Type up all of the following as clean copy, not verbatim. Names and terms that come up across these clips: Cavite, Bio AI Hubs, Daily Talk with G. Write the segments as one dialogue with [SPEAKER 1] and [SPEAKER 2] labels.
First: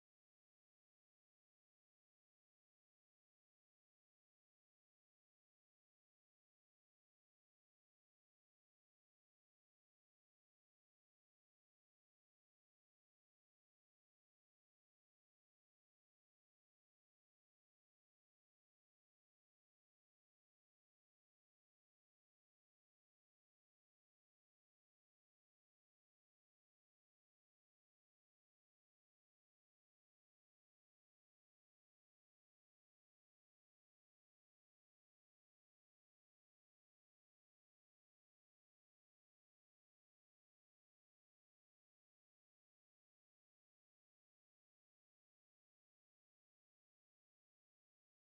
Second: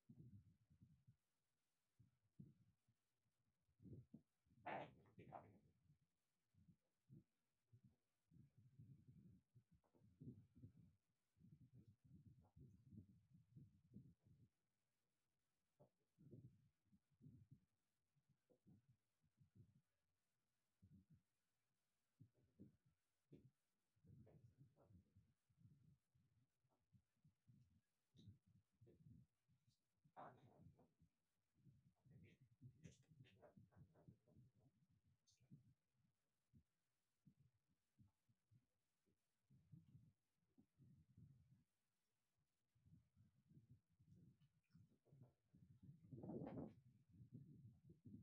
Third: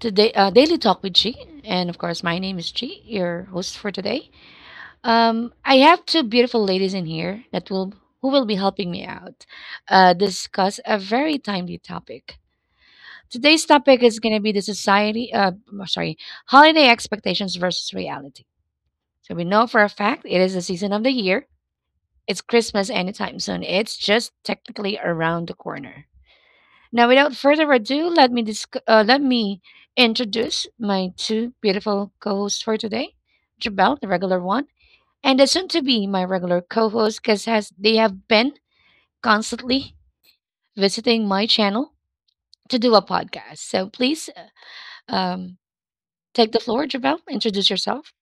[SPEAKER 1] today Daily Talk with G, and of course, my name is G, your host for today. I have two beautiful ladies in here that will who will be helping me out discuss a very timely topic. Today's topic is going to be the society, holiday expectations versus reality. So we know for a fact it is the season of the year. It's Christmas anytime soon. It's just technically around the corner. Now, without further ado, let me introduce my two beautiful co-hosts for today, Jabel, the regular one, and the soon-to-be my regular co-host, because as they have been constantly visiting my channel to do a podcast. So please, um, take the floor, Jabel. Introduce yourself.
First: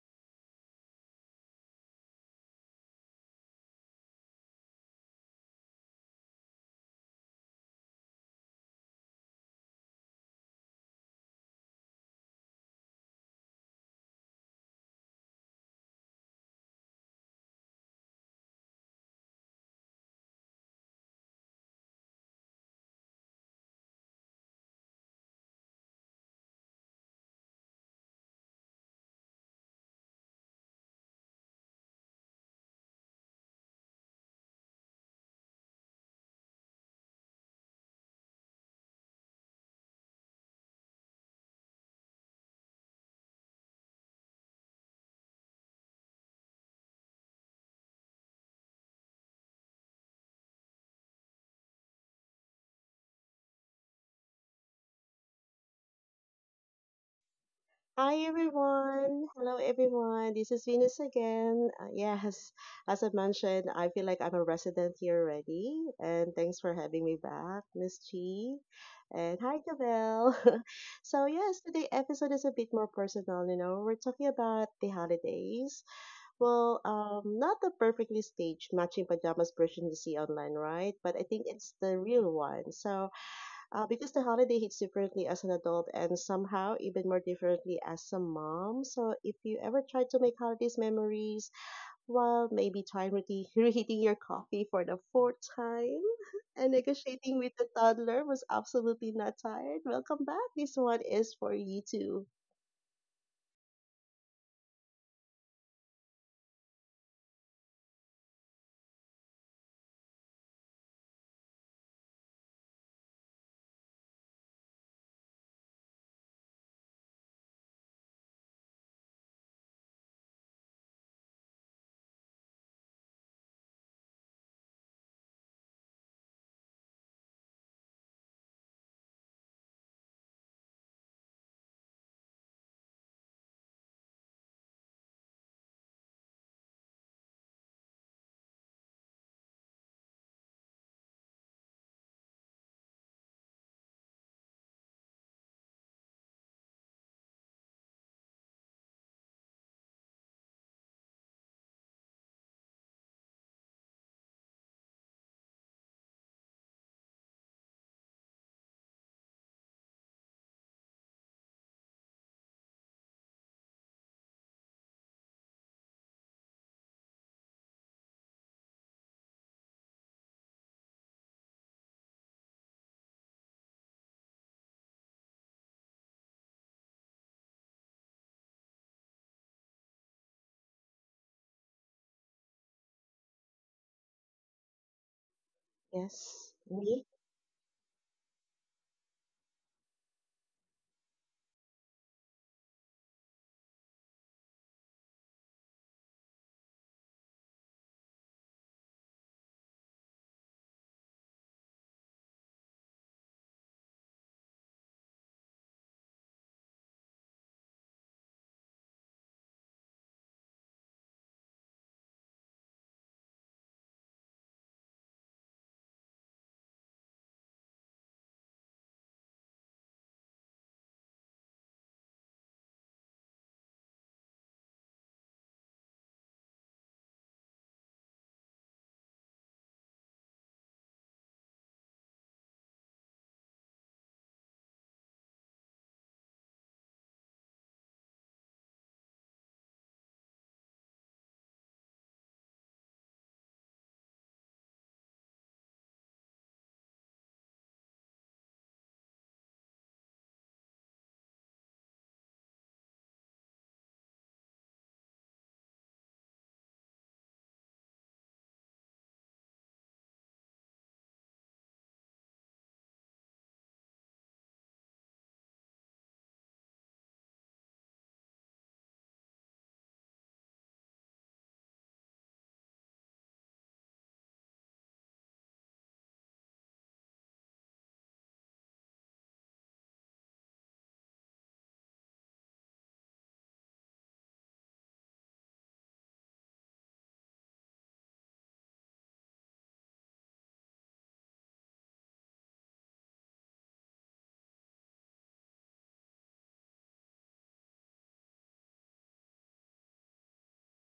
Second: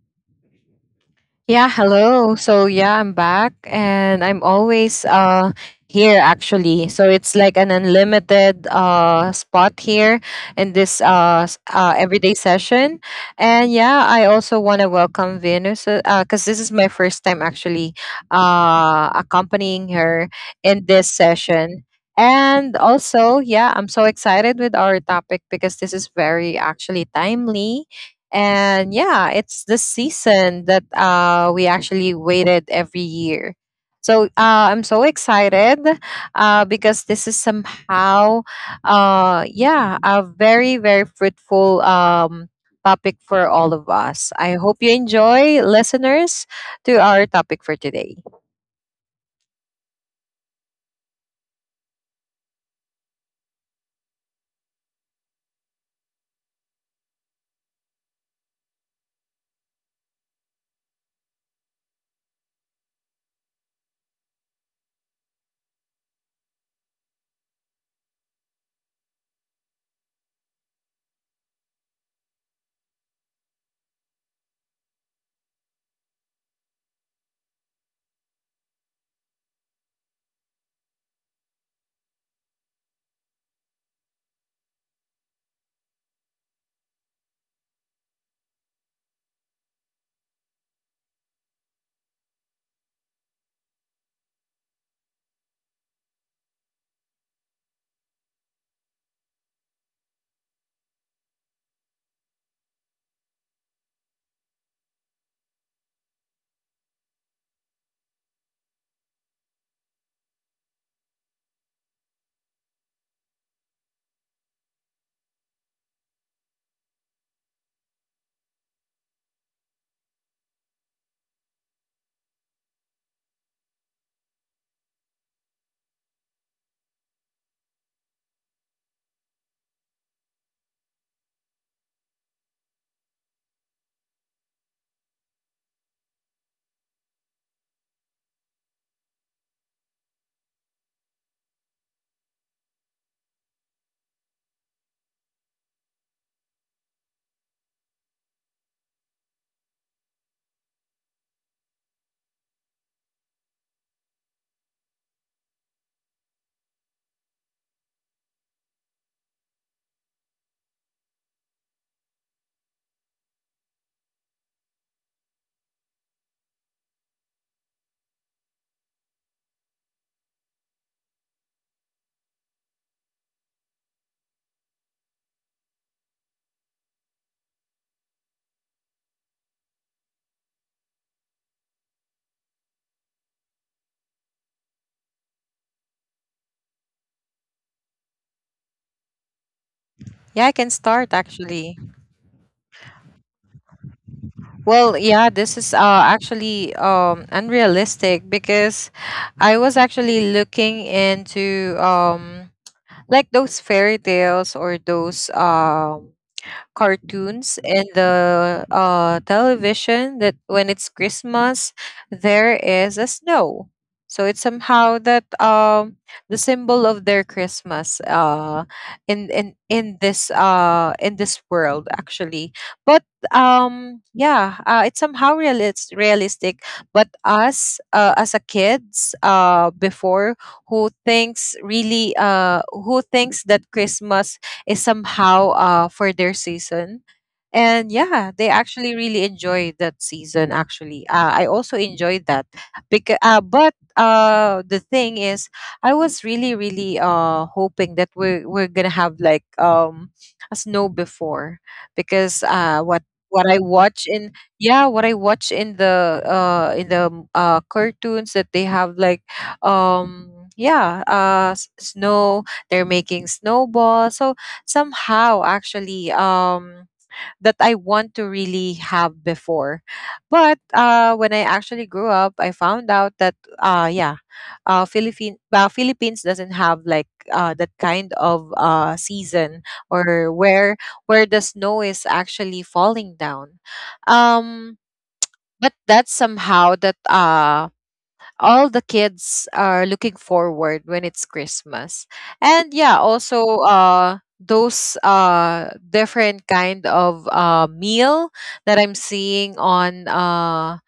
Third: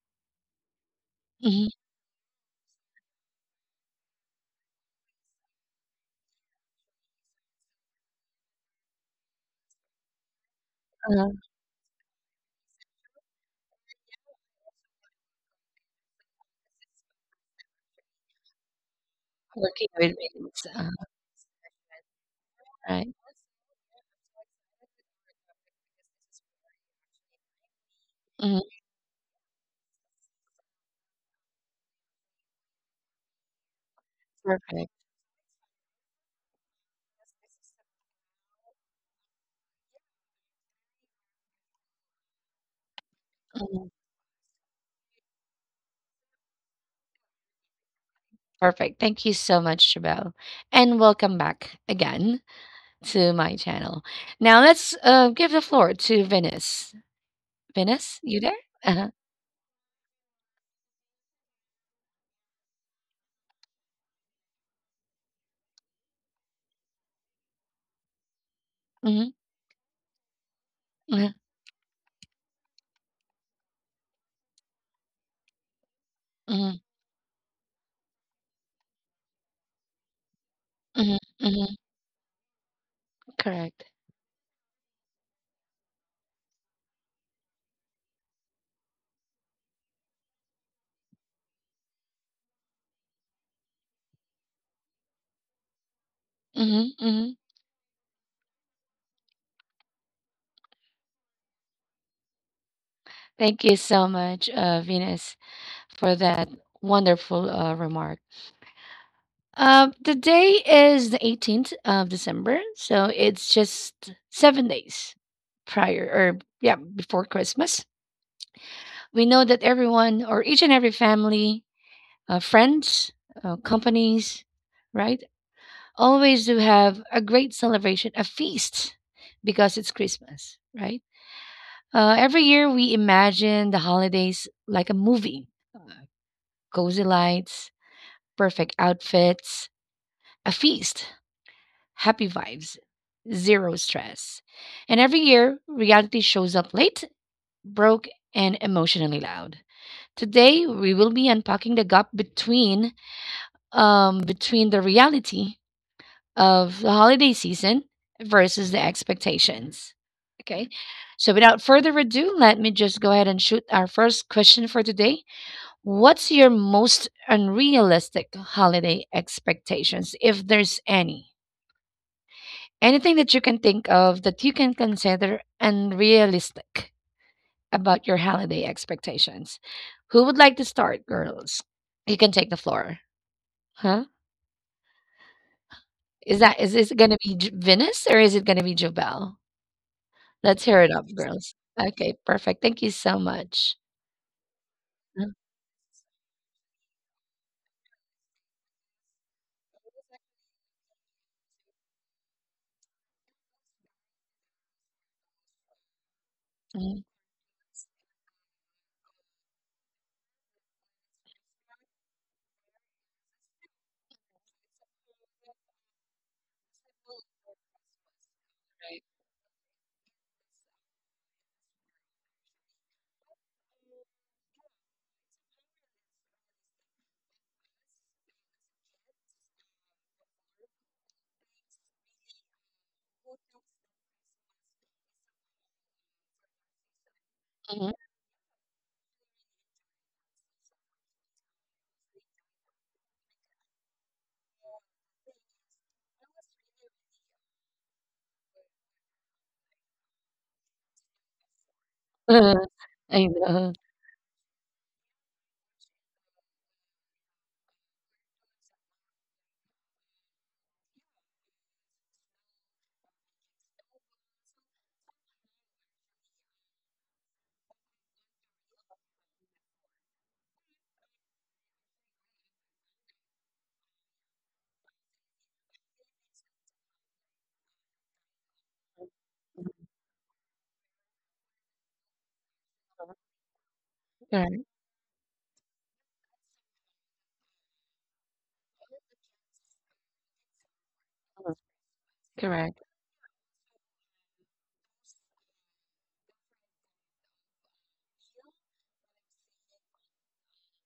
[SPEAKER 1] Mhm.
[SPEAKER 2] Yeah, hello. So yeah, I'm back and I'm always here actually. So it's like an unlimited spot here in this
[SPEAKER 1] Uh,
[SPEAKER 2] everyday session. And yeah, I also want to welcome Venus cuz this is my first time actually accompanying
[SPEAKER 1] Working with
[SPEAKER 2] her
[SPEAKER 1] meetings.
[SPEAKER 2] in this session. And
[SPEAKER 1] Right.
[SPEAKER 2] also, yeah, I'm so excited with our topic because this is very actually timely,
[SPEAKER 1] Mhm.
[SPEAKER 2] and yeah, it's the season that we actually waited every year. So I'm
[SPEAKER 1] Perfect.
[SPEAKER 2] so excited, because this is somehow, yeah, a very, very fruitful topic for all of us. I hope you enjoy, listeners, to our topic for today.
[SPEAKER 1] Perfect. Thank you so much, Jabelle. And welcome back again to my channel. Now let's give the floor to Venice. Venice,
[SPEAKER 3] Hi
[SPEAKER 1] you there? Uh-huh.
[SPEAKER 3] everyone. Hello everyone. This is Venus again. Yes, as I mentioned, I feel like I'm a resident here already. And thanks for having me back, Miss G.
[SPEAKER 1] Mhm,
[SPEAKER 3] And hi, Gavel.
[SPEAKER 1] mhm,
[SPEAKER 3] Today episode is a bit more personal. You know, we're talking about the holidays.
[SPEAKER 1] mhm,
[SPEAKER 3] Not the perfectly staged matching pajamas version you see online, right? But
[SPEAKER 1] mhm,
[SPEAKER 3] I think it's
[SPEAKER 1] mhm.
[SPEAKER 3] the real one. So
[SPEAKER 1] Correct.
[SPEAKER 3] because the holiday hits differently as an adult and somehow even more differently as a mom. So if you ever try to make holidays memories, well, maybe try reheating your coffee for the fourth time and
[SPEAKER 1] Mhm, mhm.
[SPEAKER 3] negotiating with the toddler was absolutely not tired. Welcome back. This one is for you too.
[SPEAKER 1] Thank you so much, Venus, for that wonderful remark. The day is the 18th of December, so it's just 7 days prior or yeah, before Christmas. We know that everyone or each and every family, friends, companies, right? Always to have a great celebration, a feast, because it's Christmas, right? Every year we imagine the holidays like a movie, uh, cozy lights, perfect outfits, a feast, happy vibes, zero stress. And every year, reality shows up late, broke, and emotionally loud. Today, we will be unpacking the gap between between the reality of the holiday season versus the expectations. Okay, so without further ado, let me just go ahead and shoot our first question for today. What's your most unrealistic holiday expectations, if there's any? Anything that you can think of that you can consider unrealistic about your holiday expectations? Who would like to start, girls? You can take the floor. Huh?
[SPEAKER 3] Yes.
[SPEAKER 1] Is this
[SPEAKER 3] Me?
[SPEAKER 1] gonna be Venus or is it gonna be Jobel?
[SPEAKER 2] Yeah, I
[SPEAKER 1] Let's
[SPEAKER 2] can
[SPEAKER 1] hear it up,
[SPEAKER 2] start
[SPEAKER 1] girls.
[SPEAKER 2] actually.
[SPEAKER 1] Okay, perfect. Thank you so much.
[SPEAKER 2] Well, yeah, this is actually unrealistic because I was actually looking into like those fairy tales or those
[SPEAKER 1] Mhm.
[SPEAKER 2] cartoons and the television that when it's Christmas, there is a snow. So it's somehow that the symbol of their Christmas
[SPEAKER 1] Okay.
[SPEAKER 2] in this in this world actually. But yeah, it's somehow realistic. But us as a kids before, who thinks that Christmas is somehow for their season, and
[SPEAKER 1] Mhm.
[SPEAKER 2] yeah they actually really enjoy that season actually. I also enjoyed that. Because uh, but uh the thing is, I was really hoping that we're gonna have like a snow before, because
[SPEAKER 1] Uh, I
[SPEAKER 2] what I
[SPEAKER 1] know.
[SPEAKER 2] watch in, yeah what I watch in the cartoons, that they have like um snow. They're making snowballs, so somehow actually that I want to really have before. But when I actually grew up, I found out that yeah, Philippines doesn't have like that kind of season, or where the snow is actually falling down.
[SPEAKER 1] Correct,
[SPEAKER 2] Um but that's somehow that all the kids are looking forward when it's Christmas. And
[SPEAKER 1] correct.
[SPEAKER 2] yeah, also those different kind of meal that I'm seeing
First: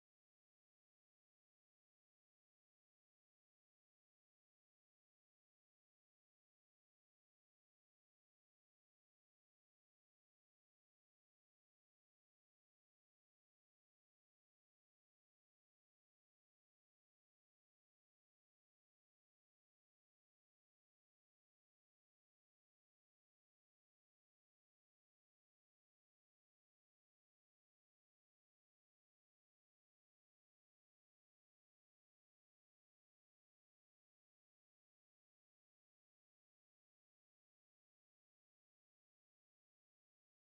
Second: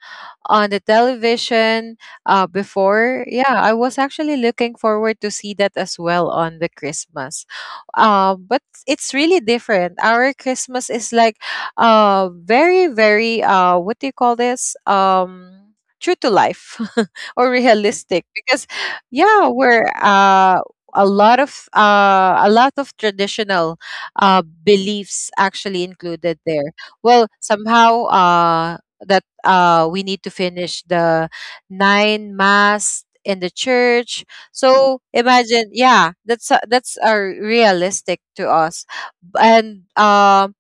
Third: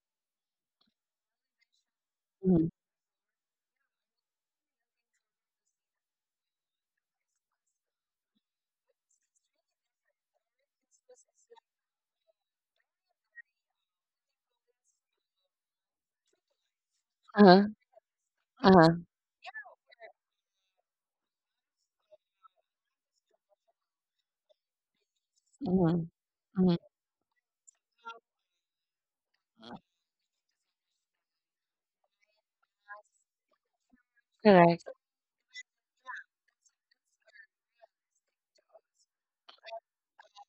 [SPEAKER 2] on the television
[SPEAKER 1] Mhm.
[SPEAKER 2] before. Yeah, I was actually looking forward to see that as well on the Christmas. But it's really different. Our Christmas is like very, very, what do you call this? True to life or
[SPEAKER 1] Uh-huh,
[SPEAKER 2] realistic, because
[SPEAKER 1] uh-huh.
[SPEAKER 2] yeah we're a lot of traditional beliefs actually
[SPEAKER 1] Mhm,
[SPEAKER 2] included there.
[SPEAKER 1] mhm.
[SPEAKER 2] Well somehow the we need to finish the nine mass in the church.
[SPEAKER 1] Correct.
[SPEAKER 2] So imagine, yeah, that's realistic to us. B- and um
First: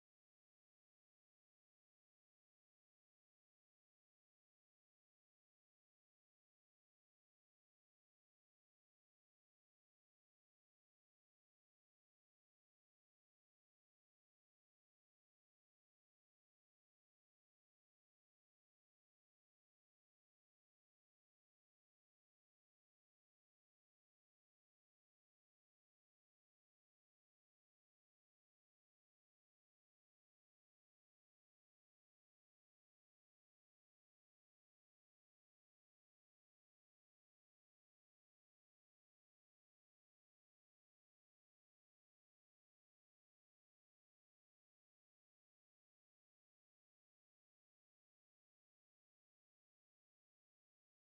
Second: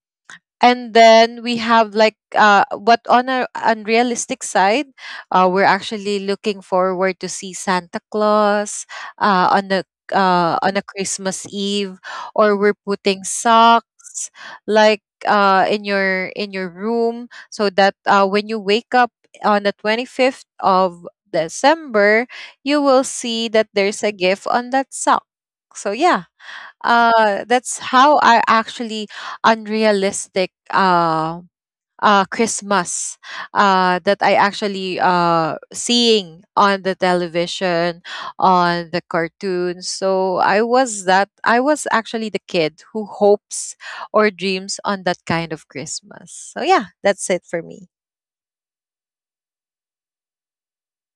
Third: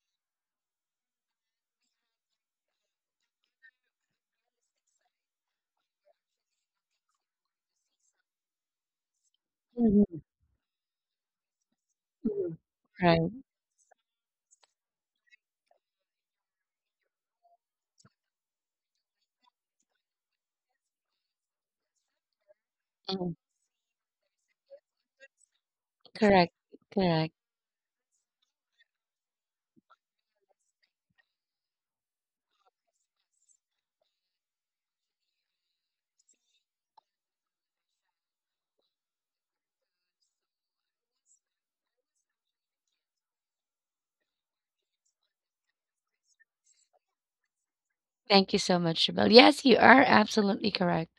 [SPEAKER 2] and then we have like but on our unrealistic side we're actually looking forward to see Santa Claus uh on the
[SPEAKER 1] Mhm,
[SPEAKER 2] on a Christmas Eve,
[SPEAKER 1] mhm.
[SPEAKER 2] or we're
[SPEAKER 1] Right.
[SPEAKER 2] putting socks, like in your room, so that when you wake up on the 25th of December, you will
[SPEAKER 1] Mhm.
[SPEAKER 2] see that there's a gift on that sock. So yeah,
[SPEAKER 1] Correct, correct.
[SPEAKER 2] that's how I actually, unrealistic Christmas that I actually seeing on the television, on the cartoons. So I was actually the kid who hopes or dreams on that kind of Christmas. So yeah, that's it for me.
[SPEAKER 1] Thank you so much, Shabelle. Yes, you are absolutely correct.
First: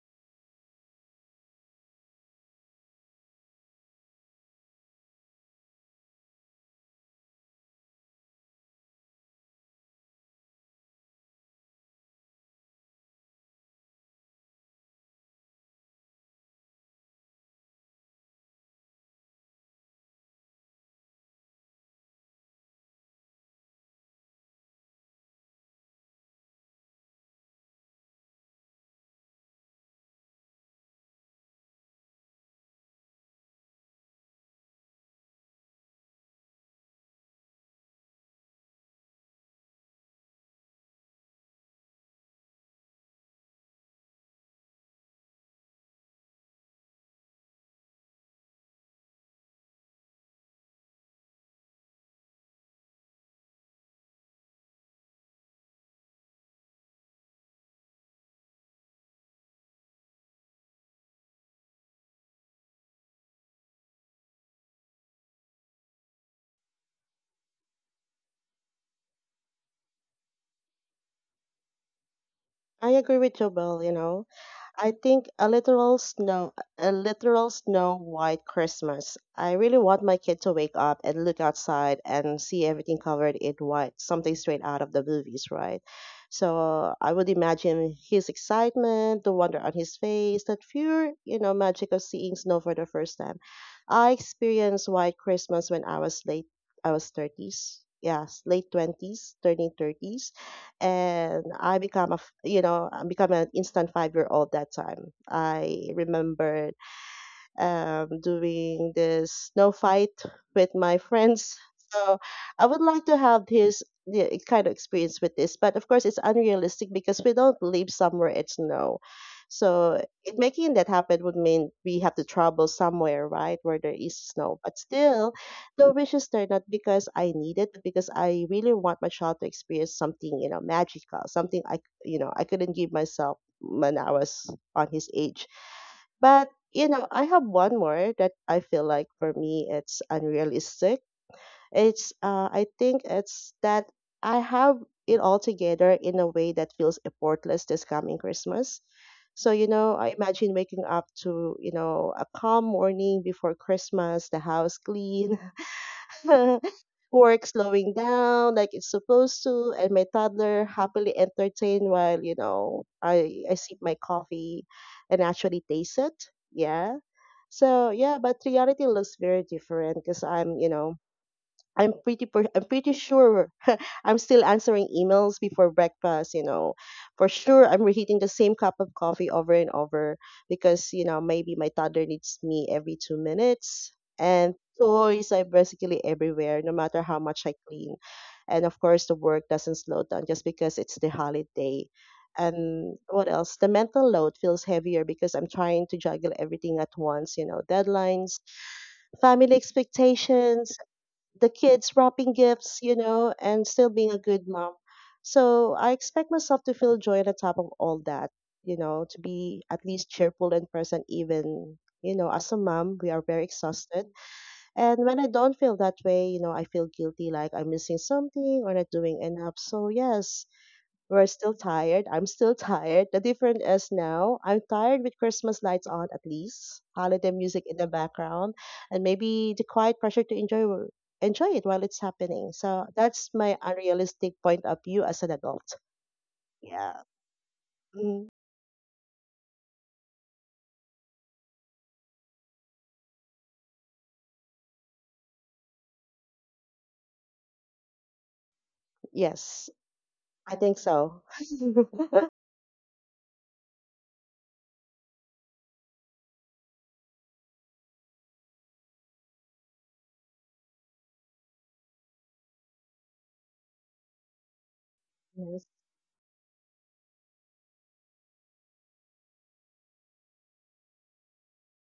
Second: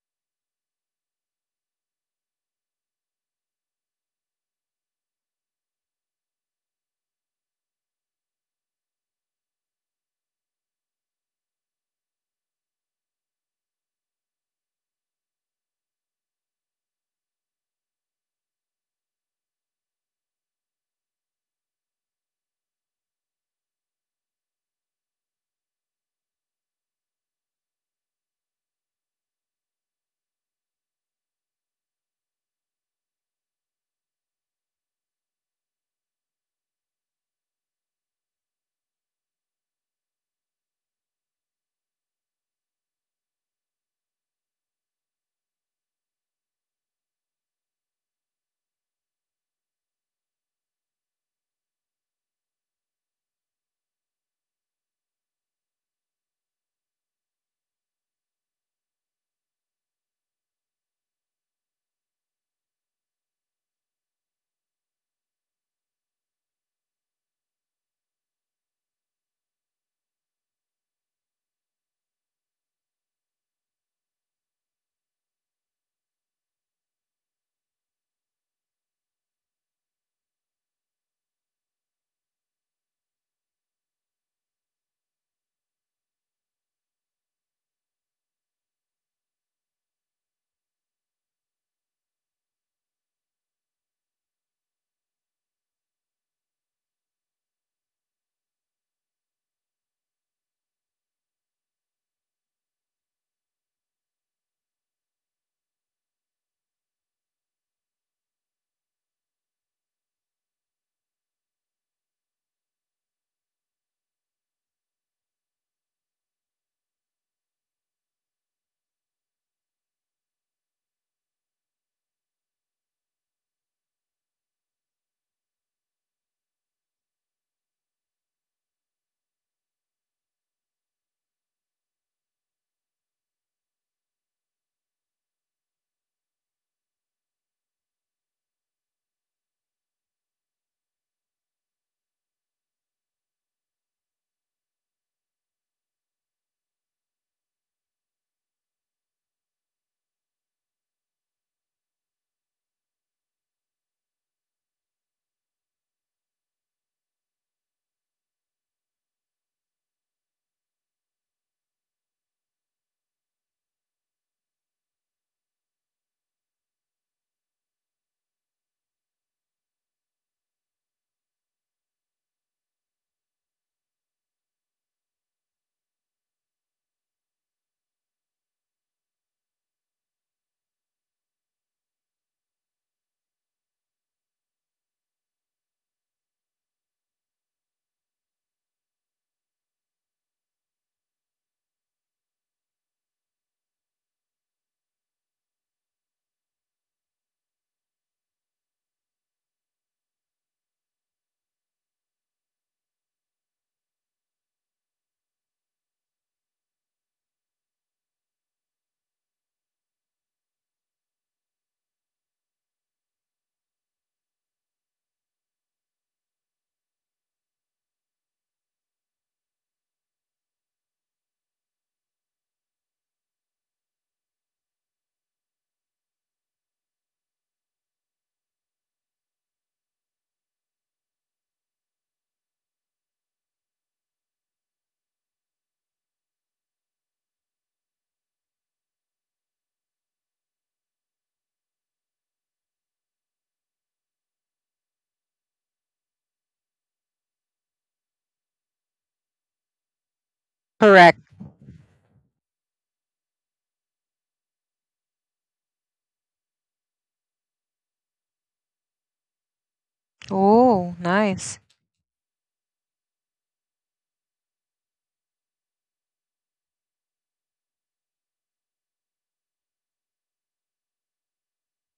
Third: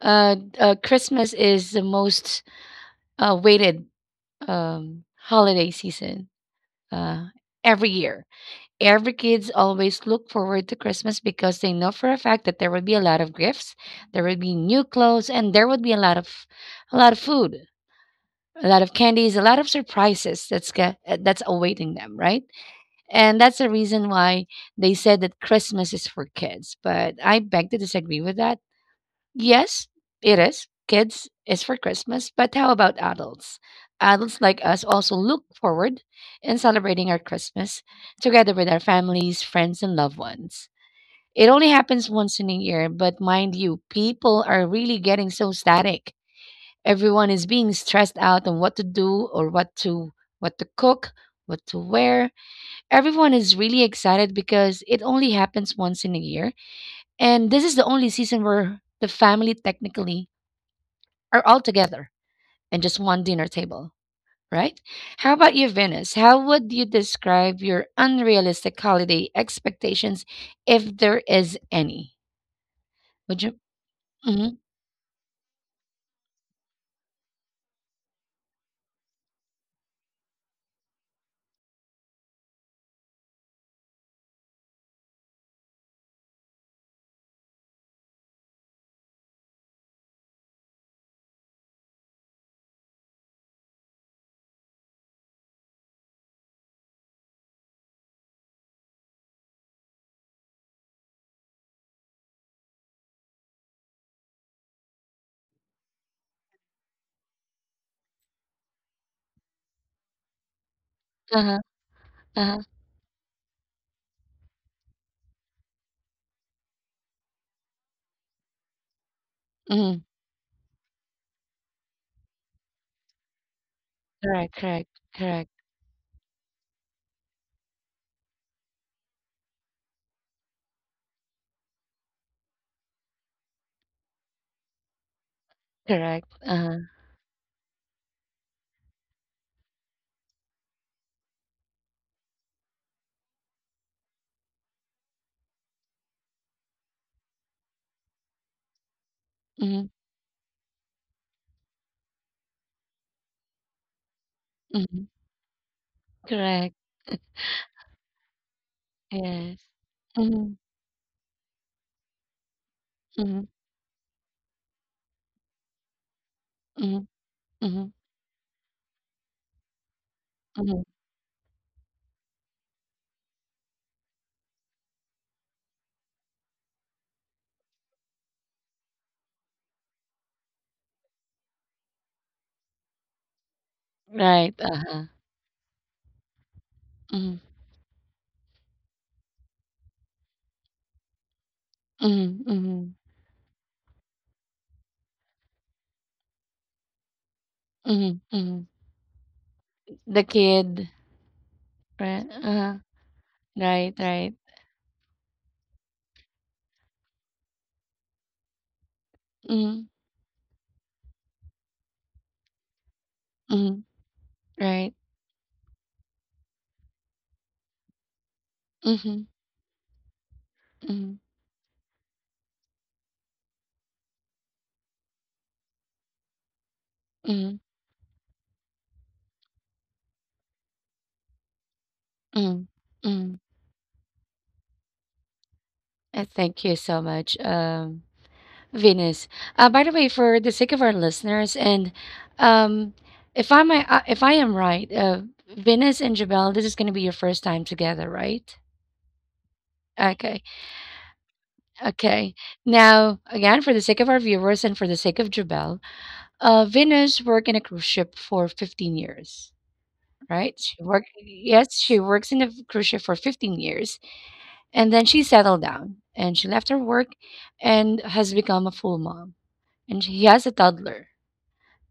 [SPEAKER 1] Christmas is the most weighted, holiday season, uh, every year. Every kids always look forward to Christmas because they know for a fact that there would be a lot of gifts, there would be new clothes, and there would be a lot of food, a lot of candies, a lot of surprises that's awaiting them, right? And that's the reason why they said that Christmas is for kids. But I beg to disagree with that. Yes, it is. Kids is for Christmas, but how about adults? Adults like us also look forward in celebrating our Christmas together with our families, friends, and loved ones. It only happens once in a year, but mind you, people are really getting so static. Everyone is being stressed out on what to do or what to cook, what to wear. Everyone is really excited because it only happens once in a year, and this is the only season where the family technically or all together and just one dinner table, right? How about you, Venus? How would you describe your unrealistic holiday expectations if there is any?
[SPEAKER 3] I agree with
[SPEAKER 1] Would you?
[SPEAKER 3] Jobel, you know.
[SPEAKER 1] Mm-hmm,
[SPEAKER 3] I think a literal snow white Christmas. I really want my kid to wake up and look outside and see everything covered in white, something straight out of the movies, right? So I would imagine his excitement, the wonder on his face, that pure, you know, magic of seeing snow for the first time. I experienced white Christmas when I was 30s. Yes, late 20s, turning 30s, and I become you know, I become an instant 5 year old that time. I remember doing this snow fight with my friends.
[SPEAKER 1] uh-huh,
[SPEAKER 3] So
[SPEAKER 1] uh-huh,
[SPEAKER 3] I would like to have this, yeah, kind of experience with this, but of course it's unrealistic because we don't live somewhere it's snow.
[SPEAKER 1] mm-hmm,
[SPEAKER 3] Making that happen would mean we have to travel somewhere, right, where there is
[SPEAKER 1] correct,
[SPEAKER 3] snow. But
[SPEAKER 1] correct,
[SPEAKER 3] still,
[SPEAKER 1] correct,
[SPEAKER 3] the wishes there not because I need it, but because I really want my child to experience something, you know, magical, something you know, I couldn't give myself when I was on his age.
[SPEAKER 1] correct,
[SPEAKER 3] But
[SPEAKER 1] uh-huh,
[SPEAKER 3] you know, I have one more that I feel like for me it's unrealistic. It's I think it's that I have it all together in a way that feels effortless this coming Christmas. So, you
[SPEAKER 1] mm-hmm,
[SPEAKER 3] know, I imagine waking up to, you know, a calm morning before Christmas, the house
[SPEAKER 1] mm-hmm,
[SPEAKER 3] clean,
[SPEAKER 1] correct,
[SPEAKER 3] work slowing down like it's supposed
[SPEAKER 1] yes.
[SPEAKER 3] to, and my
[SPEAKER 1] Mm-hmm,
[SPEAKER 3] toddler happily entertained while, you know,
[SPEAKER 1] mm-hmm,
[SPEAKER 3] I sip my coffee and actually taste it.
[SPEAKER 1] mm-hmm,
[SPEAKER 3] Yeah.
[SPEAKER 1] mm-hmm,
[SPEAKER 3] So yeah, but reality looks very different because I'm, you
[SPEAKER 1] mm-hmm,
[SPEAKER 3] know, I'm pretty sure I'm still answering emails before breakfast, you know. For sure I'm reheating the same cup of coffee over and over because, you know, maybe my toddler needs me every 2 minutes,
[SPEAKER 1] right,
[SPEAKER 3] and
[SPEAKER 1] uh-huh,
[SPEAKER 3] toys are basically everywhere no matter how
[SPEAKER 1] mm-hmm,
[SPEAKER 3] much I clean. And of course the work doesn't slow down just because it's the holiday.
[SPEAKER 1] mm-hmm, mm-hmm,
[SPEAKER 3] And what else? The mental load feels heavier because I'm trying to juggle everything at once, you know,
[SPEAKER 1] mm-hmm,
[SPEAKER 3] deadlines,
[SPEAKER 1] mm-hmm.
[SPEAKER 3] family
[SPEAKER 1] The
[SPEAKER 3] expectations,
[SPEAKER 1] kid,
[SPEAKER 3] the kids
[SPEAKER 1] right,
[SPEAKER 3] wrapping
[SPEAKER 1] uh-huh,
[SPEAKER 3] gifts, you know, and still
[SPEAKER 1] right,
[SPEAKER 3] being a
[SPEAKER 1] right,
[SPEAKER 3] good mom. So I expect myself to feel joy on the top of all that, you know, to be
[SPEAKER 1] mm-hmm,
[SPEAKER 3] at least cheerful and present, even, you know, as a mom, we are very
[SPEAKER 1] mm-hmm,
[SPEAKER 3] exhausted.
[SPEAKER 1] right.
[SPEAKER 3] And when I don't feel that way, you know, I feel guilty like I'm missing something or not doing
[SPEAKER 1] Mhm,
[SPEAKER 3] enough. So yes,
[SPEAKER 1] mhm,
[SPEAKER 3] we're still tired. I'm still tired. The difference is now I'm tired with Christmas lights on, at least, holiday
[SPEAKER 1] mhm,
[SPEAKER 3] music in the background, and maybe the quiet pressure to enjoy enjoy it while it's happening.
[SPEAKER 1] mhm,
[SPEAKER 3] So that's
[SPEAKER 1] mhm.
[SPEAKER 3] my unrealistic point of view as an adult.
[SPEAKER 1] Thank you so
[SPEAKER 3] Yeah.
[SPEAKER 1] much,
[SPEAKER 3] Mm,
[SPEAKER 1] Venus. By the way, for the sake of our listeners, and um, if I'm I might, if I am right, Venus and Jabel, this is going to be your first time together, right?
[SPEAKER 3] yes,
[SPEAKER 1] Okay,
[SPEAKER 3] I think
[SPEAKER 2] Correct.
[SPEAKER 3] so.
[SPEAKER 1] okay. Now, again, for the sake of our viewers and for the sake of Jabel, Venus worked in a cruise ship for 15 years, right? She
[SPEAKER 2] Oh,
[SPEAKER 1] worked,
[SPEAKER 2] nice.
[SPEAKER 1] yes, she works in a cruise ship for 15 years. And then she settled
[SPEAKER 3] Yes,
[SPEAKER 1] down and she left her work and has become a full mom. And she has a toddler.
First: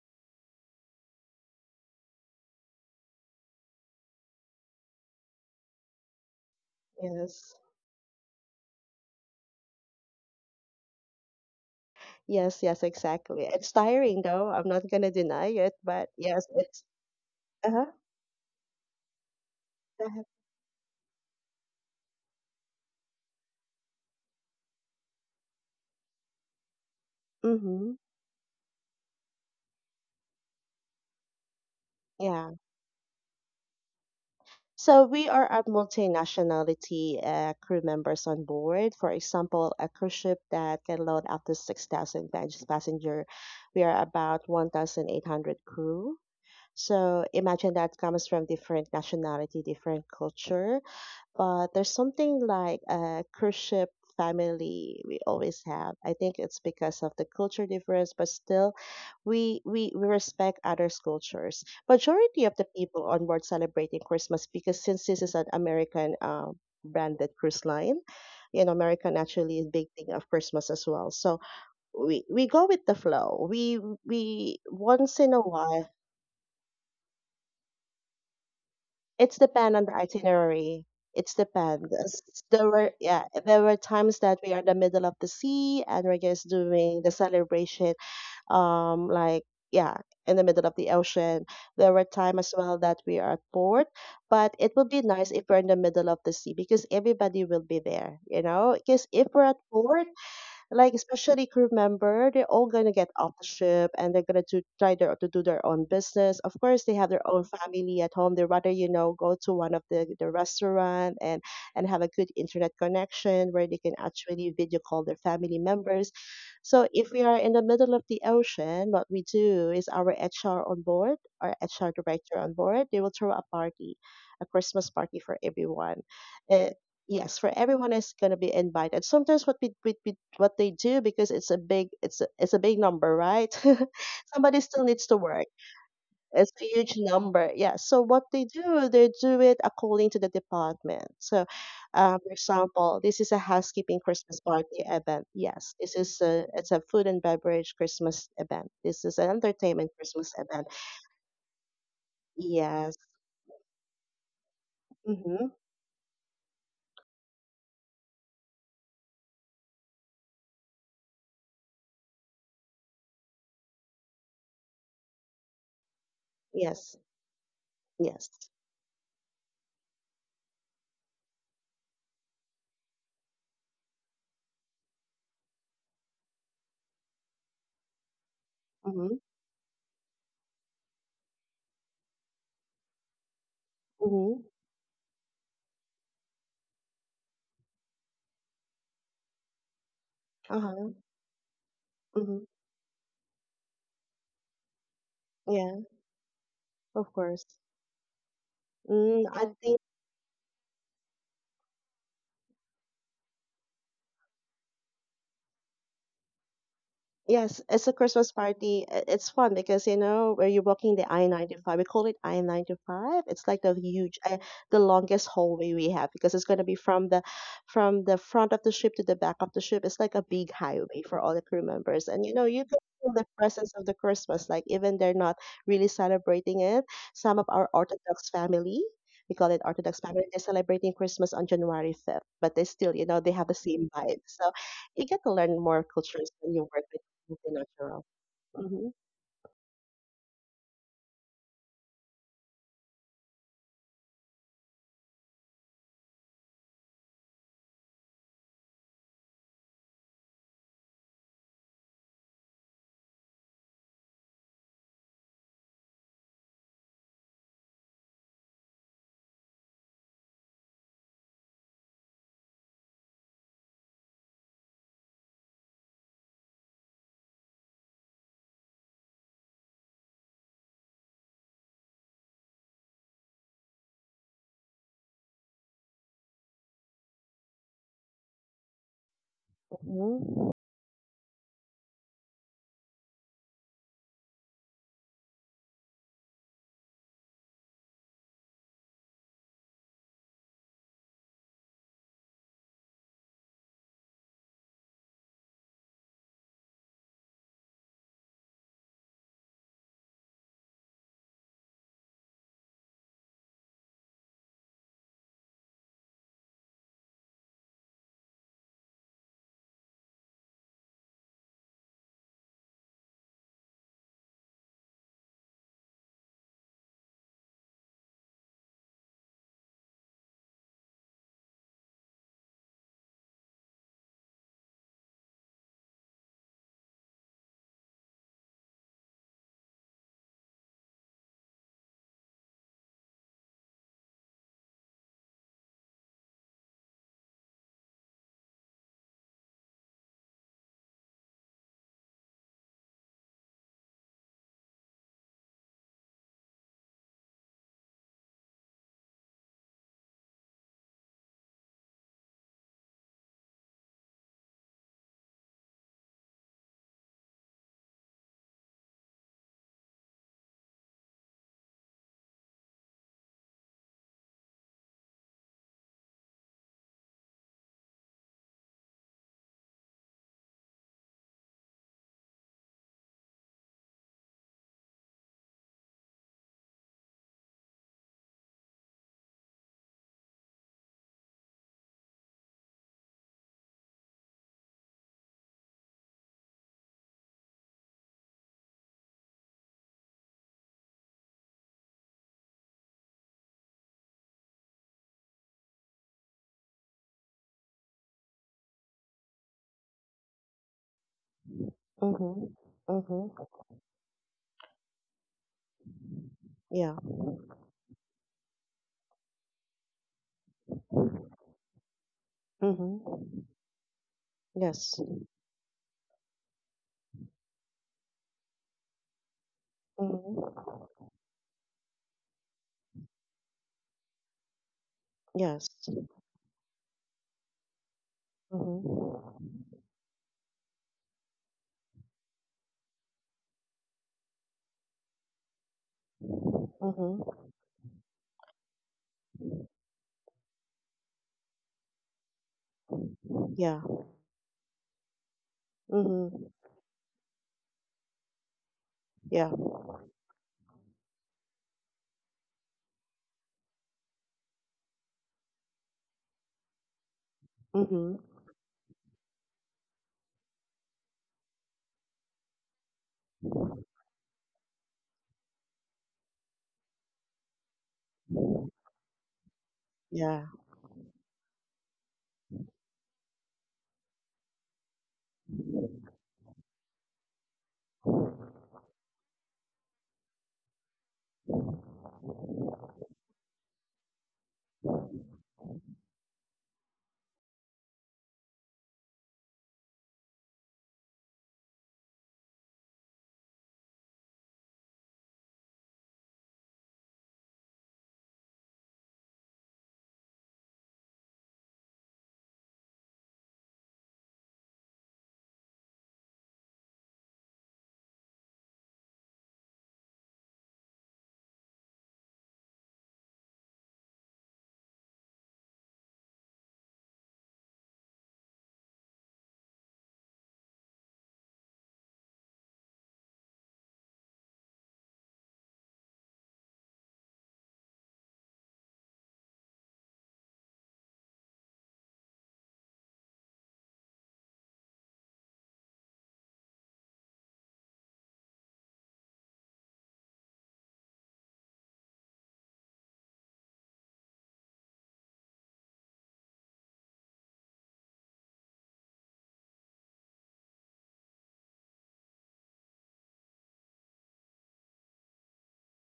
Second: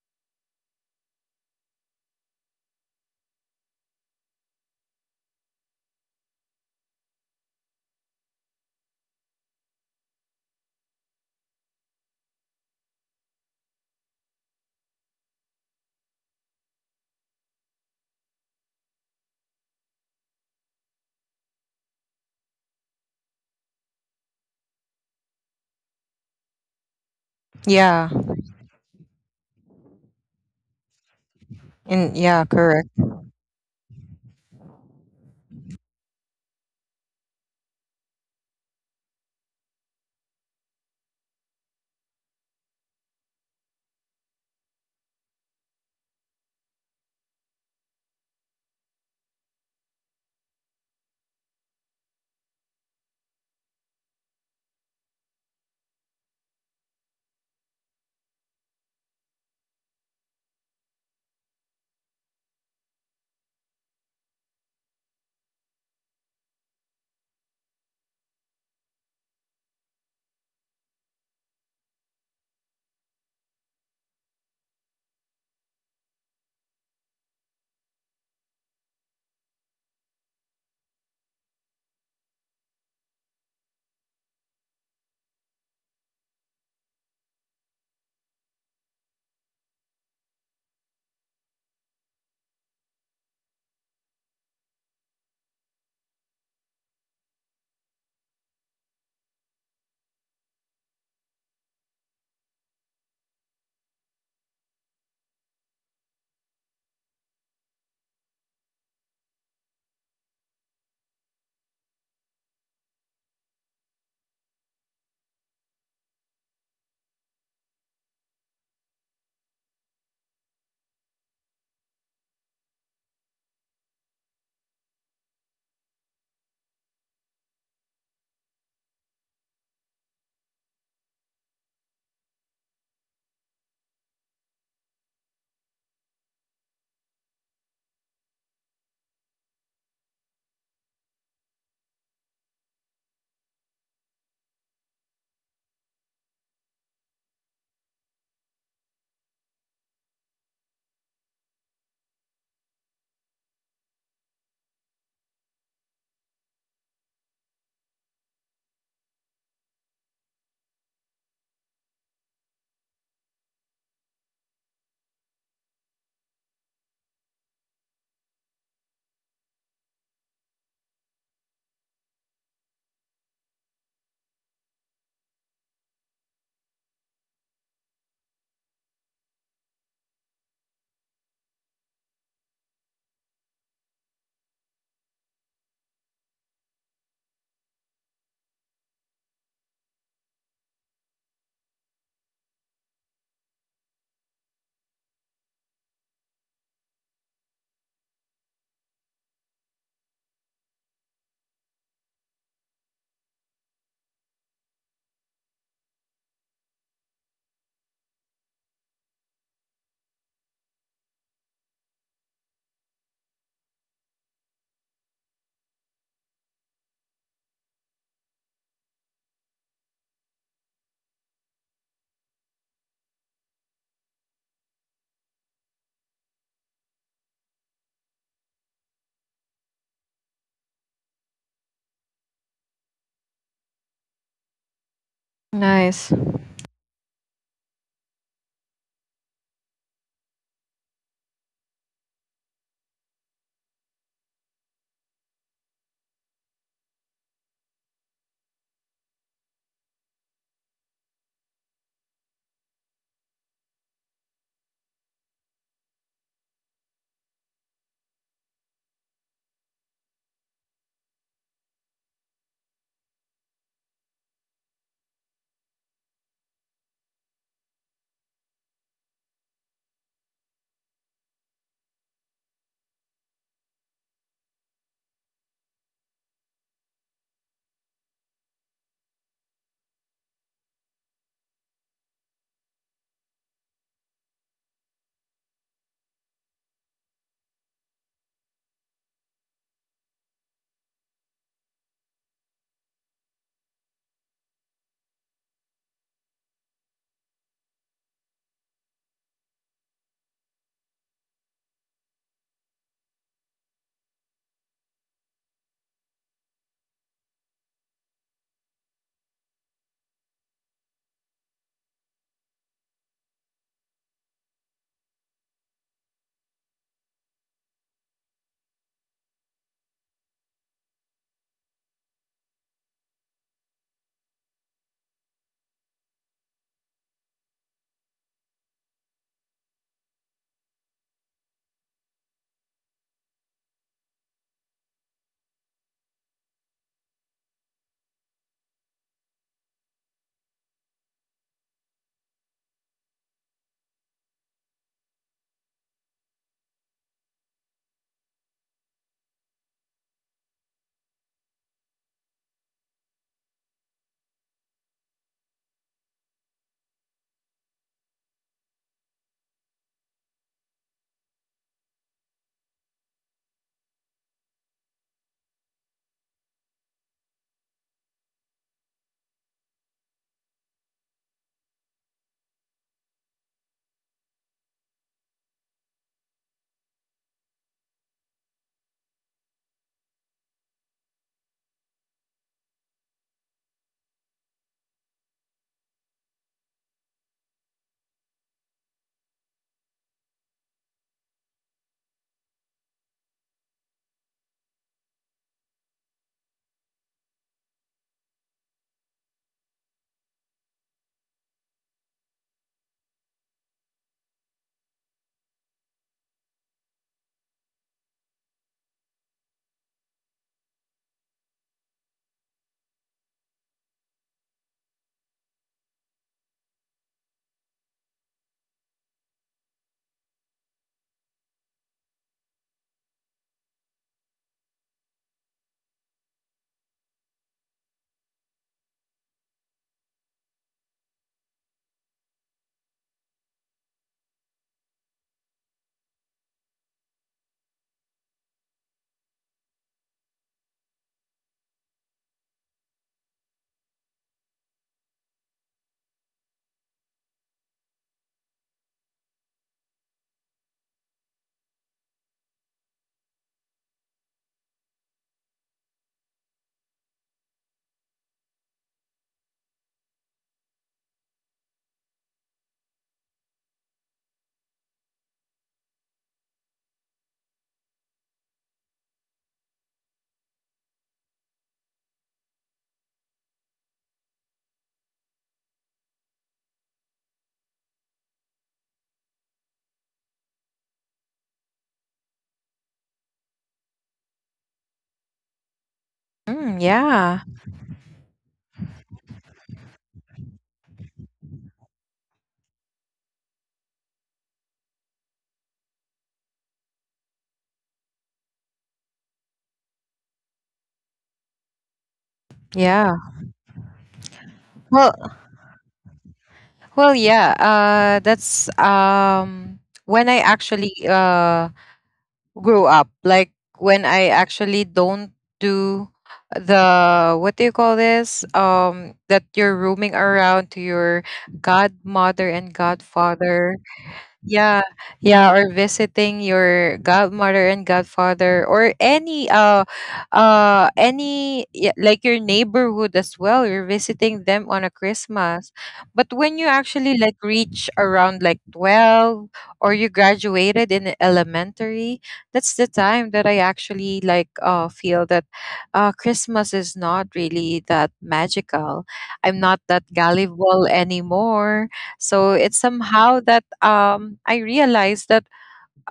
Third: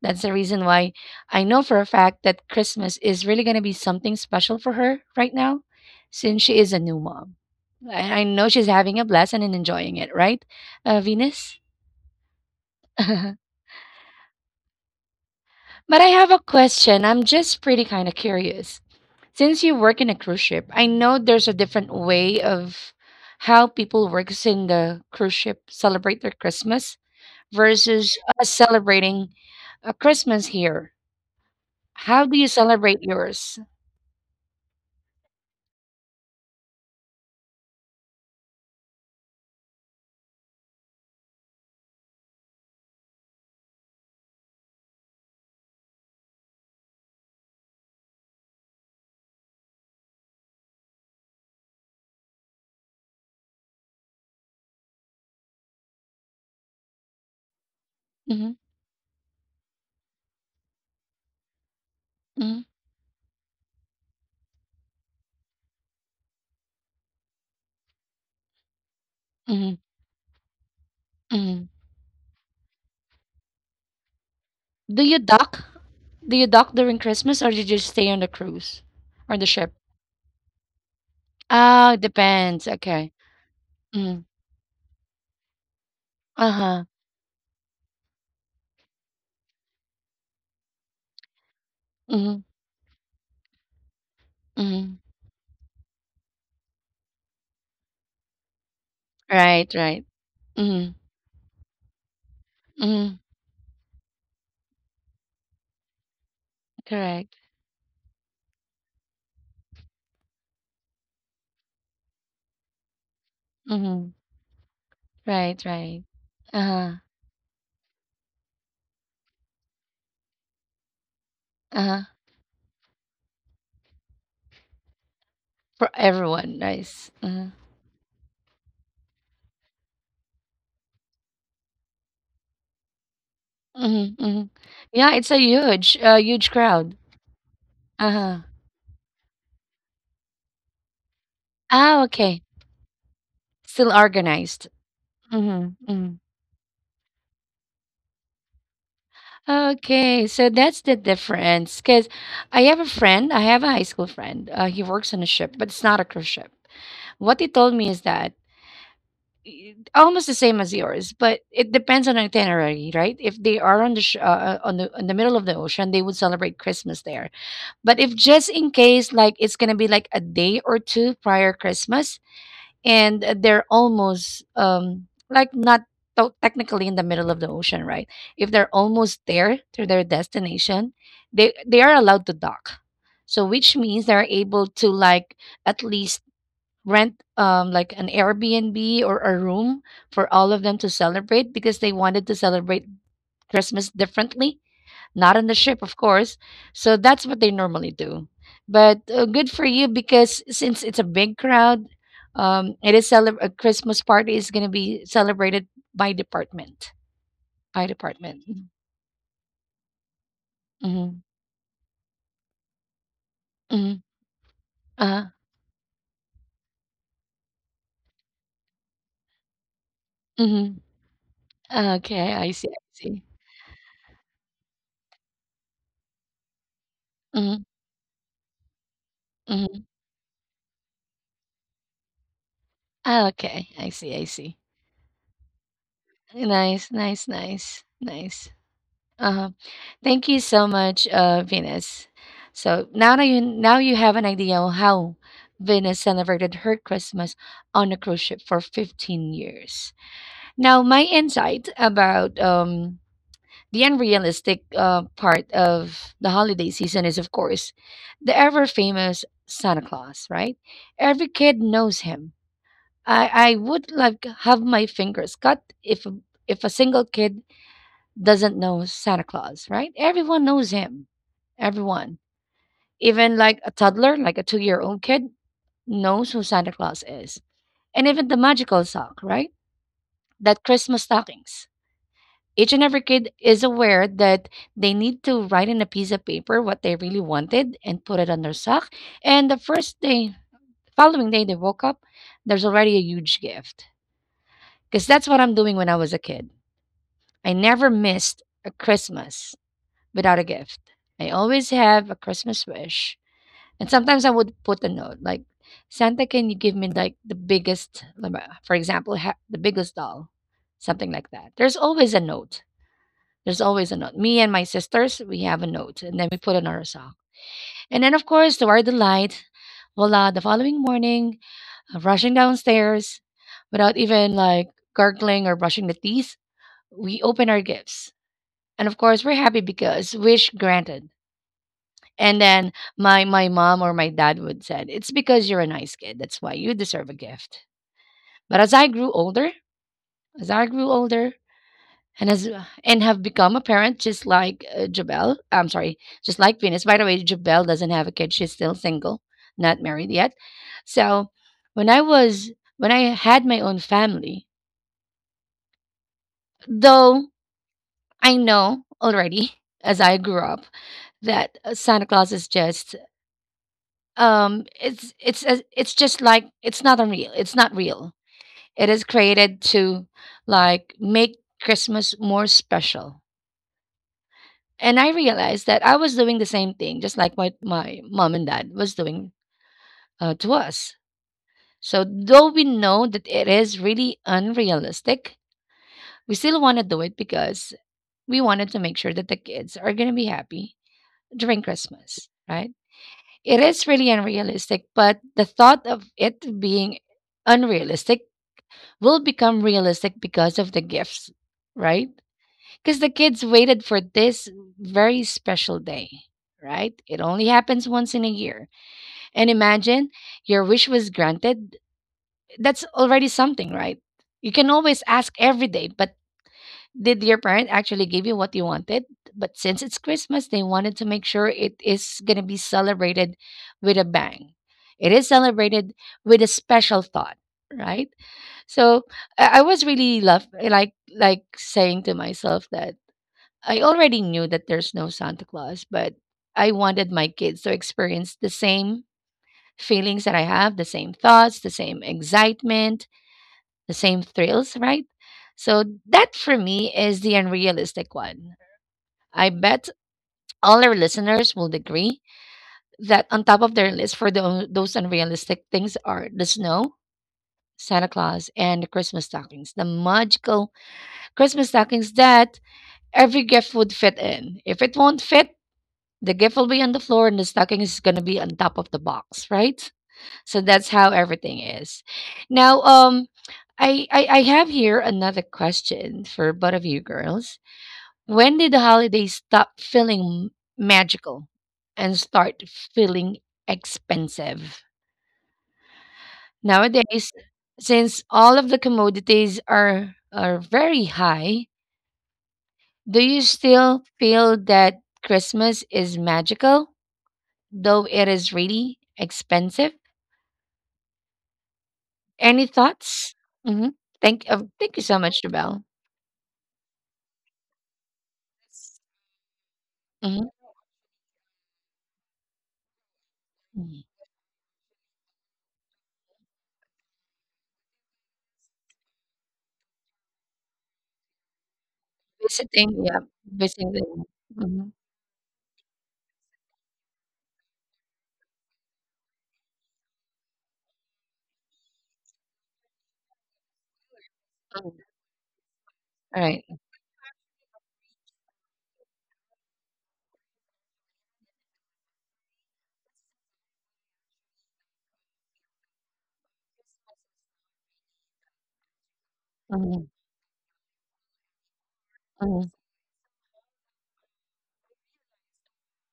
[SPEAKER 1] That's the reason why I know for a fact that Christmas is really going to be something special for her right now since she is a new mom.
[SPEAKER 3] yes.
[SPEAKER 1] I know she's having a blessing and enjoying it, right, Venus?
[SPEAKER 3] Yes, yes,
[SPEAKER 1] But
[SPEAKER 3] exactly. It's tiring though. I'm not gonna deny it,
[SPEAKER 1] I
[SPEAKER 3] but
[SPEAKER 1] have a
[SPEAKER 3] yes, it's
[SPEAKER 1] question. I'm just pretty
[SPEAKER 3] uh-huh.
[SPEAKER 1] kind of curious. Since you work in a cruise ship, I know there's a different way of how people works in the cruise ship celebrate their Christmas
[SPEAKER 3] Mm-hmm.
[SPEAKER 2] Yeah.
[SPEAKER 1] versus us celebrating a Christmas here.
[SPEAKER 2] And
[SPEAKER 1] How do
[SPEAKER 2] yeah,
[SPEAKER 1] you
[SPEAKER 3] Yeah.
[SPEAKER 2] correct.
[SPEAKER 1] celebrate yours?
[SPEAKER 3] So we are a multinationality crew members on board. For example, a cruise ship that can load up to 6,000 passenger. We are about 1,800 crew. So imagine that comes from different nationality, different culture. But there's something like a cruise ship family we always have. I think it's because of the culture difference, but
[SPEAKER 1] Hmm,
[SPEAKER 3] still we respect others' cultures. Majority of
[SPEAKER 1] hmm,
[SPEAKER 3] the people on board celebrating Christmas because since this is an American branded cruise line, you know, America naturally is
[SPEAKER 1] hmm,
[SPEAKER 3] big thing of Christmas as well. So
[SPEAKER 1] hmm.
[SPEAKER 3] we go with the flow. We
[SPEAKER 1] Do you
[SPEAKER 3] once in a
[SPEAKER 1] dock?
[SPEAKER 3] while.
[SPEAKER 1] Do you dock during Christmas or do you just stay on the cruise or
[SPEAKER 3] It's
[SPEAKER 1] the ship?
[SPEAKER 3] depend on the itinerary. It's
[SPEAKER 1] Oh,
[SPEAKER 3] depend.
[SPEAKER 1] it depends.
[SPEAKER 3] There were,
[SPEAKER 1] Okay.
[SPEAKER 3] yeah, there were times
[SPEAKER 1] Mm.
[SPEAKER 3] that we are in the middle of the sea and we're just
[SPEAKER 1] Uh huh.
[SPEAKER 3] doing the celebration like, yeah, in the middle of the ocean. There were time
[SPEAKER 1] Mm.
[SPEAKER 3] as well that we are at port, but it would
[SPEAKER 1] Mm.
[SPEAKER 3] be nice if we're in the middle of the sea because everybody will be there, you know, because if we're at
[SPEAKER 1] Right. Right.
[SPEAKER 3] port,
[SPEAKER 1] Mm.
[SPEAKER 3] like especially crew member, they're all gonna get
[SPEAKER 1] Mm.
[SPEAKER 3] off the ship and they're gonna to try to do their own business. Of course they have their
[SPEAKER 1] Correct.
[SPEAKER 3] own family at home. They rather, you know, go to one of the restaurant and have a good internet connection where they can
[SPEAKER 1] Mm.
[SPEAKER 3] actually video call their family
[SPEAKER 1] Right. Right.
[SPEAKER 3] members.
[SPEAKER 1] Uh
[SPEAKER 3] So
[SPEAKER 1] huh.
[SPEAKER 3] if we are in the middle of the ocean, what we do is our
[SPEAKER 1] Uh
[SPEAKER 3] hr
[SPEAKER 1] huh.
[SPEAKER 3] director on board, they will throw a party, a christmas party for
[SPEAKER 1] For
[SPEAKER 3] everyone.
[SPEAKER 1] everyone,
[SPEAKER 3] Uh,
[SPEAKER 1] nice.
[SPEAKER 3] yes,
[SPEAKER 1] Uh-huh.
[SPEAKER 3] for everyone is going to be invited. Sometimes what we what they do, because it's a big it's a big number, right?
[SPEAKER 1] Mm-hmm, mm-hmm.
[SPEAKER 3] Somebody still needs
[SPEAKER 1] Yeah,
[SPEAKER 3] to
[SPEAKER 1] it's a
[SPEAKER 3] work.
[SPEAKER 1] huge, huge
[SPEAKER 3] It's a huge
[SPEAKER 1] crowd.
[SPEAKER 3] number, yeah. So
[SPEAKER 1] Uh
[SPEAKER 3] what they
[SPEAKER 1] huh.
[SPEAKER 3] do, they do it according to the department. So
[SPEAKER 1] Ah,
[SPEAKER 3] for
[SPEAKER 1] okay.
[SPEAKER 3] example, this is a
[SPEAKER 1] Still
[SPEAKER 3] housekeeping christmas
[SPEAKER 1] organized.
[SPEAKER 3] party event,
[SPEAKER 1] Hmm,
[SPEAKER 3] yes, this
[SPEAKER 1] hmm.
[SPEAKER 3] is a it's a food and beverage christmas event, this is an entertainment
[SPEAKER 1] Okay,
[SPEAKER 3] christmas
[SPEAKER 1] so
[SPEAKER 3] event.
[SPEAKER 1] that's the difference. Because I have a
[SPEAKER 3] Yes.
[SPEAKER 1] friend, I have a high school friend. He works on a
[SPEAKER 3] Mm-hmm.
[SPEAKER 1] ship, but it's not a cruise ship. What he told me is that almost the same as yours, but it depends on itinerary, right? If they are on the on the in the middle of the ocean, they would celebrate
[SPEAKER 3] Yes.
[SPEAKER 1] Christmas there. But if
[SPEAKER 3] Yes.
[SPEAKER 1] just in case, like it's gonna be like a day or two prior Christmas, and they're almost like not technically in the middle of the ocean, right, if they're
[SPEAKER 3] Mm-hmm.
[SPEAKER 1] almost there to their destination, they are allowed to dock, so which means they're
[SPEAKER 3] Mm-hmm.
[SPEAKER 1] able to like at least rent like an Airbnb or a room for all of them to
[SPEAKER 3] Uh-huh.
[SPEAKER 1] celebrate because they wanted to
[SPEAKER 3] Mm-hmm.
[SPEAKER 1] celebrate Christmas differently, not on the
[SPEAKER 3] Yeah.
[SPEAKER 1] ship, of course. So
[SPEAKER 3] Of
[SPEAKER 1] that's what
[SPEAKER 3] course.
[SPEAKER 1] they normally do. But
[SPEAKER 3] I
[SPEAKER 1] good for
[SPEAKER 3] think
[SPEAKER 1] you because since it's a big crowd, a Christmas party is going to be celebrated by department.
[SPEAKER 3] yes,
[SPEAKER 1] By
[SPEAKER 3] it's a Christmas
[SPEAKER 1] department.
[SPEAKER 3] party. It's fun because you know where you're walking the
[SPEAKER 1] Mm-hmm.
[SPEAKER 3] I-95. We call it I-95. It's like the
[SPEAKER 1] Mm-hmm.
[SPEAKER 3] huge, the
[SPEAKER 1] Uh,
[SPEAKER 3] longest hallway we have because it's gonna be from the front of the ship to the back of the ship. It's like a big
[SPEAKER 1] mm-hmm.
[SPEAKER 3] highway for all the crew members, and
[SPEAKER 1] Okay,
[SPEAKER 3] you know
[SPEAKER 1] I
[SPEAKER 3] you
[SPEAKER 1] see.
[SPEAKER 3] can
[SPEAKER 1] I
[SPEAKER 3] feel
[SPEAKER 1] see.
[SPEAKER 3] the presence of the Christmas. Like even they're not really celebrating it. Some of
[SPEAKER 1] Mm-hmm.
[SPEAKER 3] our Orthodox family. We call it
[SPEAKER 1] Mm-hmm.
[SPEAKER 3] Orthodox family. They're celebrating Christmas on January 5th, but they still, you know, they have the
[SPEAKER 1] Okay,
[SPEAKER 3] same
[SPEAKER 1] I see.
[SPEAKER 3] vibe.
[SPEAKER 1] I
[SPEAKER 3] So
[SPEAKER 1] see.
[SPEAKER 3] you get to learn more
[SPEAKER 2] Nice.
[SPEAKER 3] cultures when you work.
[SPEAKER 1] Nice, nice,
[SPEAKER 3] Completely
[SPEAKER 1] nice,
[SPEAKER 3] natural.
[SPEAKER 1] nice.
[SPEAKER 3] Mm-hmm.
[SPEAKER 1] Uh-huh. Thank you so much, Venus. So now that you now you have an idea on how Venus celebrated her Christmas on a cruise ship for 15 years. Now, my insight about the unrealistic part of the holiday season is, of course, the ever famous Santa Claus. Right? Every kid knows him. I would like have my fingers cut if a single kid doesn't know Santa Claus, right? Everyone knows him. Everyone. Even like a toddler, like a 2 year old kid, knows who Santa Claus is. And even the magical sock, right?
[SPEAKER 3] Mm-hmm.
[SPEAKER 1] That Christmas stockings. Each and every kid is aware that they need to write in a piece of paper what they really wanted and put it on their sock. And the first day, following day they woke up, there's already a huge gift. Because that's what I'm doing when I was a kid. I never missed a Christmas without a gift. I always have a Christmas wish. And sometimes I would put a note like, Santa, can you give me like the biggest, like, for example, the biggest doll? Something like that. There's always a note. There's always a note. Me and my sisters, we have a note and then we put on our sock. And then, of course, to our delight, voila, the following morning, rushing downstairs without even like gargling or brushing the teeth, we open our gifts. And of course, we're happy because wish granted. And then my mom or my dad would said, "It's because you're a nice kid. That's why you deserve a gift." But as I grew older, as I grew older, and as and have become a parent, just like Jabel, I'm sorry, just like Venus. By the way, Jabel doesn't have a kid; she's still single, not married yet. So when I was when I had my own family, though I know already as I grew up that Santa Claus is just it's a- it's just like it's not unreal it's not real It is created to like make Christmas more special. And I realized that I was doing the same thing just like my mom and dad was doing, to us. So though we know that it is really unrealistic, we still want to do it because we wanted to make sure that the kids are going to be happy during Christmas, right? It is really unrealistic, but the thought of it being unrealistic will become realistic because of the gifts, right?
[SPEAKER 3] Mm-hmm.
[SPEAKER 1] Because the
[SPEAKER 3] Mm-hmm.
[SPEAKER 1] kids waited for this very special day,
[SPEAKER 3] Yeah.
[SPEAKER 1] right? It only happens once in a year. And imagine your wish was granted. That's already
[SPEAKER 3] Mm-hmm.
[SPEAKER 1] something, right? You can
[SPEAKER 3] Yes.
[SPEAKER 1] always ask every day, but did your parent actually give you what you wanted? But since it's Christmas, they wanted to
[SPEAKER 3] Mm-hmm.
[SPEAKER 1] make sure it is going to be celebrated with a bang. It is
[SPEAKER 3] Yes.
[SPEAKER 1] celebrated with a special thought, right? So
[SPEAKER 3] Mm-hmm.
[SPEAKER 1] I was really love like saying to myself that I already knew that there's no Santa Claus, but I wanted
[SPEAKER 3] Mm-hmm.
[SPEAKER 1] my kids to experience the same feelings that I have, the same thoughts, the same excitement,
[SPEAKER 3] Yeah.
[SPEAKER 1] the same thrills, right? So that
[SPEAKER 3] Mm-hmm.
[SPEAKER 1] for me is the unrealistic one. I
[SPEAKER 3] Yeah.
[SPEAKER 1] bet all our listeners will agree that on top of their list for those unrealistic things are the snow, Santa
[SPEAKER 3] Mm-hmm.
[SPEAKER 1] Claus, and the Christmas stockings, the magical Christmas stockings that every gift would fit in. If it won't fit, the gift will be on the floor and the stocking is going to be on top of the box, right?
[SPEAKER 3] Yeah.
[SPEAKER 1] So that's how everything is. Now, I have here another question for both of you girls. When did the holidays stop feeling magical and start feeling expensive? Nowadays,
[SPEAKER 2] Yeah.
[SPEAKER 1] since all of the commodities are very high, do you still feel that Christmas is magical, though it is really expensive? Any
[SPEAKER 2] Yeah.
[SPEAKER 1] thoughts? Mm-hmm. Thank you so
[SPEAKER 2] Well,
[SPEAKER 1] much, Jabel.
[SPEAKER 2] Well, yeah, that's when I
[SPEAKER 1] Mm-hmm.
[SPEAKER 2] actually grew up. Like when I actually don't do the, what do you call this? That you're roaming around to your godmother and
[SPEAKER 1] Visiting, yeah,
[SPEAKER 2] godfather.
[SPEAKER 1] visiting. Mm-hmm.
[SPEAKER 2] Yeah, yeah, or visiting your godmother and godfather, or any any, yeah, like your neighborhood as well. You're visiting them
[SPEAKER 1] All
[SPEAKER 2] on a Christmas. But
[SPEAKER 1] right.
[SPEAKER 2] when you actually like reach around like 12, or you graduated in elementary, that's the time that I actually like feel that Christmas is not really that magical. I'm not
[SPEAKER 1] Mm-hmm.
[SPEAKER 2] that gullible anymore, so
[SPEAKER 1] Mm-hmm.
[SPEAKER 2] it's somehow that I realized that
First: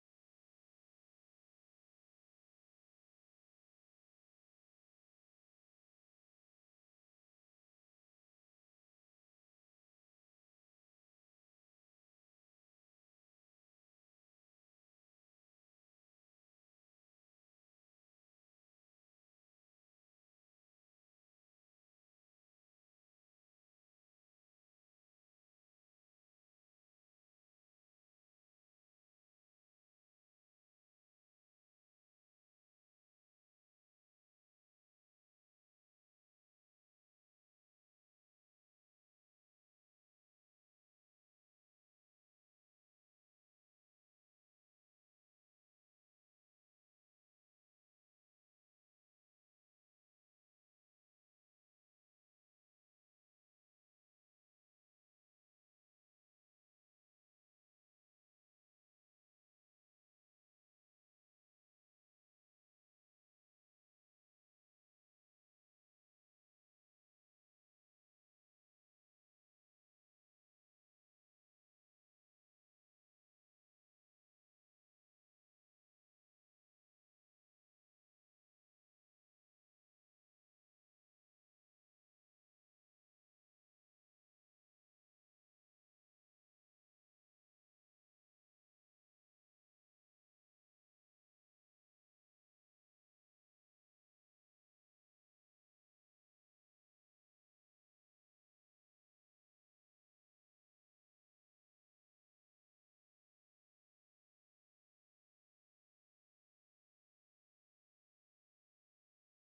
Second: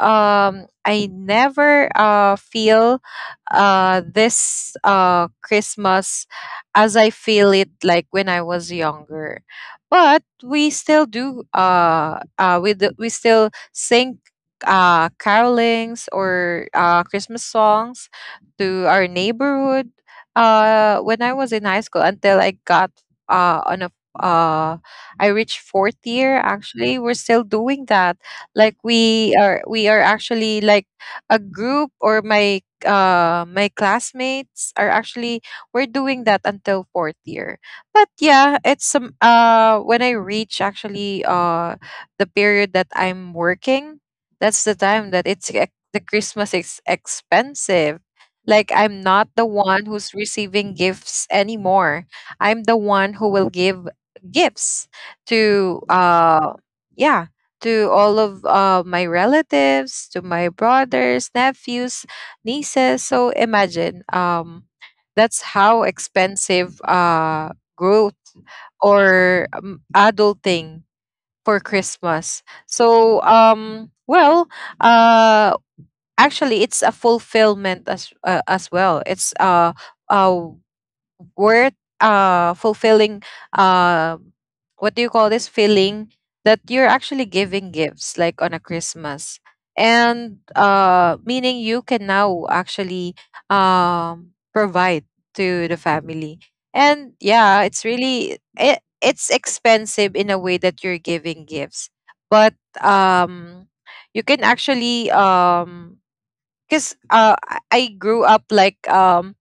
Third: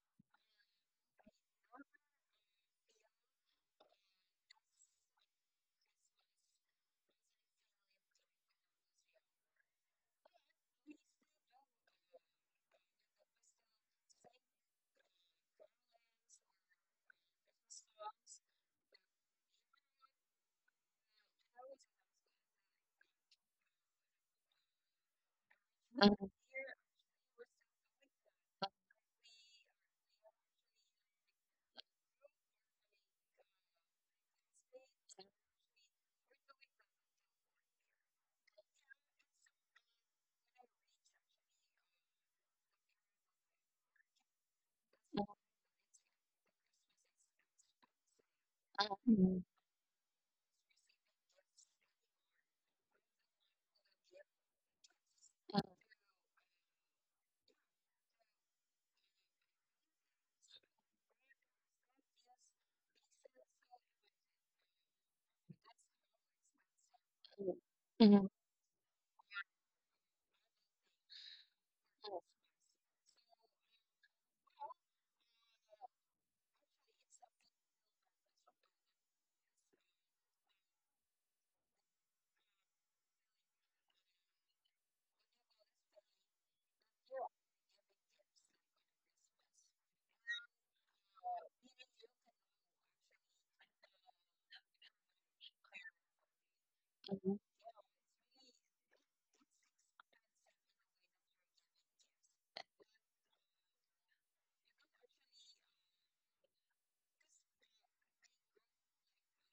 [SPEAKER 2] I never feel this Christmas as I feel it like when I was younger. But we still do we still sing carolings or Christmas songs to our neighborhood when I was in high school, until I got on a uh I reached fourth
[SPEAKER 1] Mm-hmm.
[SPEAKER 2] year. Actually we're still doing that, like we are actually like a group, or my my classmates are actually, we're doing that until fourth year. But yeah, it's some when I reach actually the period that I'm working, that's the time that the Christmas is expensive. Like I'm
[SPEAKER 1] Mm-hmm.
[SPEAKER 2] not the one who's receiving gifts anymore, I'm the one who will give gifts to yeah, to all of my relatives, to my brothers, nephews, nieces. So imagine that's how expensive growth
[SPEAKER 1] Mm-hmm.
[SPEAKER 2] or adulting for Christmas. So well, uh, actually, it's a fulfillment as well. It's uh worth fulfilling, uh what do you call this, feeling that you're actually giving gifts like on a Christmas, and meaning you can now actually provide to the family. And
[SPEAKER 1] Mm-hmm, mm-hmm.
[SPEAKER 2] yeah, it's really, it's expensive in a way that you're giving gifts, but um you can actually because I grew up like,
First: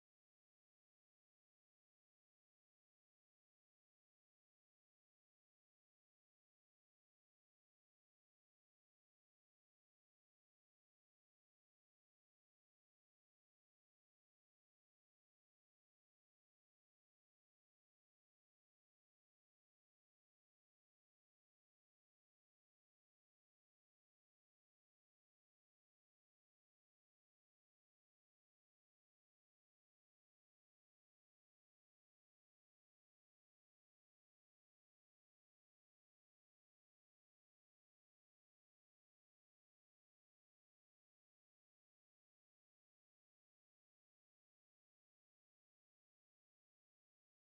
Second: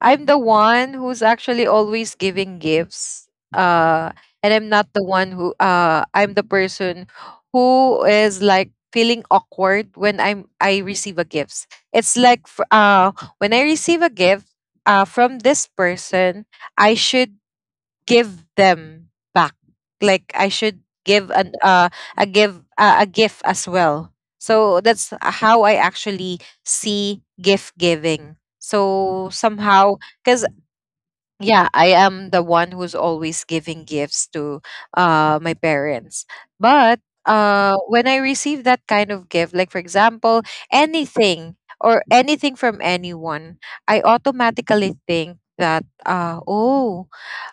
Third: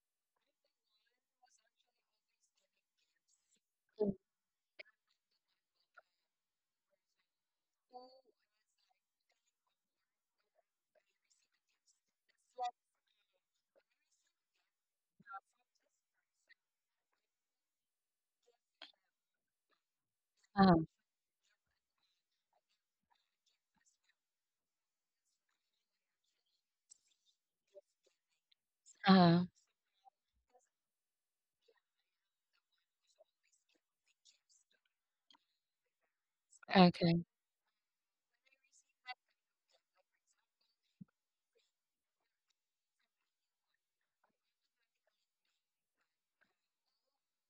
[SPEAKER 2] I'm the one who's actually always giving gifts. Uh, and I'm not the one who, I'm the person who is like feeling awkward when I receive a gift. It's like when I receive a gift from this person, I should give them back, like I should
[SPEAKER 1] Uh-huh.
[SPEAKER 2] give an a give a gift as well. So that's how I actually see gift giving. So
[SPEAKER 1] Uh-huh.
[SPEAKER 2] somehow, because yeah, I am the one who's always giving gifts to my parents, but
[SPEAKER 1] Okay.
[SPEAKER 2] when I receive that kind of gift, like for example anything, or anything from anyone, I automatically think that oh,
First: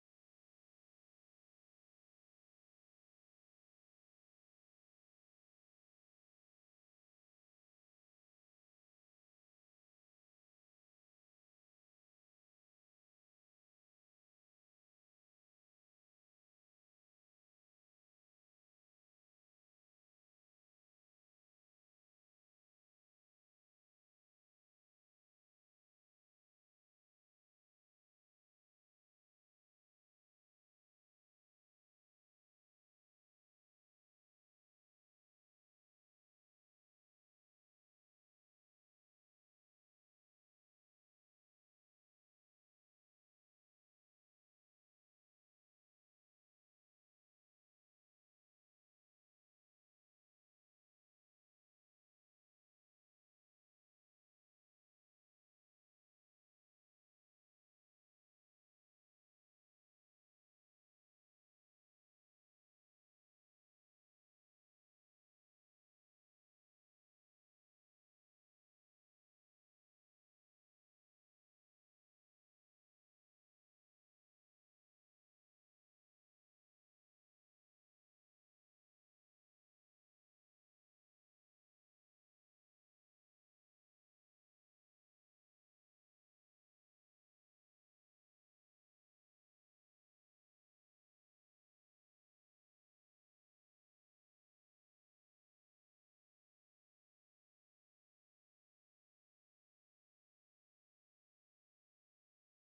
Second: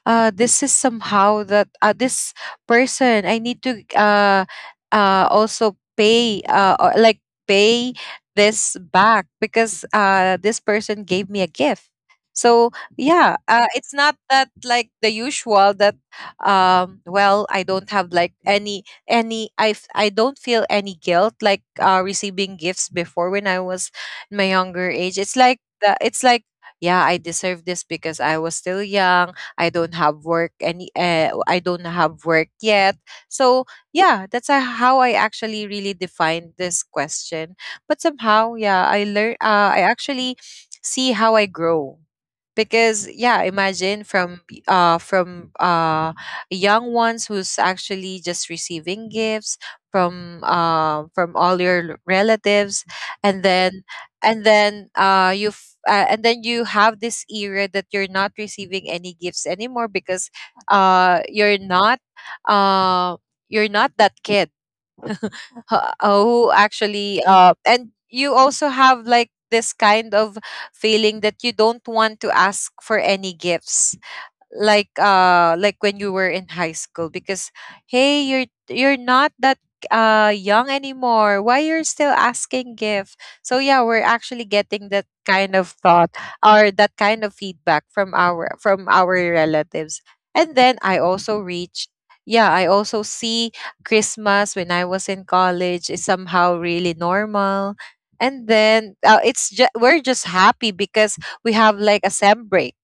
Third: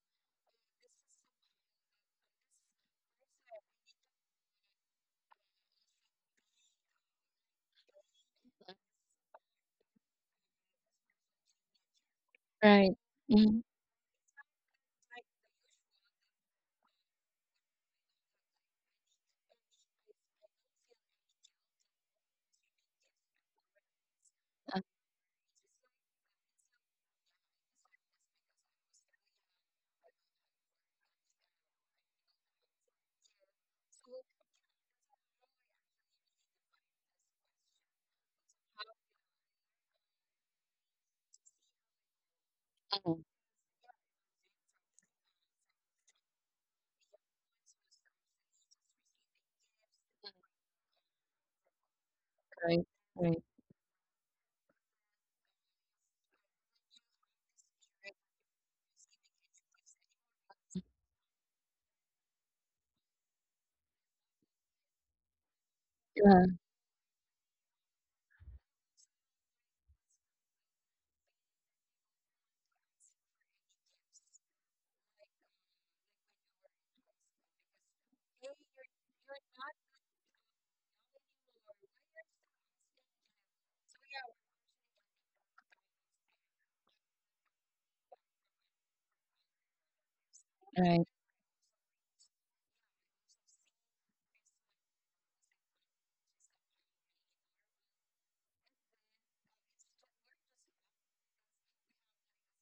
[SPEAKER 2] this is somehow that this person I need to also pay, or like pay this back, because this person gave me a gift. So
[SPEAKER 1] Right.
[SPEAKER 2] yeah,
[SPEAKER 1] Mm-hmm.
[SPEAKER 2] it's not that like the usual that well, I don't have like any, I don't feel any guilt like receiving gifts before when I was in my younger age. It's like it's like yeah, I deserve this because I was still young, I don't have work, any I don't have work yet. So yeah, that's how I actually really defined this question. But somehow yeah, I actually see how I grow, because
[SPEAKER 1] Uh-huh.
[SPEAKER 2] yeah, imagine from young ones who's actually just receiving gifts from all your relatives,
[SPEAKER 1] Right.
[SPEAKER 2] and
[SPEAKER 1] Right.
[SPEAKER 2] then, and then you have this era that you're not receiving any gifts anymore, because uh you're not uh you're not that kid who actually, and you also have like this kind of feeling that you don't want to ask for any gifts, like when you were in high school, because hey, you're not that young anymore, why you're still asking gift? So yeah, we're actually getting that kind of thought, or that kind of feedback from our, from our relatives. And then I
[SPEAKER 1] Right.
[SPEAKER 2] also reach Yeah, I also see Christmas when I was in college is somehow really normal, and then it's just we're just happy because we have like a sem break.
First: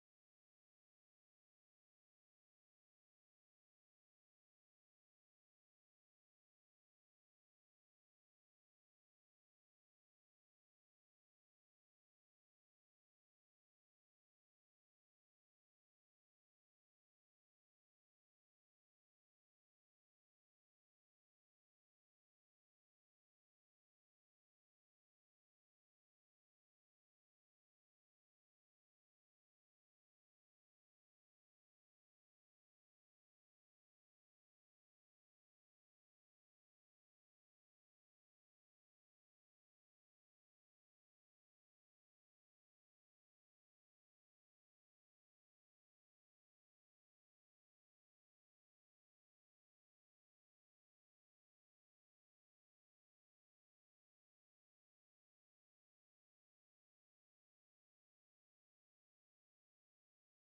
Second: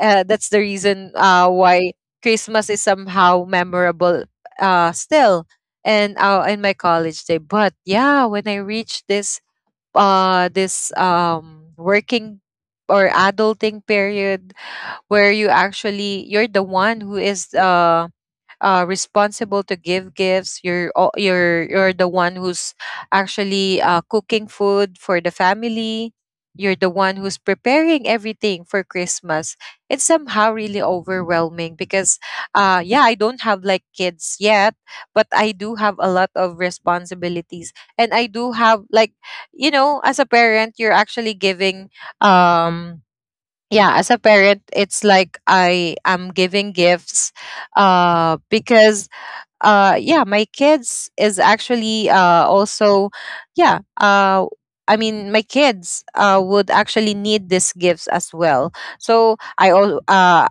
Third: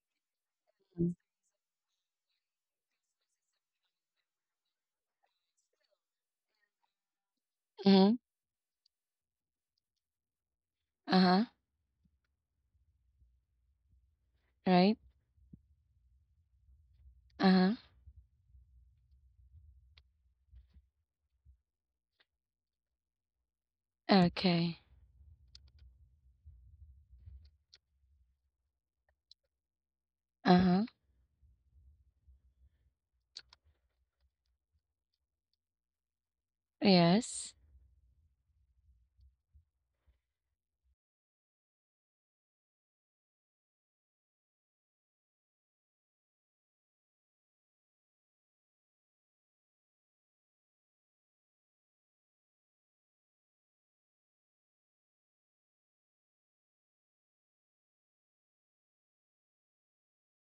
[SPEAKER 2] That's the reason why Christmas is somehow memorable, still. And in my college day. But
[SPEAKER 1] Mm-hmm.
[SPEAKER 2] yeah, when I reached this this
[SPEAKER 1] Uh-huh.
[SPEAKER 2] working or adulting period,
[SPEAKER 1] Right?
[SPEAKER 2] where you actually, you're the one who is
[SPEAKER 1] Uh-huh.
[SPEAKER 2] responsible to give gifts. You're the one who's actually cooking
[SPEAKER 1] Okay.
[SPEAKER 2] food for the family. You're the one who's preparing everything for Christmas. It's somehow
[SPEAKER 1] Uh-huh.
[SPEAKER 2] really overwhelming because, yeah, I don't have like kids yet, but I do have a lot of
[SPEAKER 1] Yes.
[SPEAKER 2] responsibilities, and I do have like, you know, as a parent, you're actually giving um yeah, as a parent, it's like I am giving gifts, because yeah, my kids is actually also, yeah uh I mean, my kids would actually need these gifts as well. So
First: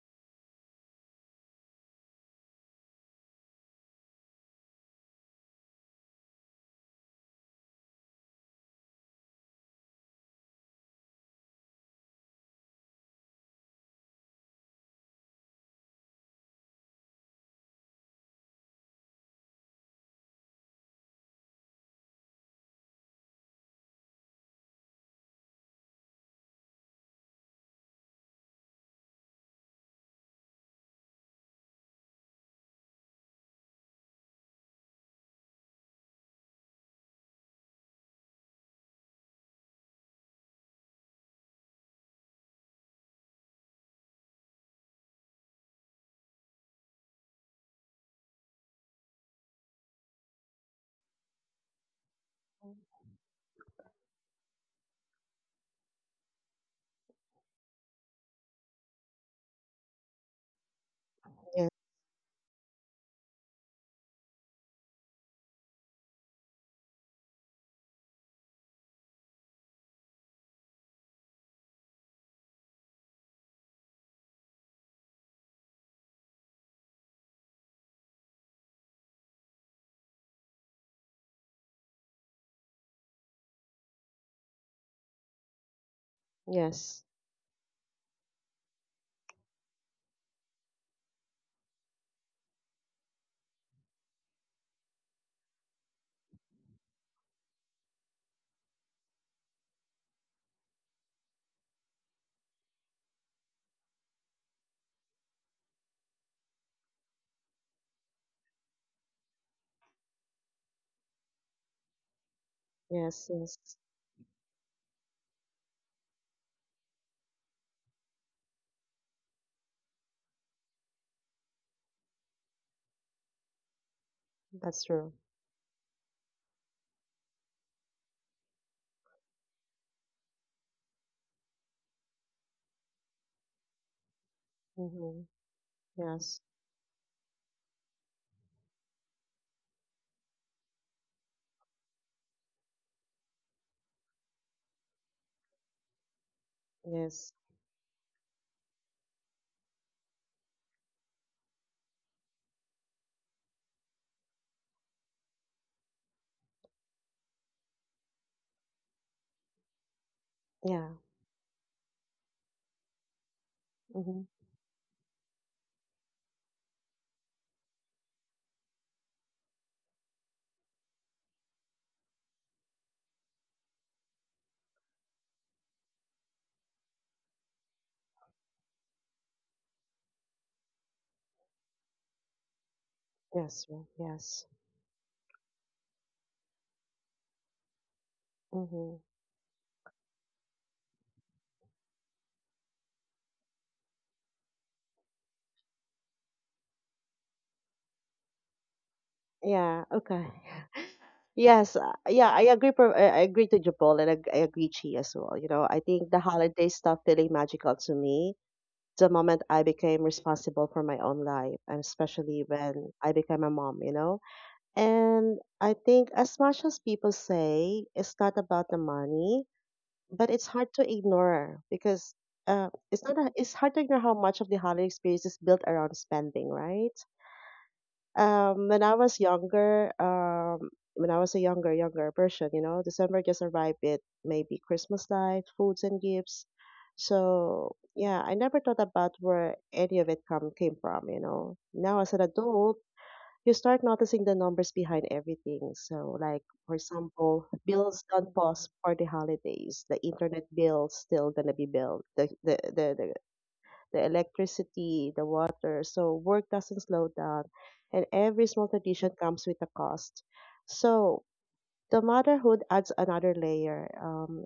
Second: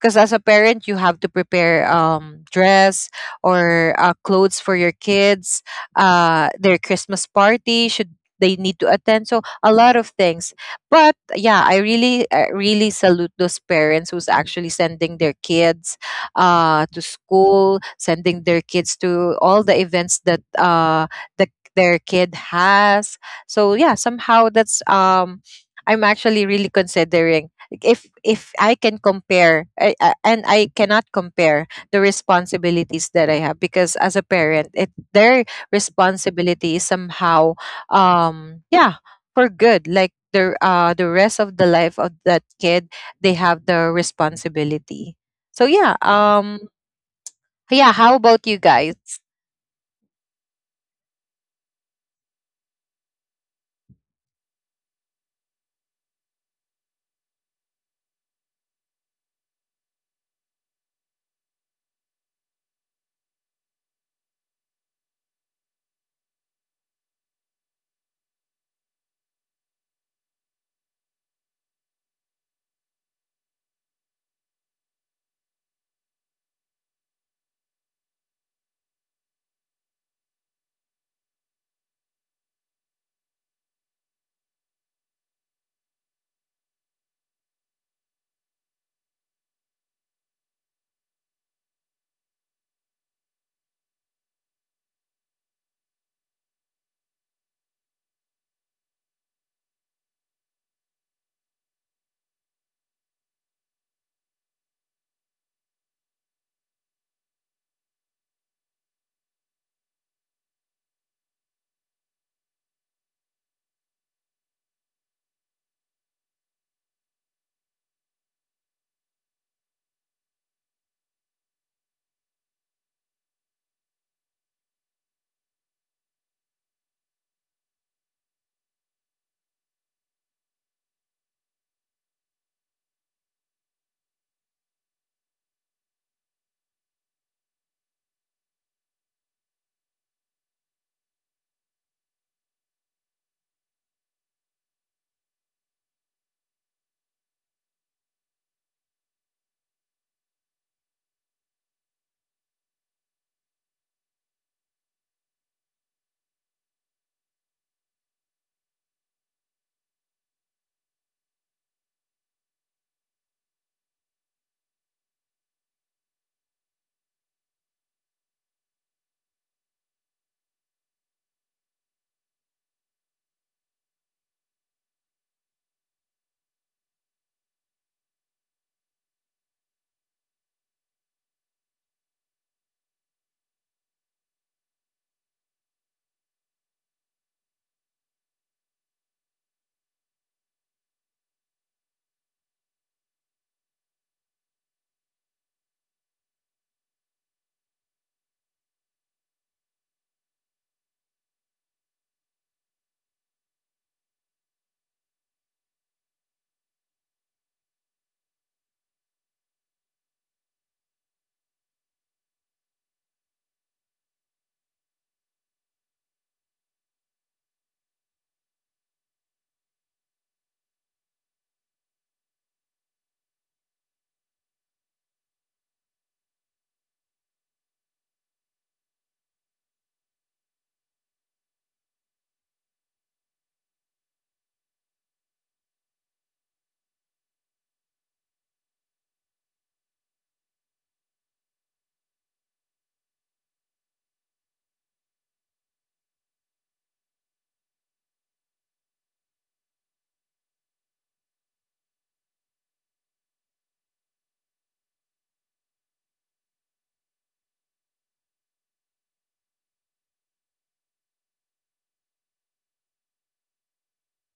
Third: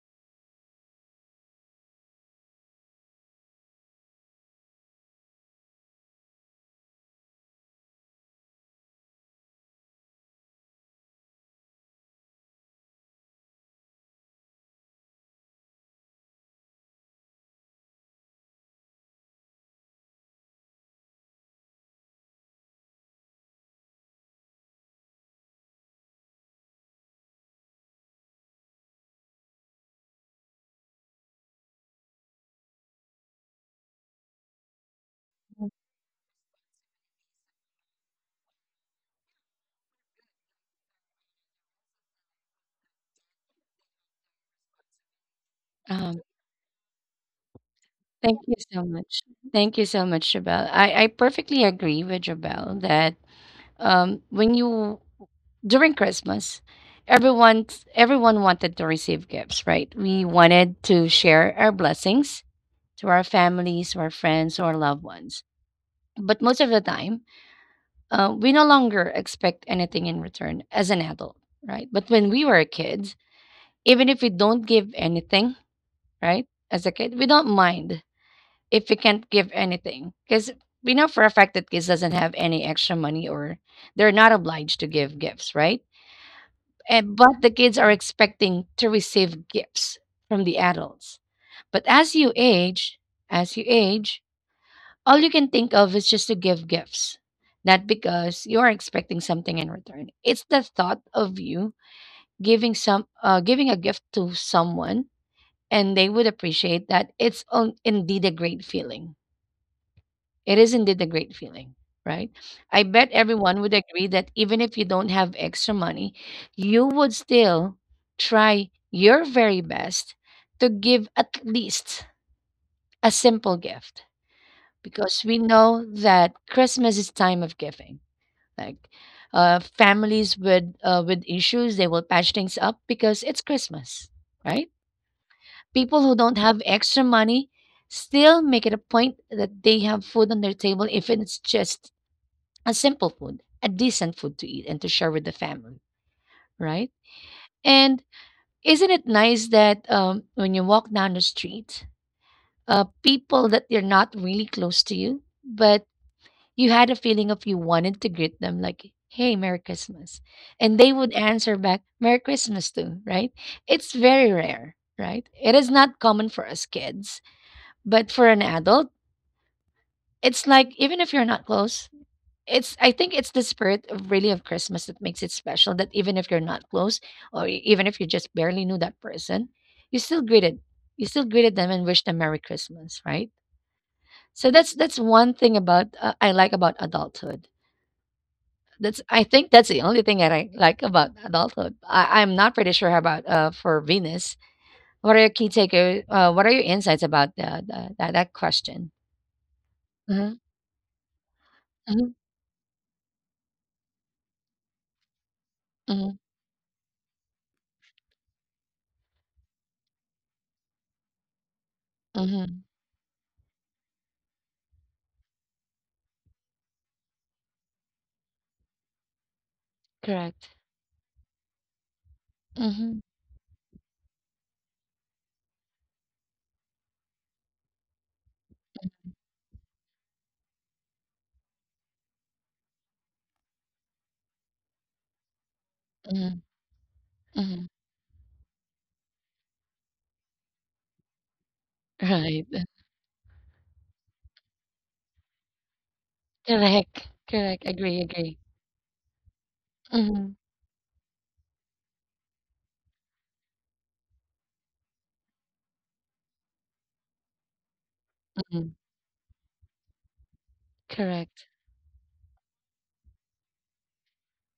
[SPEAKER 2] because as a parent you have to prepare, dress or clothes for your kids, their Christmas party should, they need to attend, so a lot of things. But yeah, I really salute those parents who's actually sending their kids to school, sending their kids to all the events that the, their kid has. So yeah, somehow that's I'm actually really considering, like, if I can compare I- and I cannot compare the responsibilities that I have because as a parent, it their responsibility is somehow um, yeah for good, like the rest of the life of that kid, they have the responsibility. So yeah,
[SPEAKER 1] Um,
[SPEAKER 2] yeah, how
[SPEAKER 1] thank you
[SPEAKER 2] about you
[SPEAKER 1] so
[SPEAKER 2] guys?
[SPEAKER 1] much. Thank you so much, Jabel. I perfectly agree with Jabel that when you during Christmas, everyone everyone wanted to receive gifts, right? We wanted to share
[SPEAKER 3] Yeah.
[SPEAKER 1] our blessings to our families, to our friends, or loved ones. But most of the time, we no longer expect anything in return as an adult, right? But when we were kids, even if we don't give anything, right? As a kid, we don't mind if we can't give anything because we know for a fact that kids doesn't have any extra money or they're not obliged to give gifts, right?
[SPEAKER 3] Yes.
[SPEAKER 1] And but the kids are expecting to receive gifts from the adults. But as you age, all you can think of is just to give gifts, not because you are expecting something in return. It's the thought of you giving a gift to someone and they would appreciate that it's on, indeed a great feeling. It is indeed a great feeling, right? I bet
[SPEAKER 3] Yes.
[SPEAKER 1] everyone would
[SPEAKER 3] Yes.
[SPEAKER 1] agree that even if you don't have extra money, you would still try your very best to give at least a simple gift
[SPEAKER 3] That's true.
[SPEAKER 1] because we know that Christmas is time of giving. Like families with issues, they will patch things up because it's Christmas, right?
[SPEAKER 3] Mm-hmm.
[SPEAKER 1] People who don't
[SPEAKER 3] Yes.
[SPEAKER 1] have extra money still make it a point that they have food on their table if it's just a simple food, a decent food to eat and to share with the family, right?
[SPEAKER 3] Yes.
[SPEAKER 1] And isn't it nice that when you walk down the street, people that you're not really close to you, but you had a feeling of you wanted to greet them, like, hey, Merry Christmas. And they
[SPEAKER 3] Yeah.
[SPEAKER 1] would answer back, Merry Christmas too, right? It's
[SPEAKER 3] Mm-hmm.
[SPEAKER 1] very rare, right? It is not common for us kids. But for an adult, it's like even if you're not close, it's I think it's the spirit of really of Christmas that makes it special that even if you're not close or even if you just barely knew that person, you still greeted you still greeted them and wished them Merry Christmas, right?
[SPEAKER 3] Yes.
[SPEAKER 1] So
[SPEAKER 3] Yes.
[SPEAKER 1] that's one thing about I like about adulthood. That's
[SPEAKER 3] Mm-hmm.
[SPEAKER 1] I think that's the only thing that I like about adulthood. I'm not pretty sure about for Venus. What are your key takeaways? What are your insights about that that question?
[SPEAKER 3] Yeah.
[SPEAKER 1] Mm-hmm,
[SPEAKER 3] Okay. Yes, uh,
[SPEAKER 1] mm-hmm,
[SPEAKER 3] yeah, I agree. I agree to Jabol, and I agree Chi as well. You know, I
[SPEAKER 1] mm-hmm,
[SPEAKER 3] think the holiday stopped feeling magical to me the moment I became responsible for my own life, and especially
[SPEAKER 1] mm-hmm.
[SPEAKER 3] when I became a mom. You know, and I think as much as people say it's not about the money, but
[SPEAKER 1] Correct.
[SPEAKER 3] it's hard to ignore because
[SPEAKER 1] Mhm,
[SPEAKER 3] it's not. A, it's hard to ignore how much of the holiday experience is built around spending, right? When I was younger, when I was a younger person, you know, December just arrived with maybe Christmas light, foods and
[SPEAKER 1] mhm,
[SPEAKER 3] gifts.
[SPEAKER 1] mhm.
[SPEAKER 3] So yeah, I never thought about where any of it come came from, you know. Now as an
[SPEAKER 1] Right.
[SPEAKER 3] adult, you start noticing the numbers behind everything. So like for
[SPEAKER 1] Correct.
[SPEAKER 3] example,
[SPEAKER 1] Correct. Agree,
[SPEAKER 3] bills
[SPEAKER 1] agree.
[SPEAKER 3] don't pause for the holidays. The
[SPEAKER 1] Mhm,
[SPEAKER 3] internet bill still gonna be billed. The the electricity, the water. So work doesn't slow down, and every
[SPEAKER 1] mhm.
[SPEAKER 3] small tradition comes with a cost. So
[SPEAKER 1] Correct.
[SPEAKER 3] the motherhood adds another layer.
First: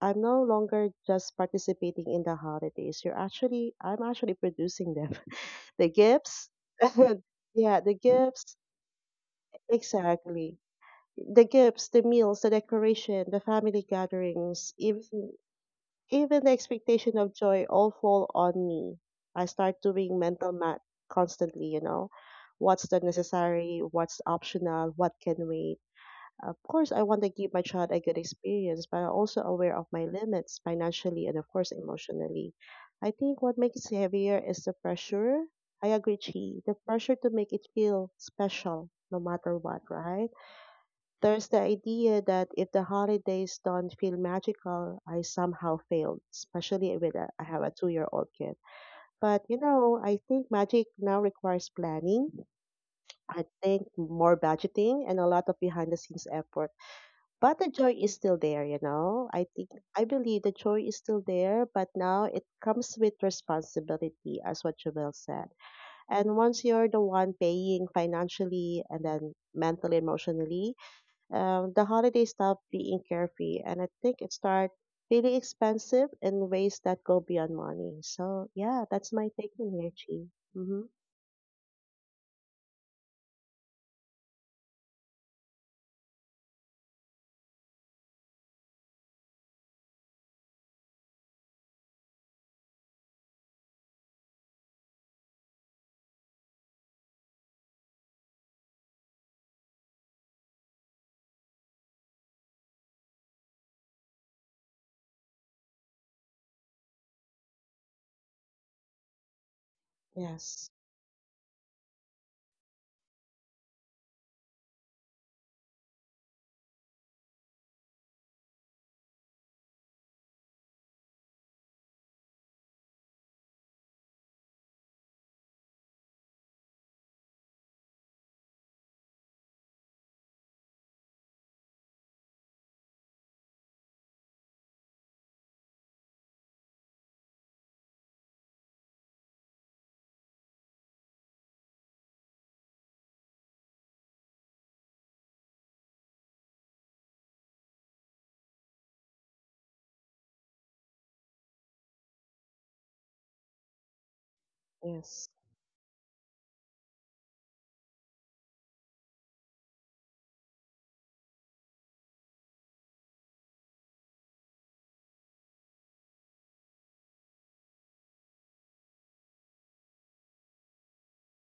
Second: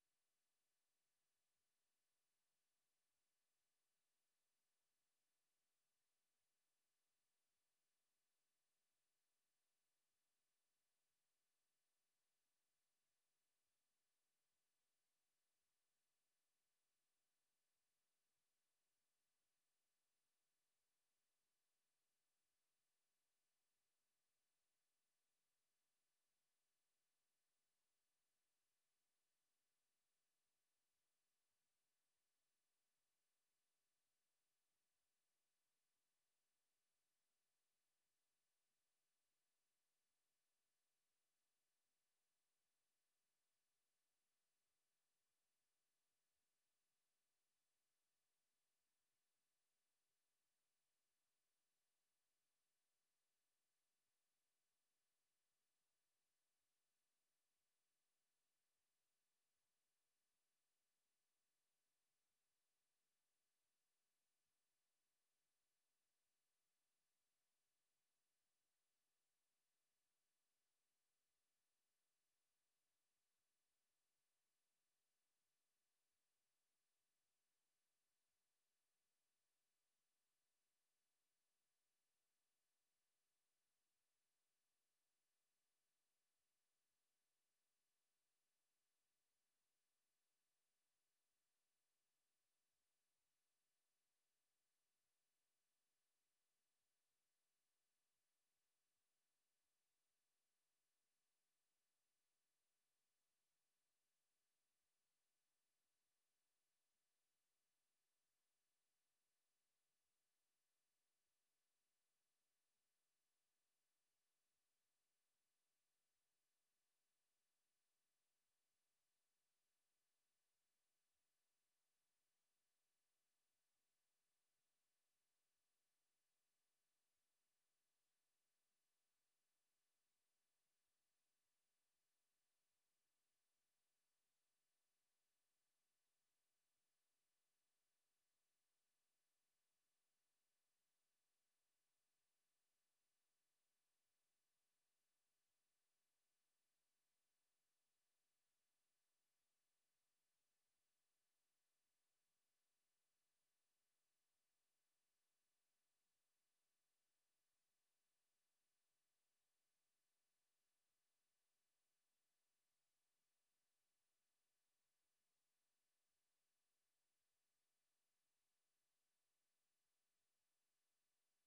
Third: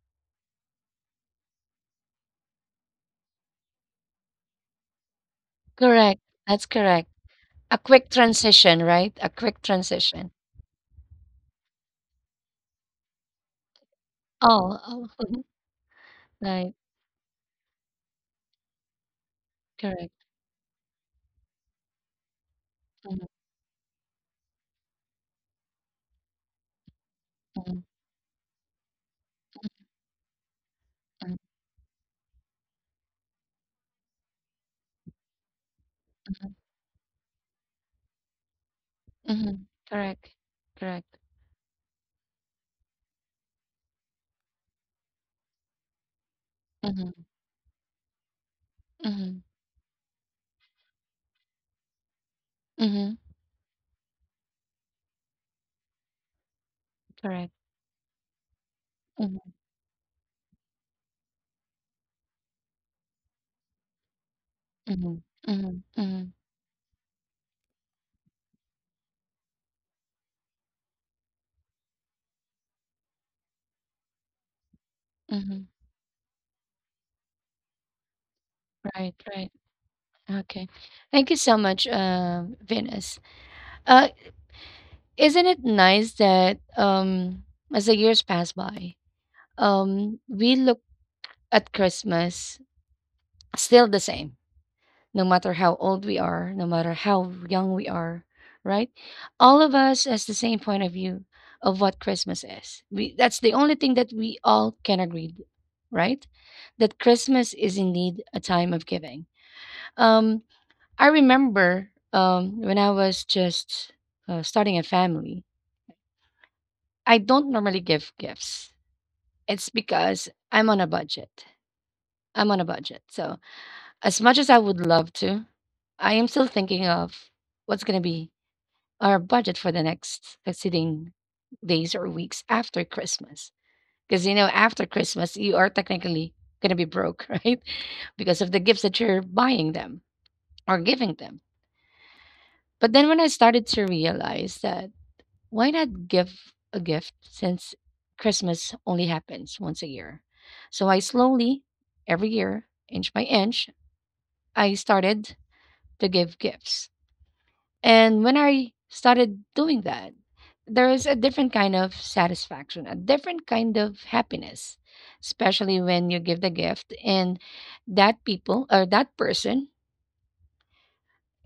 [SPEAKER 3] I'm no longer just participating in the holidays. I'm actually producing them. The
[SPEAKER 1] Correct.
[SPEAKER 3] gifts,
[SPEAKER 1] That's correct. A
[SPEAKER 3] yeah, the
[SPEAKER 1] quick
[SPEAKER 3] gifts,
[SPEAKER 1] transition, right? A quick transition.
[SPEAKER 3] exactly. The gifts, the meals, the decoration, the family gatherings,
[SPEAKER 1] Oh, oh.
[SPEAKER 3] even
[SPEAKER 1] Mhm.
[SPEAKER 3] the
[SPEAKER 1] Right.
[SPEAKER 3] expectation of joy all fall on me. I start
[SPEAKER 1] Correct.
[SPEAKER 3] doing mental math constantly, you know. What's the
[SPEAKER 1] Mhm,
[SPEAKER 3] necessary? What's optional? What can wait? Of course, I want to give my
[SPEAKER 1] mhm,
[SPEAKER 3] child a good experience, but I'm also aware of my limits financially and,
[SPEAKER 1] mhm,
[SPEAKER 3] of course, emotionally. I think what makes it heavier is the pressure. I agree,
[SPEAKER 1] mhm,
[SPEAKER 3] Chi. The pressure to make it feel special no matter
[SPEAKER 1] mhm.
[SPEAKER 3] what, right?
[SPEAKER 1] Correct. Correct.
[SPEAKER 3] There's the idea that if the holidays don't feel magical, I somehow failed, especially with
[SPEAKER 1] Mhm,
[SPEAKER 3] a, I have a 2 year old kid.
[SPEAKER 1] mhm,
[SPEAKER 3] But you know, I think magic now requires planning.
[SPEAKER 1] mhm.
[SPEAKER 3] I think more budgeting and a lot of behind the scenes effort.
[SPEAKER 1] Correct.
[SPEAKER 3] But the joy is still there, you know. I
[SPEAKER 1] Mhm,
[SPEAKER 3] think I believe the joy is still there, but now it comes with responsibility, as what Jubel
[SPEAKER 1] mhm,
[SPEAKER 3] said.
[SPEAKER 1] mhm, mhm,
[SPEAKER 3] And once you're the one paying financially and then mentally, emotionally, the holidays stop being carefree, and I think it start feeling
[SPEAKER 1] mhm.
[SPEAKER 3] expensive in ways that go beyond money. So yeah, that's
[SPEAKER 1] Right,
[SPEAKER 3] my take
[SPEAKER 1] right.
[SPEAKER 3] on here, Chi.
[SPEAKER 1] Okay.
[SPEAKER 3] Mm-hmm.
[SPEAKER 1] Thank you so much, Venus. Uh, Isn't it nice that as the years pass by, we look at Christmas still the same, no matter how old we are, no matter how young we are, right? All of us has the same point of view of what Christmas is. We, that's the only thing that we all can agree, right? That Christmas is indeed a time of giving. Um,
[SPEAKER 3] Yes,
[SPEAKER 1] I remember when I was just starting a family, I don't normally give gifts. It's because I'm on a budget. I'm on a budget. So, as much as I would love to, I am still thinking of what's going to be our budget for the next succeeding days or weeks after Christmas. Because, you know, after Christmas, you are technically going to be broke, right? Because of the gifts that you're buying them or giving them. But then when I started to realize that why not give a gift since Christmas only happens once a year? So I slowly, every year, inch by inch, I
[SPEAKER 3] yes,
[SPEAKER 1] started to give gifts. And when I started doing that, there is a different kind of satisfaction, a different kind of happiness, especially when you give the gift and that people or that person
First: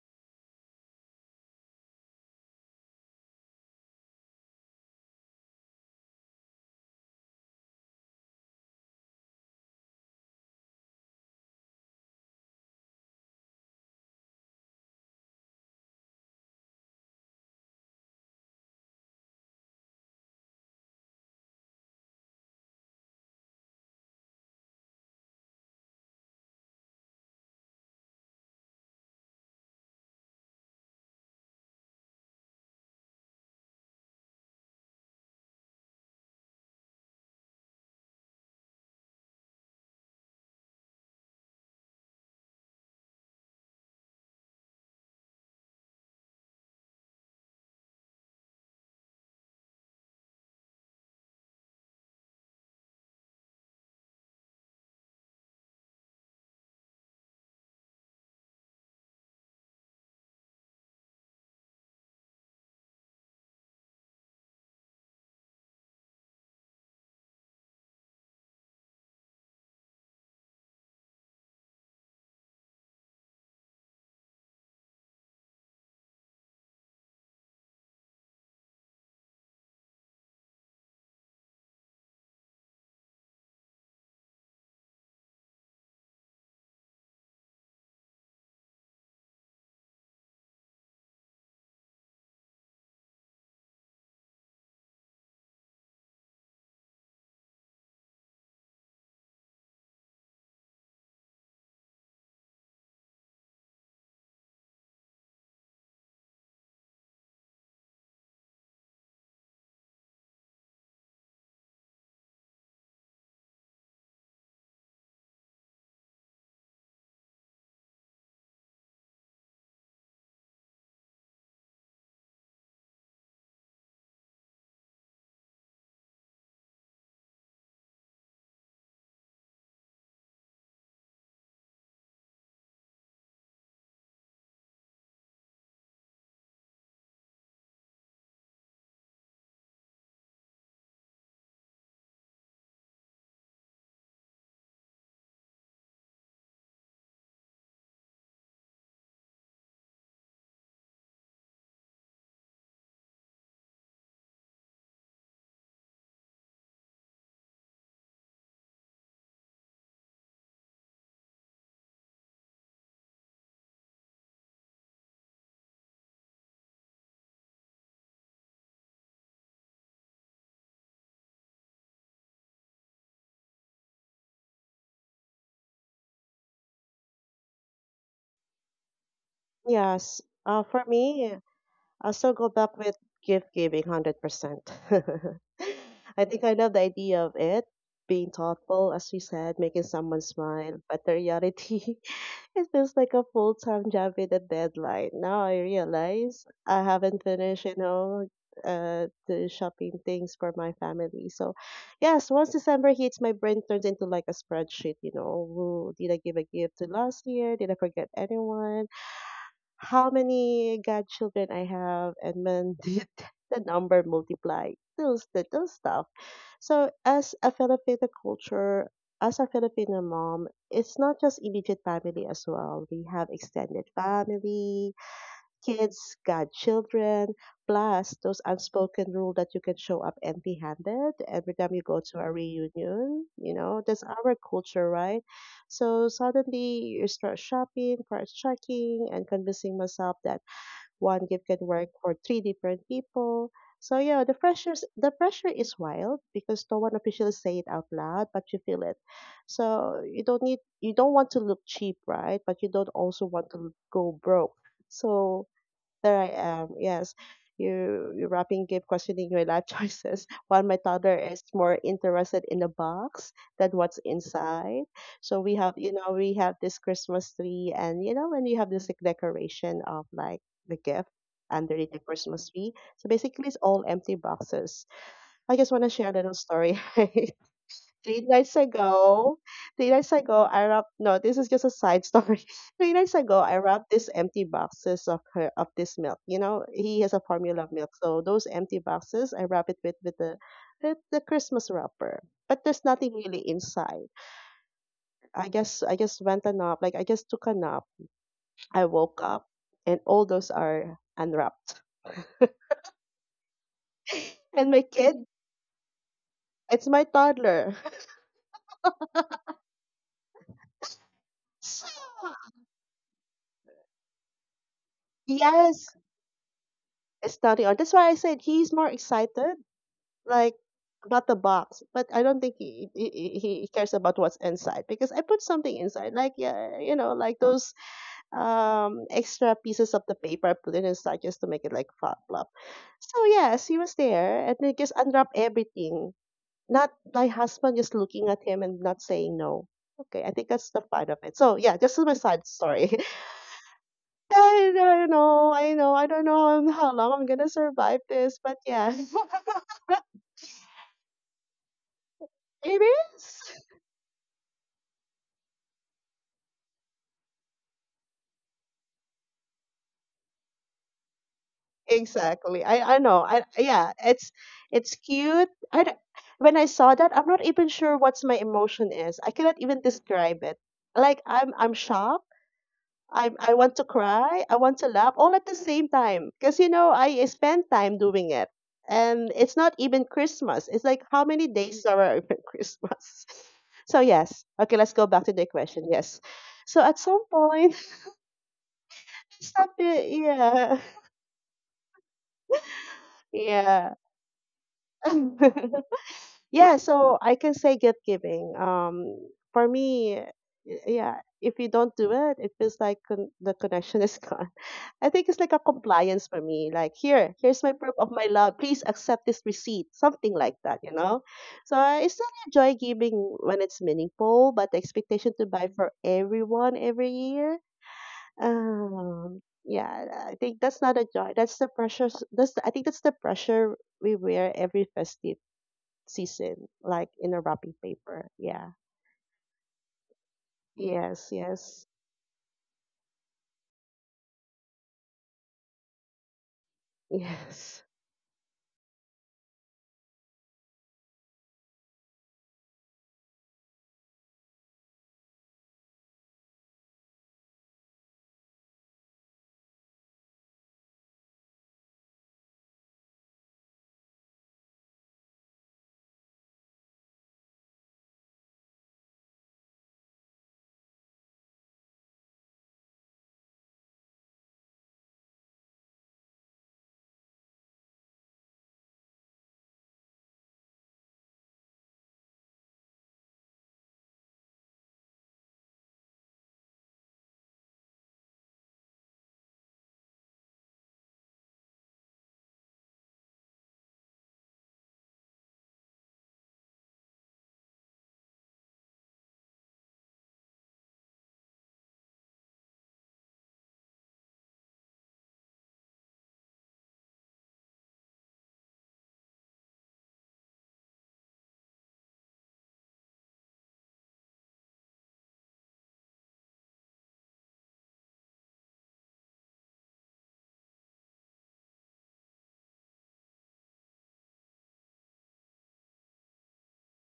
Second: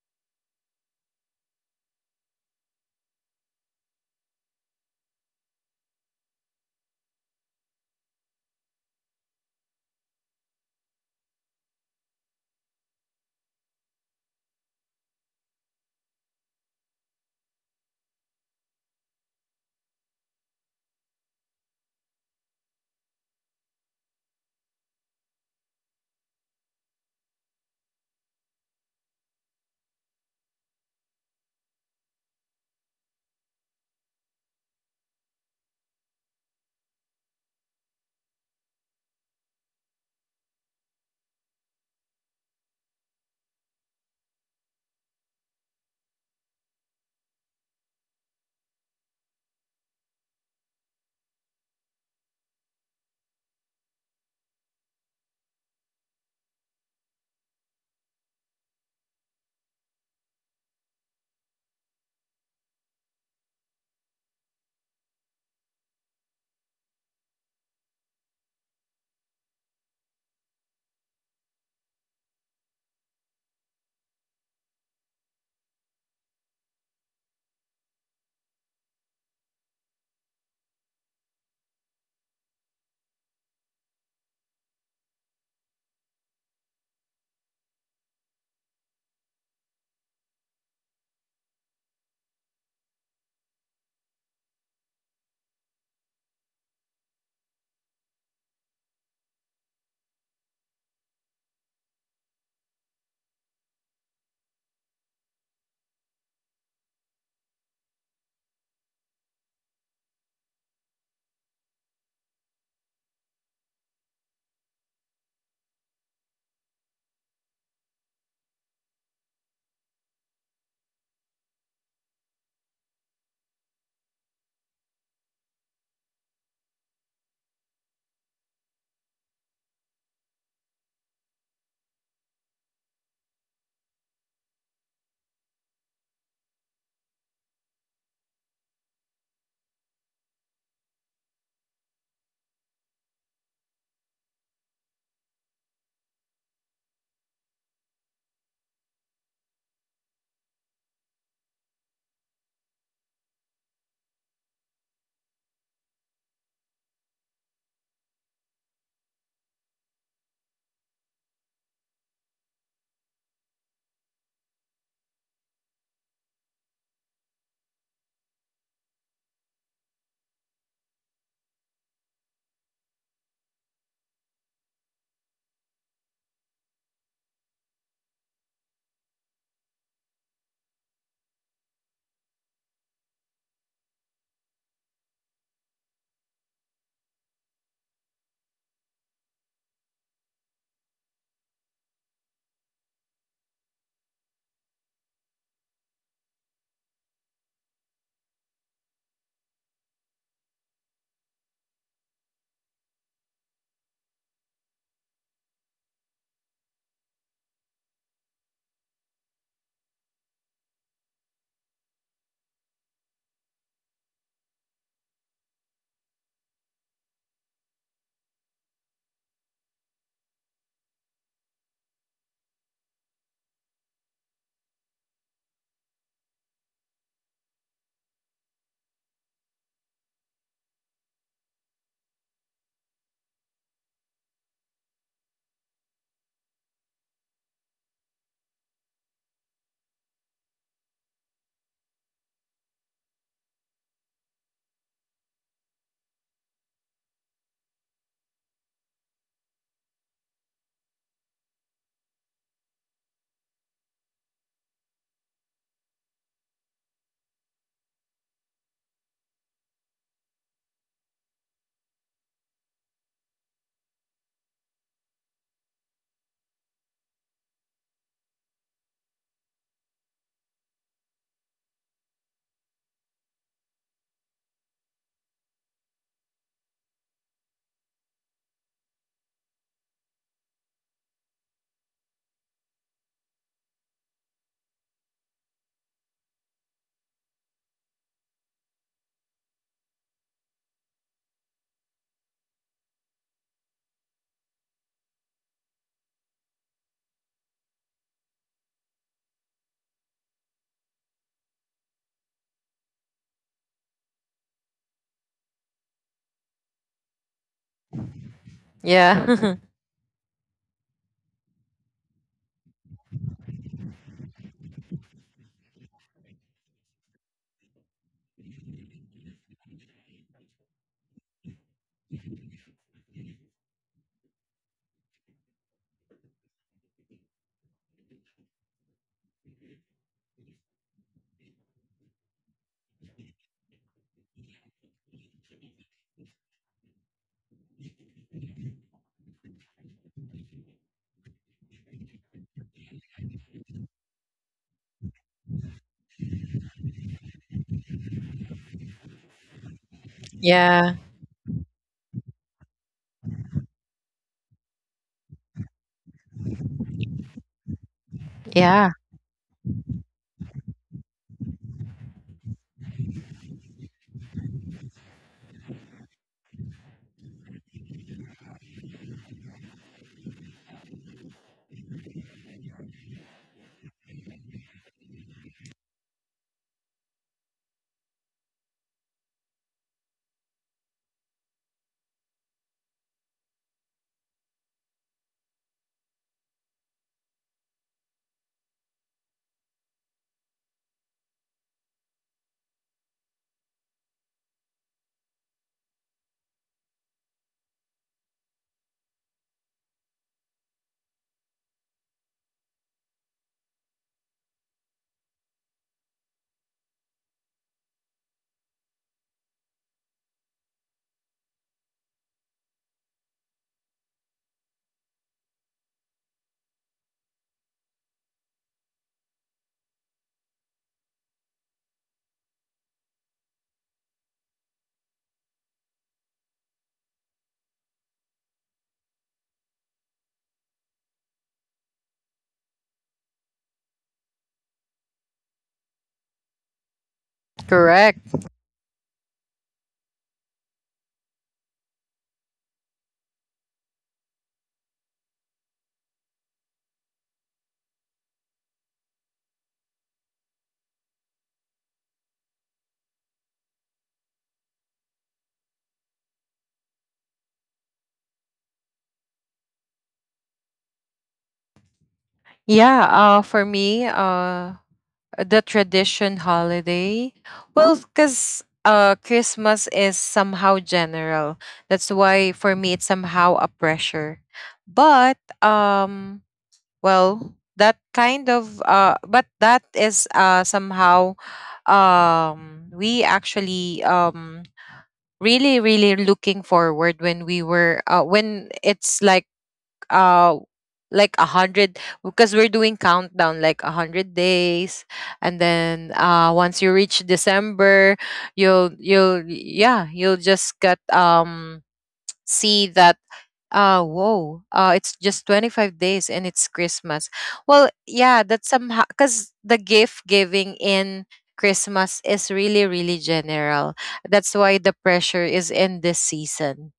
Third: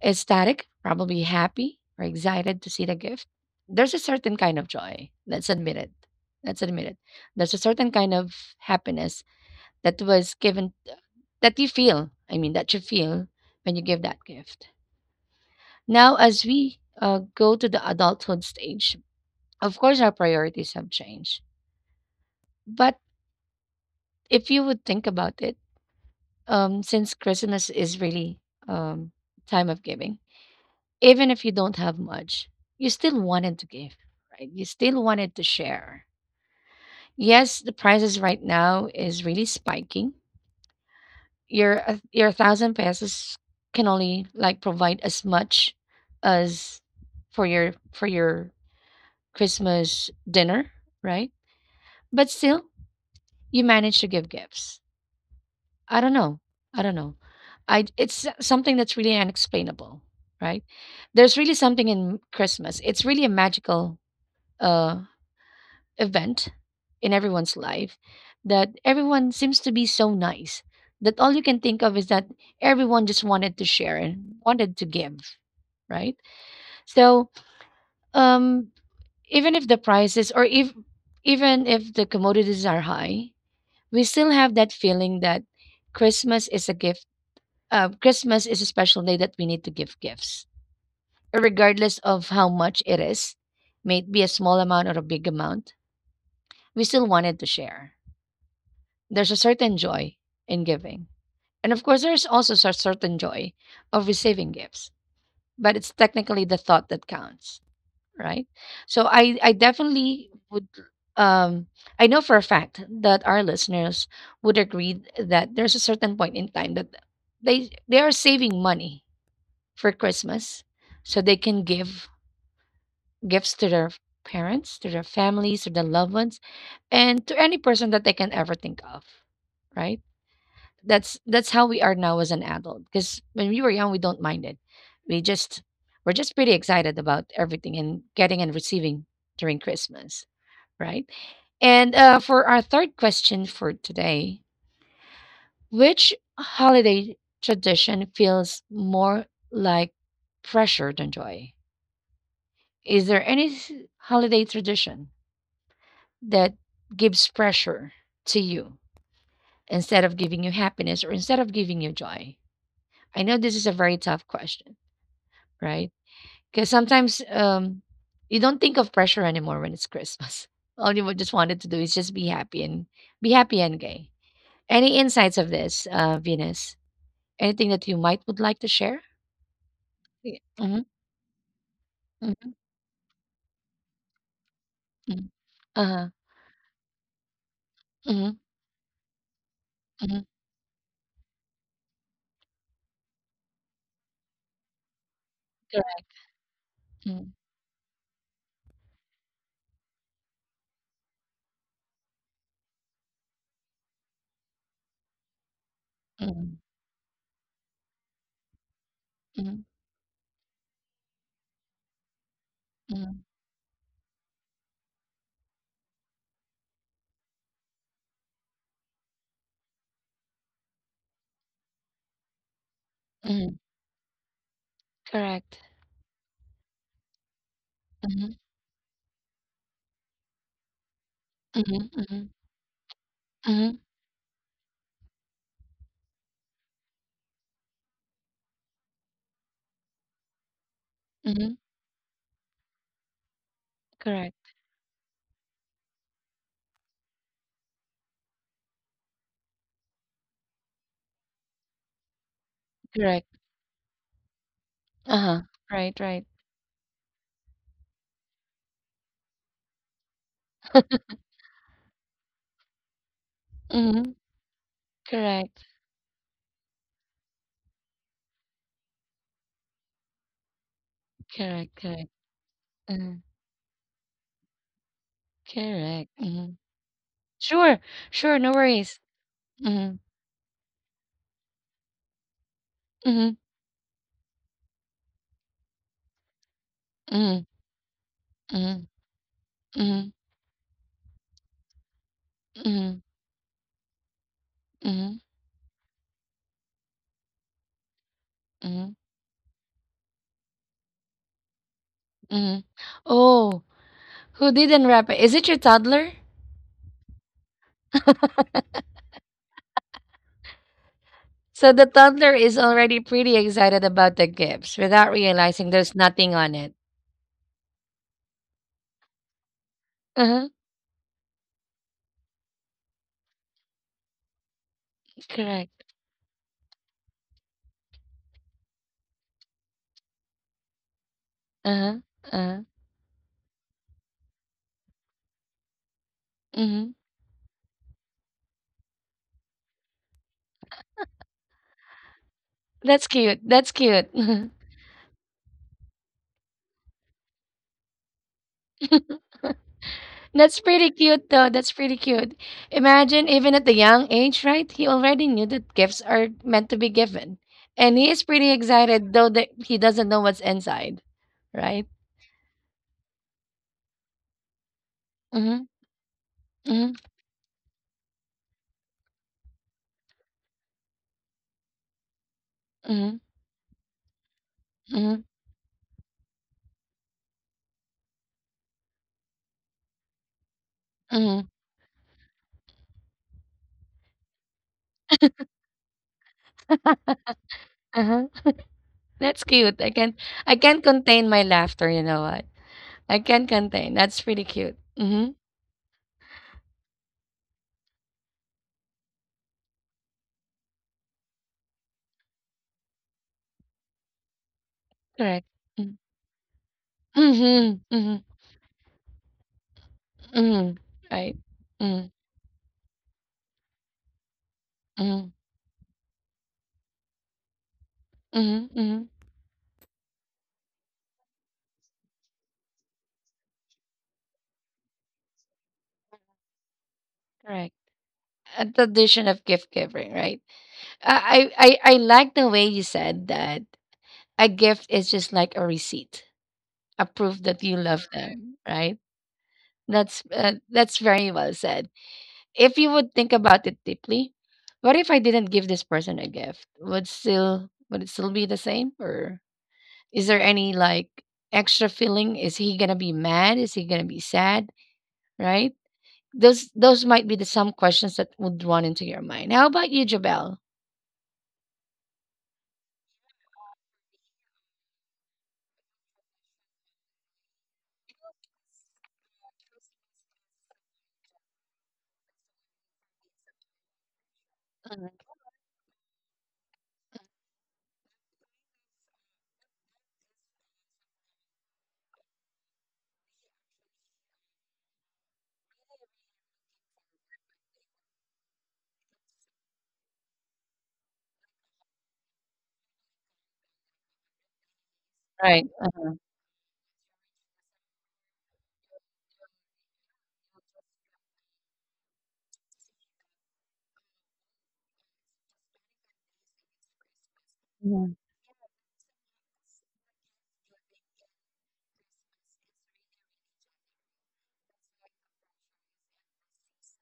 [SPEAKER 1] ecstatic, probably happy or excited to see the gift. There's a certain kind of joy. Let's admit it. There's a certain kind of happiness that was given, that you feel, I mean, that you feel when you give that gift. Now, as we go to the adulthood stage, of course, our priorities have changed. But if you would think about it, since Christmas is really um, time of giving, even if you don't have much, you still wanted to give, right? You still wanted to share. Yes, the prices right now is really spiking. Your thousand pesos can only like provide as much as for your Christmas dinner, right? But still, you manage to give gifts. I don't know. I don't know. I it's something that's really unexplainable, right? There's really something in Christmas. It's really a magical uh event in everyone's life that everyone seems to be so nice that all you can think of is that everyone just wanted to share and wanted to give, right? So um even if the prices or if even if the commodities are high, we still have that feeling that Christmas is a gift. Christmas is a special day that we need to give gifts regardless of how much it is, may it be a small amount or a big amount, we still wanted to share. There's a certain joy in giving. And of course, there's also a certain joy of receiving gifts, but it's technically the thought that counts, right? So I definitely would, um, I know for a fact that our listeners would agree that there's a certain point in time that they are saving money for Christmas so they can give gifts to their parents, to their families, to their loved ones, and to any person that they can ever think of, right? That's how we are now as an adult. Because when we were young, we don't mind it. We just we're just pretty excited about everything and getting and receiving during Christmas, right? And for our third question for today, which holiday tradition feels more like pressure than joy? Is there any holiday tradition that gives pressure to you instead of giving you happiness or instead of giving you joy? I know this is a very tough question. Right? Because sometimes you don't think of pressure anymore when it's Christmas. All you would just wanted to do is just be happy and gay. Any insights of this, Venus? Anything that you might would like to share?
[SPEAKER 3] yes.
[SPEAKER 1] Yeah.
[SPEAKER 3] For
[SPEAKER 1] Mhm,
[SPEAKER 3] me, I'll still go
[SPEAKER 1] mhm,
[SPEAKER 3] back with gift giving, hundred percent.
[SPEAKER 1] mhm. Uh-huh.
[SPEAKER 3] I think I love the idea of it, being
[SPEAKER 1] Mhm,
[SPEAKER 3] thoughtful, as we said, making someone
[SPEAKER 1] mhm.
[SPEAKER 3] smile. But the reality. It feels like a full-time job with a deadline. Now I
[SPEAKER 1] Correct.
[SPEAKER 3] realize I
[SPEAKER 1] Mhm, mhm,
[SPEAKER 3] haven't
[SPEAKER 1] mhm, mhm,
[SPEAKER 3] finished, the shopping things for my family. So, yes, once December hits, my brain turns into like a spreadsheet. You know, who did I give
[SPEAKER 1] mhm.
[SPEAKER 3] a gift to last year? Did I forget anyone? How many godchildren I have, and when did the number multiply? Those stuff. So as a Filipino culture, as a Filipino mom, it's not just immediate family as well. We have extended family,
[SPEAKER 1] Correct.
[SPEAKER 3] kids, godchildren, plus
[SPEAKER 1] Mhm,
[SPEAKER 3] those unspoken rule that you can show up empty handed every time you
[SPEAKER 1] mhm,
[SPEAKER 3] go to a
[SPEAKER 1] mhm,
[SPEAKER 3] reunion. You
[SPEAKER 1] mhm,
[SPEAKER 3] know, that's our culture, right? So suddenly you start shopping, price checking, and convincing myself that one gift
[SPEAKER 1] mhm.
[SPEAKER 3] can work for three different people. So yeah, the
[SPEAKER 1] Correct.
[SPEAKER 3] pressures the pressure is wild because no one officially say it out loud, but you feel it. So you don't want to look cheap, right? But you don't also
[SPEAKER 1] Correct.
[SPEAKER 3] want to go broke.
[SPEAKER 1] Uh-huh.
[SPEAKER 3] So
[SPEAKER 1] Right,
[SPEAKER 3] there
[SPEAKER 1] right.
[SPEAKER 3] I am. Yes. You rapping keep questioning your life choices while my toddler is more interested in the box than what's
[SPEAKER 1] Mm-hmm.
[SPEAKER 3] inside. So we
[SPEAKER 1] Correct.
[SPEAKER 3] have you know, we have this Christmas tree, and you know, when you have this like decoration of like the gift
[SPEAKER 1] Correct.
[SPEAKER 3] underneath the
[SPEAKER 1] Correct.
[SPEAKER 3] Christmas tree. So
[SPEAKER 1] Uh,
[SPEAKER 3] basically it's all empty boxes. I just wanna share
[SPEAKER 1] correct.
[SPEAKER 3] a little
[SPEAKER 1] Mm-hmm.
[SPEAKER 3] story.
[SPEAKER 1] Sure,
[SPEAKER 3] Three
[SPEAKER 1] sure, no
[SPEAKER 3] nights
[SPEAKER 1] worries.
[SPEAKER 3] ago, three
[SPEAKER 1] Mhm,
[SPEAKER 3] nights ago, I wrapped. No, this is just a side story. Three nights
[SPEAKER 1] mhm,
[SPEAKER 3] ago, I wrapped these empty boxes of her of this milk. You know, he has a
[SPEAKER 1] mhm,
[SPEAKER 3] formula milk, so those empty
[SPEAKER 1] mhm,
[SPEAKER 3] boxes, I wrap it with
[SPEAKER 1] mhm,
[SPEAKER 3] with the Christmas wrapper. But there's
[SPEAKER 1] mhm,
[SPEAKER 3] nothing really inside.
[SPEAKER 1] mhm,
[SPEAKER 3] I guess I just went a nap. Like I just took a nap. I
[SPEAKER 1] mhm,
[SPEAKER 3] woke up, and all those are unwrapped.
[SPEAKER 1] mhm. Oh, who
[SPEAKER 3] And my
[SPEAKER 1] didn't wrap it?
[SPEAKER 3] kid,
[SPEAKER 1] Is it your toddler?
[SPEAKER 3] it's my toddler.
[SPEAKER 2] Yeah.
[SPEAKER 1] So
[SPEAKER 3] So,
[SPEAKER 1] the toddler is already pretty excited about the gifts without realizing
[SPEAKER 3] yes,
[SPEAKER 1] there's nothing on it.
[SPEAKER 3] it's starting on. That's why I said he's more excited, like
[SPEAKER 1] Uh-huh,
[SPEAKER 3] not the box, but I don't think he cares about what's inside, because I put something
[SPEAKER 1] correct.
[SPEAKER 3] inside, like yeah, like those extra pieces of the paper. I put it inside just to make it like
[SPEAKER 1] Uh-huh,
[SPEAKER 3] flop flop.
[SPEAKER 1] uh-huh,
[SPEAKER 3] So yes, he was there and he just unwrapped everything. Not
[SPEAKER 1] mhm.
[SPEAKER 3] my husband, just looking at him and not saying no. Okay, I think that's the part of it. So yeah, just my side story.
[SPEAKER 1] That's cute. That's cute.
[SPEAKER 3] I don't know, how long I'm gonna survive this, but yeah.
[SPEAKER 1] That's
[SPEAKER 2] Yeah.
[SPEAKER 1] pretty cute, though. That's pretty cute.
[SPEAKER 3] It
[SPEAKER 1] Imagine, even
[SPEAKER 3] is.
[SPEAKER 1] at the young age, right? He already knew that gifts are meant to be given. And he is pretty
[SPEAKER 2] Yeah.
[SPEAKER 1] excited, though that he doesn't know what's inside, right?
[SPEAKER 3] Exactly. I know. I yeah, it's cute.
[SPEAKER 1] Mm-hmm.
[SPEAKER 3] I don't- When I
[SPEAKER 1] Mm-hmm.
[SPEAKER 3] saw that, I'm not even sure what's my emotion is. I cannot even describe it. Like I'm shocked.
[SPEAKER 1] Mm-hmm.
[SPEAKER 3] I want to cry. I want to laugh
[SPEAKER 1] Mm-hmm.
[SPEAKER 3] all at the same time, because I spend time doing it. And it's not even Christmas. It's like, how many
[SPEAKER 1] Mm-hmm.
[SPEAKER 3] days are even Christmas? So yes. Okay, let's go back to the question. Yes. So at some point.
[SPEAKER 1] Uh-huh. That's
[SPEAKER 3] Stop
[SPEAKER 1] cute. I
[SPEAKER 3] it.
[SPEAKER 1] can't I
[SPEAKER 3] Yeah.
[SPEAKER 1] can't contain my laughter, you know what? I can't
[SPEAKER 3] Yeah.
[SPEAKER 1] contain. That's pretty cute. Mm-hmm.
[SPEAKER 3] Yeah, so I can say gift giving. For me, yeah, if you don't do it, it feels like the connection is gone. I think it's
[SPEAKER 1] Correct.
[SPEAKER 3] like a
[SPEAKER 1] Mm-hmm.
[SPEAKER 3] compliance for me. Like here's my proof of
[SPEAKER 1] Mm-hmm.
[SPEAKER 3] my love. Please accept this receipt, something like
[SPEAKER 1] Mm-hmm.
[SPEAKER 3] that.
[SPEAKER 1] Right.
[SPEAKER 3] So I
[SPEAKER 1] Mm-hmm.
[SPEAKER 3] still enjoy giving when it's meaningful, but the
[SPEAKER 1] Mm-hmm.
[SPEAKER 3] expectation to buy for everyone every year,
[SPEAKER 1] Mm-hmm.
[SPEAKER 3] yeah, I think that's not a joy. That's the pressure. I think that's the pressure we wear every festive season, like in a wrapping
[SPEAKER 1] Correct.
[SPEAKER 3] paper.
[SPEAKER 1] A
[SPEAKER 3] Yeah.
[SPEAKER 1] tradition of gift giving, right?
[SPEAKER 3] Mm. Yes,
[SPEAKER 1] I, I
[SPEAKER 3] yes,
[SPEAKER 1] I I like the way you said that a gift is just like a receipt, a proof that you
[SPEAKER 3] yes,
[SPEAKER 1] love
[SPEAKER 2] Correct.
[SPEAKER 1] them, right? That's very well said. If you would think about it deeply, what if I didn't give this person a gift? Would still would it still be the same, or is there any like extra feeling? Is he gonna be mad? Is he gonna be sad? Right? Those might be the some questions that would run into your mind. How about you, Jabel?
[SPEAKER 2] Yeah, for me, the tradition holiday, well, because Christmas is somehow general, that's why for me it's somehow a pressure.
[SPEAKER 1] Mhm.
[SPEAKER 2] But that kind of but that is somehow, we actually really really looking forward when we were when it's uh like a hundred, because we're doing countdown like a hundred days. And
[SPEAKER 1] Right.
[SPEAKER 2] then once you reach December, you'll yeah, you'll just get, see that, whoa, it's just 25 days and it's Christmas. Well
[SPEAKER 1] Mhm.
[SPEAKER 2] yeah, that's somehow because the gift giving in Christmas is really really general, that's why the pressure is in this season.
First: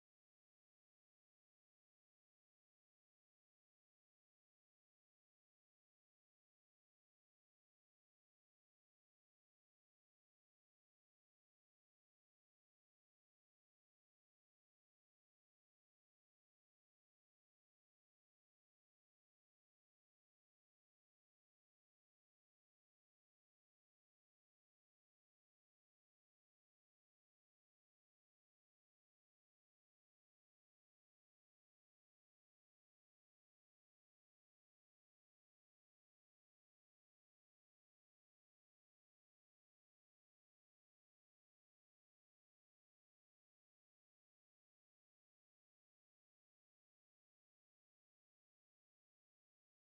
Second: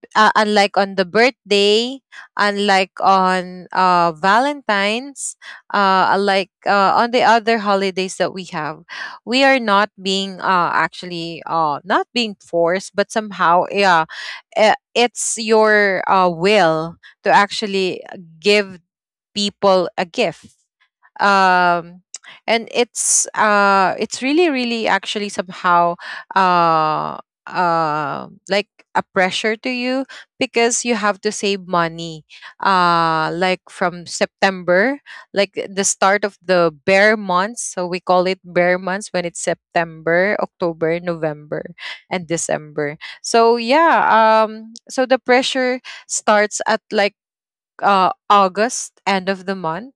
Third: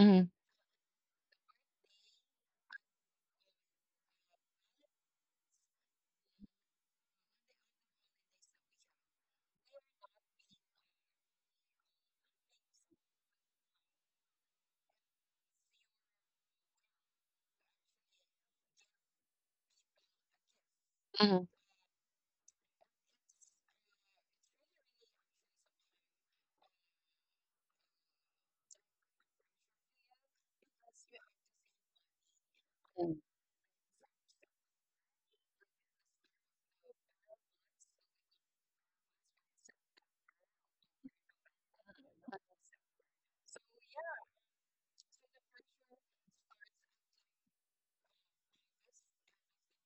[SPEAKER 1] Mhm.
[SPEAKER 2] Uh, unlike on the birthday, unlike on Valentine's, unlike on the other holidays that we have, we are not being actually not being forced, but somehow, yeah, it's your will to actually give people a gift.
[SPEAKER 1] Mhm.
[SPEAKER 2] Um and it's really really actually somehow uh like a pressure to you because you have to save money, like from September, like the start of the bear months, so we call it bear months when it's September, October, November, and December. So yeah, so the pressure starts at like August, end of the month.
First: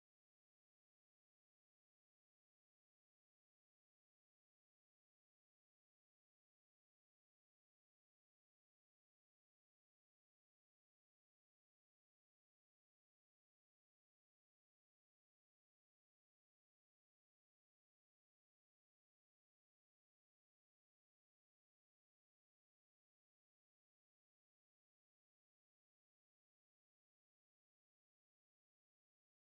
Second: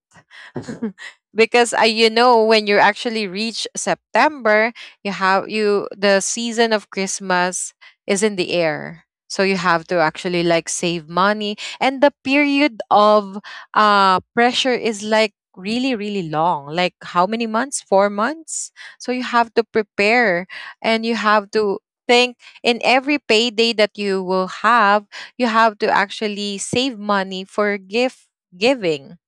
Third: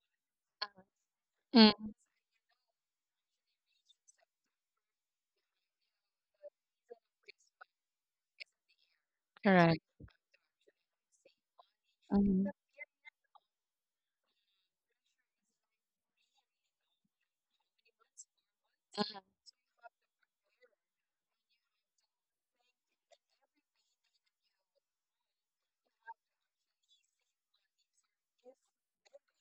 [SPEAKER 2] Because, I,
[SPEAKER 1] Mhm.
[SPEAKER 2] you know, when you actually reach September, you have you the season of Christmas is in the air. So you
[SPEAKER 1] Correct.
[SPEAKER 2] have to actually like save money, and the
[SPEAKER 1] Mhm.
[SPEAKER 2] period of pressure is like really really long, like how many months, 4 months. So you have to prepare, and you have to think, in every payday that you will have, you have to actually save money for gift giving.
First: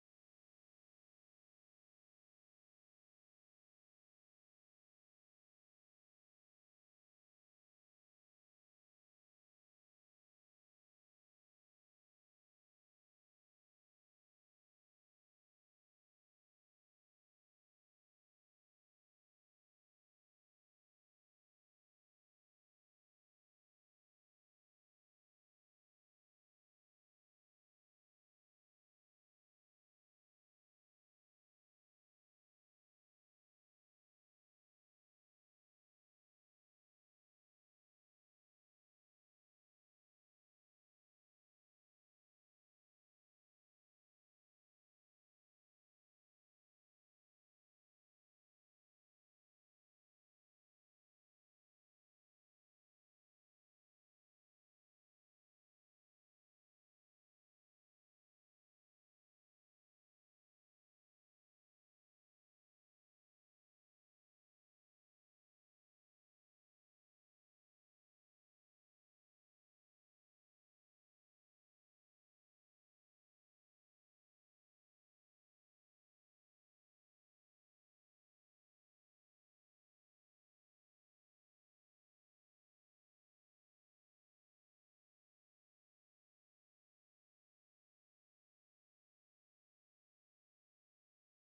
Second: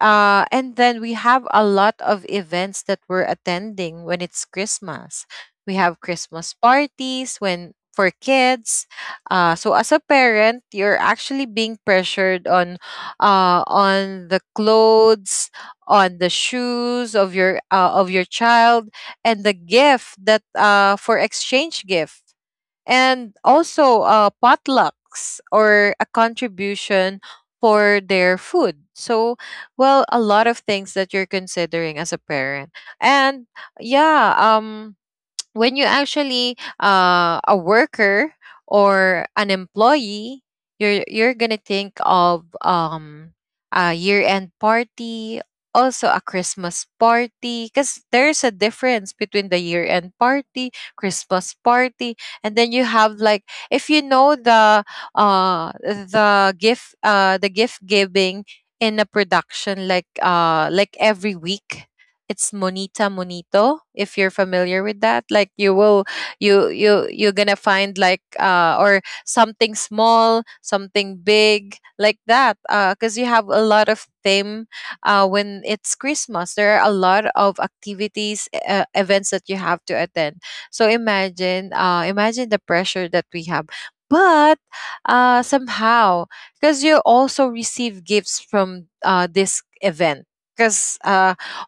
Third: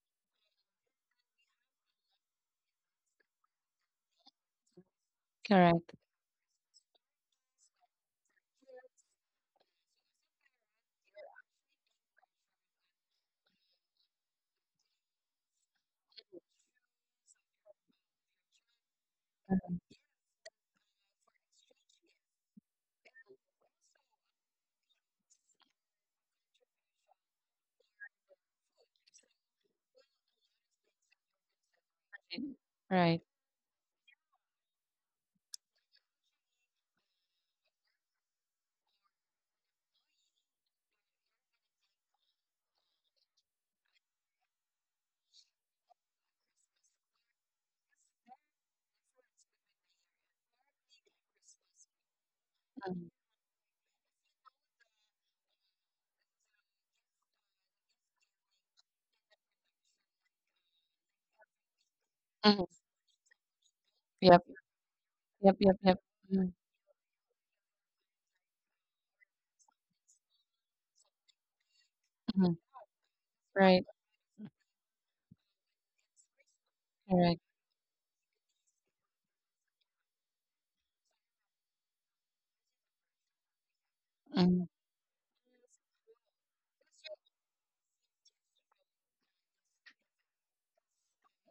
[SPEAKER 2] Uh, and then we have a lot of events that we're attending when it's Christmas. We
[SPEAKER 1] Correct.
[SPEAKER 2] have Christmas parties when for kids. So as a parent, you're actually being pressured on the clothes, on the shoes of your child, and the gift that for exchange gift, and also potlucks or a contribution for their food. So, well, a lot of things that you're considering as a parent.
[SPEAKER 1] Right.
[SPEAKER 2] And yeah, when you actually a worker or an employee, you're gonna think of a year-end party, also a Christmas party, because there's a difference between the year-end party, Christmas party. And then you
[SPEAKER 1] Mhm.
[SPEAKER 2] have like, if you know the gift, the gift giving in a production, like every week, it's
[SPEAKER 1] Mhm.
[SPEAKER 2] Monita Monito, if you're
[SPEAKER 1] Yep.
[SPEAKER 2] familiar with that. Like
[SPEAKER 1] Yep.
[SPEAKER 2] you
[SPEAKER 1] Yep. Yep.
[SPEAKER 2] will,
[SPEAKER 1] Mhm.
[SPEAKER 2] you you're gonna find like or something small, something big, like that.
[SPEAKER 1] Mhm.
[SPEAKER 2] Uh, because you have a
[SPEAKER 1] Right.
[SPEAKER 2] lot of theme when it's Christmas. There are a lot
[SPEAKER 1] Correct.
[SPEAKER 2] of activities, events that you have to attend. So imagine the pressure that we have. But
[SPEAKER 1] Mhm.
[SPEAKER 2] somehow, because you also receive gifts from this event, because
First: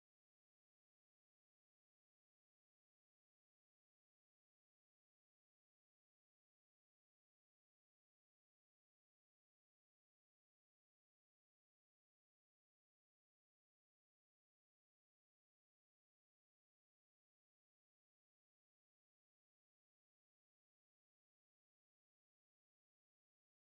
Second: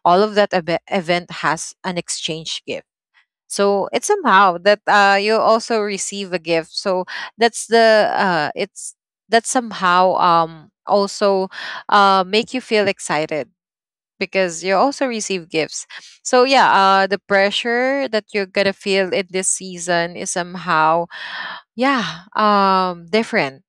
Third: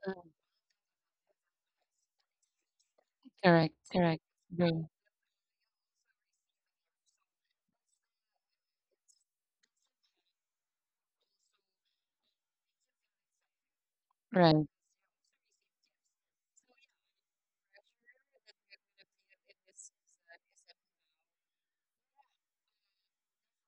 [SPEAKER 2] all of event has an exchange gift. So it's somehow that
[SPEAKER 1] Great.
[SPEAKER 2] you also receive a gift. So that's the it's that somehow also make you feel excited because you also receive gifts. So yeah, the pressure that you're gonna feel in this season is somehow, yeah, different.